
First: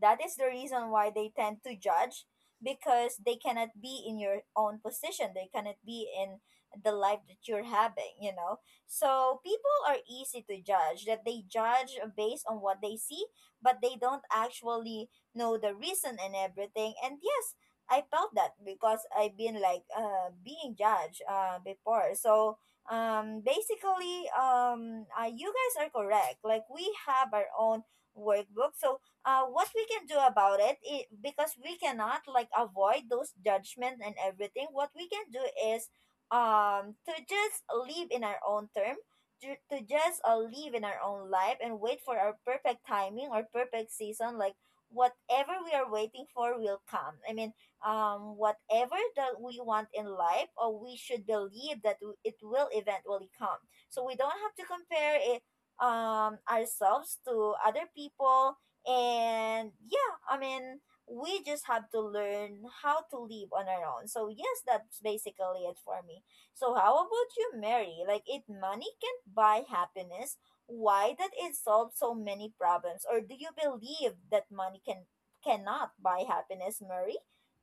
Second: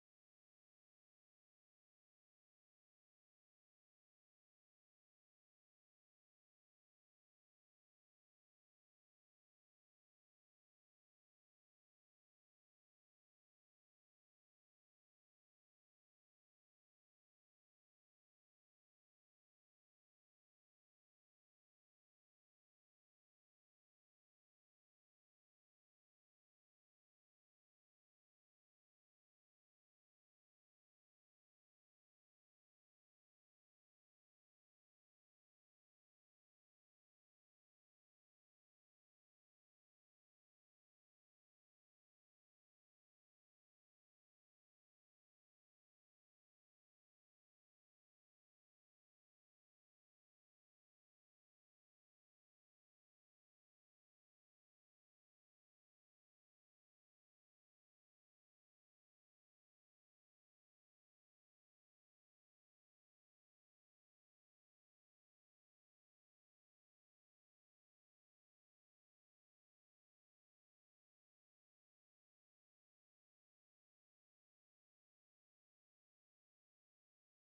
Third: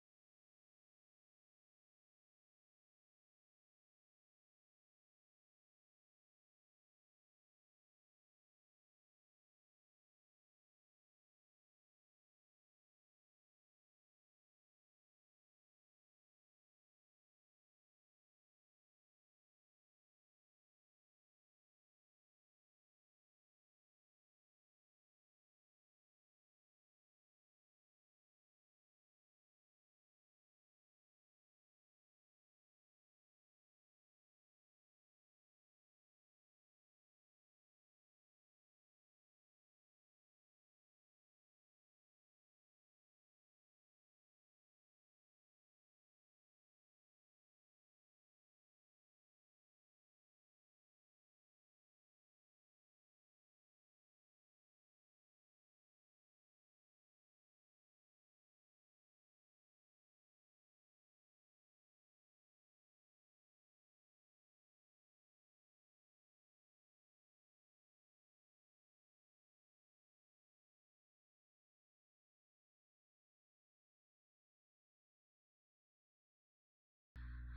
Speaker 1: that is the reason why they tend to judge, because they cannot be in your own position. They cannot be in the life that you're having, you know? So people are easy to judge, that they judge based on what they see, but they don't actually know the reason and everything. And yes, I felt that because I've been like being judged before. So basically you guys are correct, like we have our own workbook. So what we can do about it, because we cannot like avoid those judgment and everything. What we can do is to just live in our own term, to just live in our own life and wait for our perfect timing or perfect season, like whatever we are waiting for will come. I mean, whatever that we want in life, or we should believe that it will eventually come, so we don't have to compare it, ourselves to other people. And yeah, I mean, we just have to learn how to live on our own. So yes, that's basically it for me. So how about you, Mary? Like, if money can't buy happiness, why did it solve so many problems? Or do you believe that money can cannot buy happiness, Mary?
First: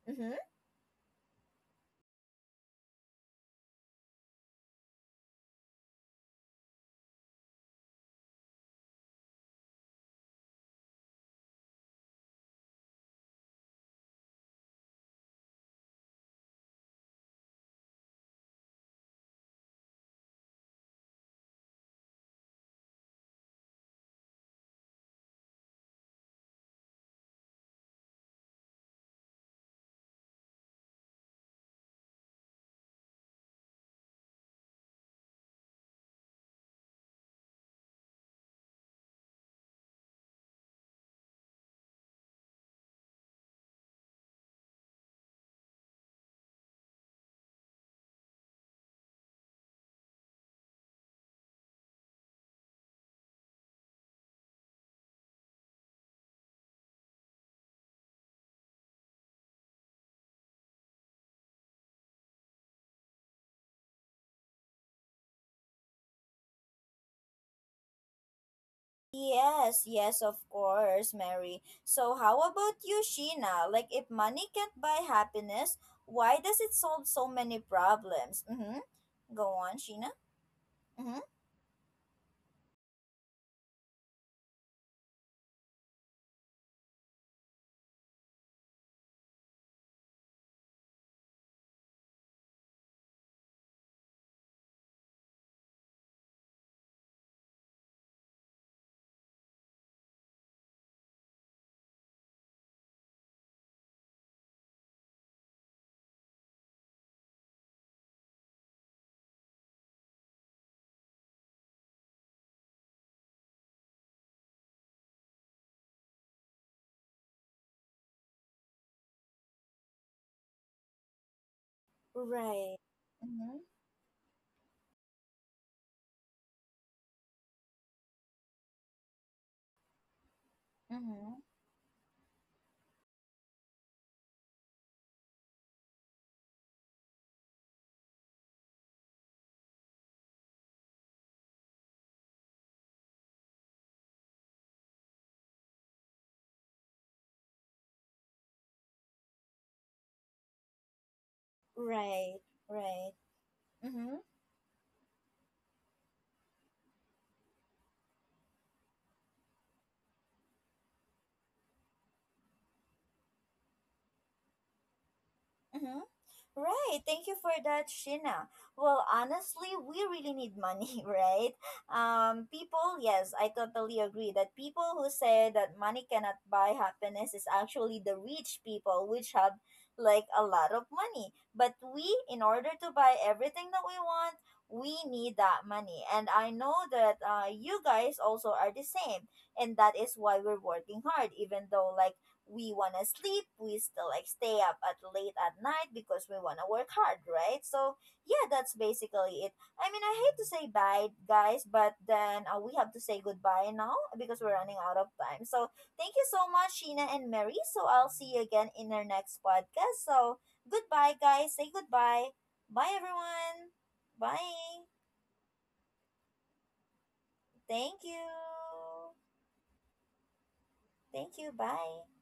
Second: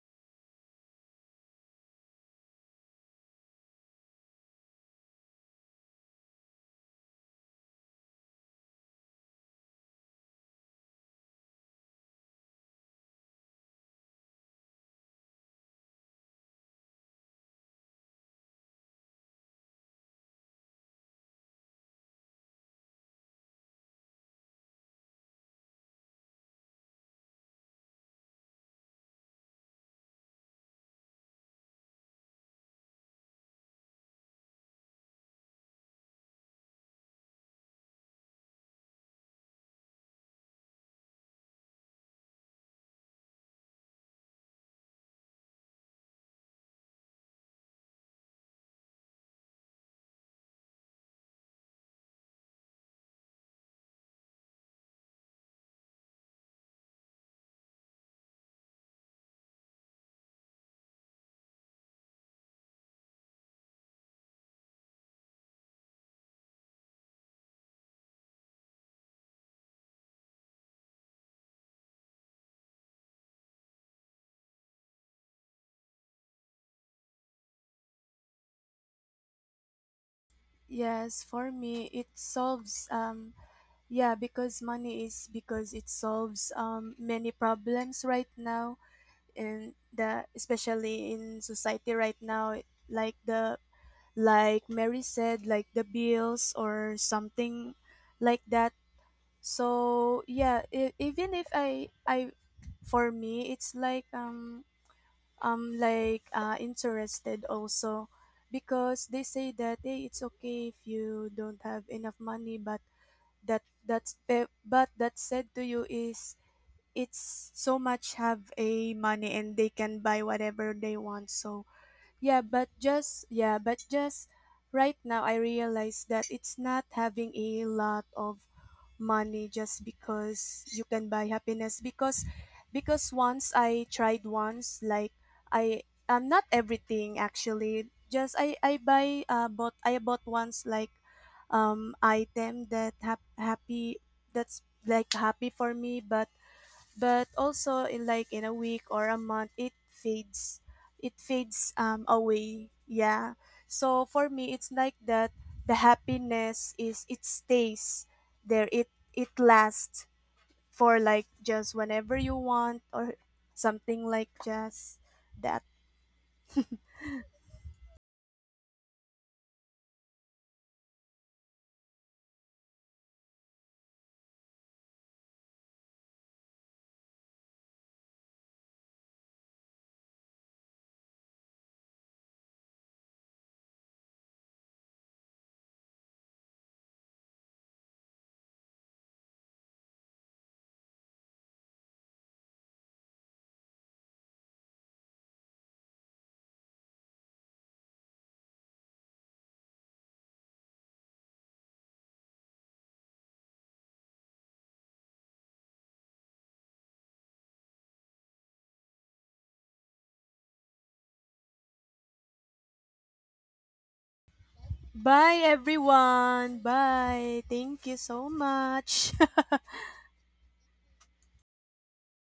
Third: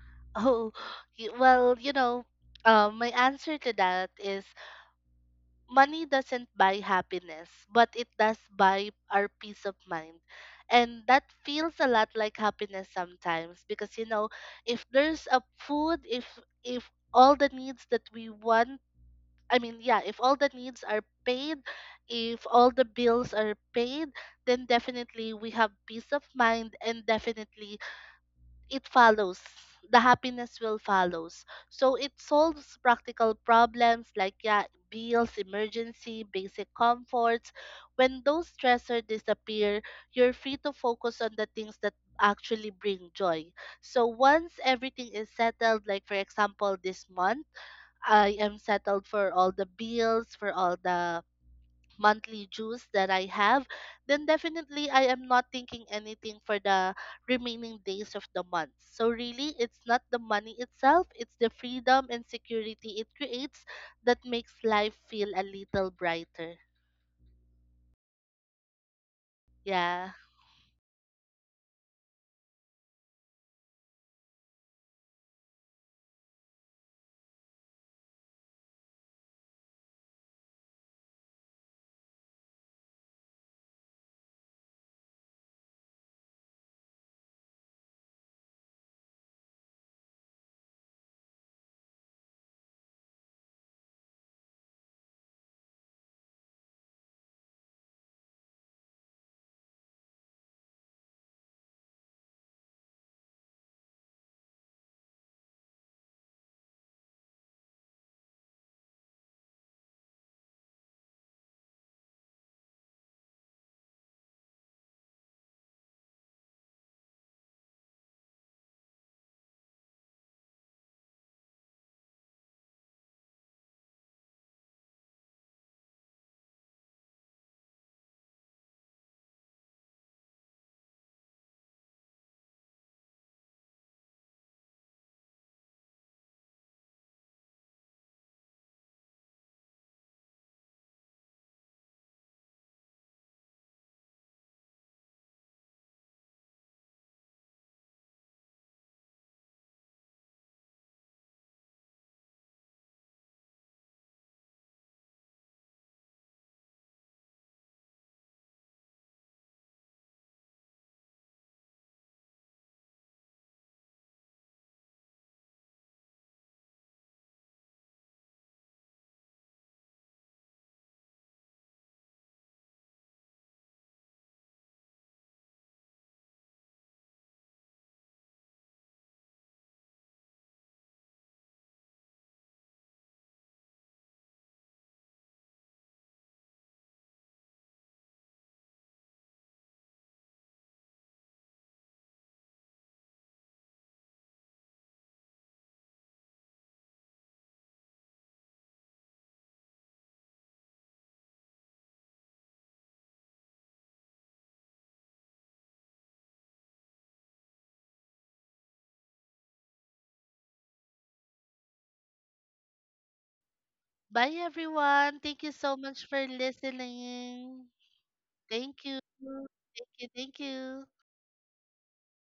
Speaker 1: Mm-hmm.
Speaker 3: Oh, well, you know, my answer to that is money doesn't buy happiness, but it does buy our peace of mind. And that feels a lot like happiness sometimes because, you know, if there's a food, if all the needs that we want, I mean, yeah, if all the needs are paid, if all the bills are paid, then definitely we have peace of mind, and definitely it follows, the happiness will follows. So it solves practical problems like, yeah, bills, emergency, basic comforts. When those stressors disappear, you're free to focus on the things that actually bring joy. So once everything is settled, like for example this month I am settled for all the bills, for all the monthly dues that I have, then definitely I am not thinking anything for the remaining days of the month. So really, it's not the money itself, it's the freedom and security it creates that makes life feel a little brighter.
Speaker 1: Yes,
Speaker 3: Yeah.
Speaker 1: yes, of course, Mary. So how about you, Sheena? Like, if money can't buy happiness, why does it solve so many problems? Mm-hmm. Go on, Sheena. Mm-hmm.
Speaker 2: Yes, for me it solves, yeah, because money is because it solves, many problems right now, in the, especially in society right now, like the like Mary said, like the bills or something like that. So yeah, even if I I for me it's like, like, interested also, because they say that hey, it's okay if you don't have enough money, but that's eh, but that said to you is it's so much have a money and they can buy whatever they want. So yeah, but
Speaker 1: Right.
Speaker 2: just,
Speaker 1: Mm-hmm.
Speaker 2: right now I realize that it's not having a lot of money just because you can buy
Speaker 1: Mm-hmm.
Speaker 2: happiness, because once I tried once, like I I'm not everything actually just I buy bought I bought once, like, item that happy, that's like happy for me, but also in like in a week or a month it fades,
Speaker 1: Right.
Speaker 2: away,
Speaker 1: Right.
Speaker 2: yeah. So
Speaker 1: Mm-hmm.
Speaker 2: for me it's like that, the happiness is it stays there, it lasts for like just whenever you want or something like just that.
Speaker 1: Mm-hmm. Right. Thank you for that, Shina. Well, honestly, we really need money, *laughs* right? People, yes, I totally agree that people who say that money cannot buy happiness is actually the rich people, which have like a lot of money. But we, in order to buy everything that we want, we need that money. And I know that you guys also are the same. And that is why we're working hard, even though, like, we want to sleep, we still like stay up at late at night because we want to work hard, right? So yeah, that's basically it. I mean, I hate to say bye guys, but then we have to say goodbye now because we're running out of time. So thank you so much, Sheena and Mary. So I'll see you again in our next podcast. So goodbye guys, say goodbye. Bye everyone.
Speaker 3: Bye
Speaker 1: Bye.
Speaker 3: everyone.
Speaker 2: Bye
Speaker 3: Thank you so much for
Speaker 2: everyone. Bye.
Speaker 3: listening.
Speaker 2: Thank you
Speaker 1: Thank you.
Speaker 2: so
Speaker 3: Thank you.
Speaker 2: much. *laughs*
Speaker 3: Thank you. Thank you.
Speaker 1: Thank you. Bye.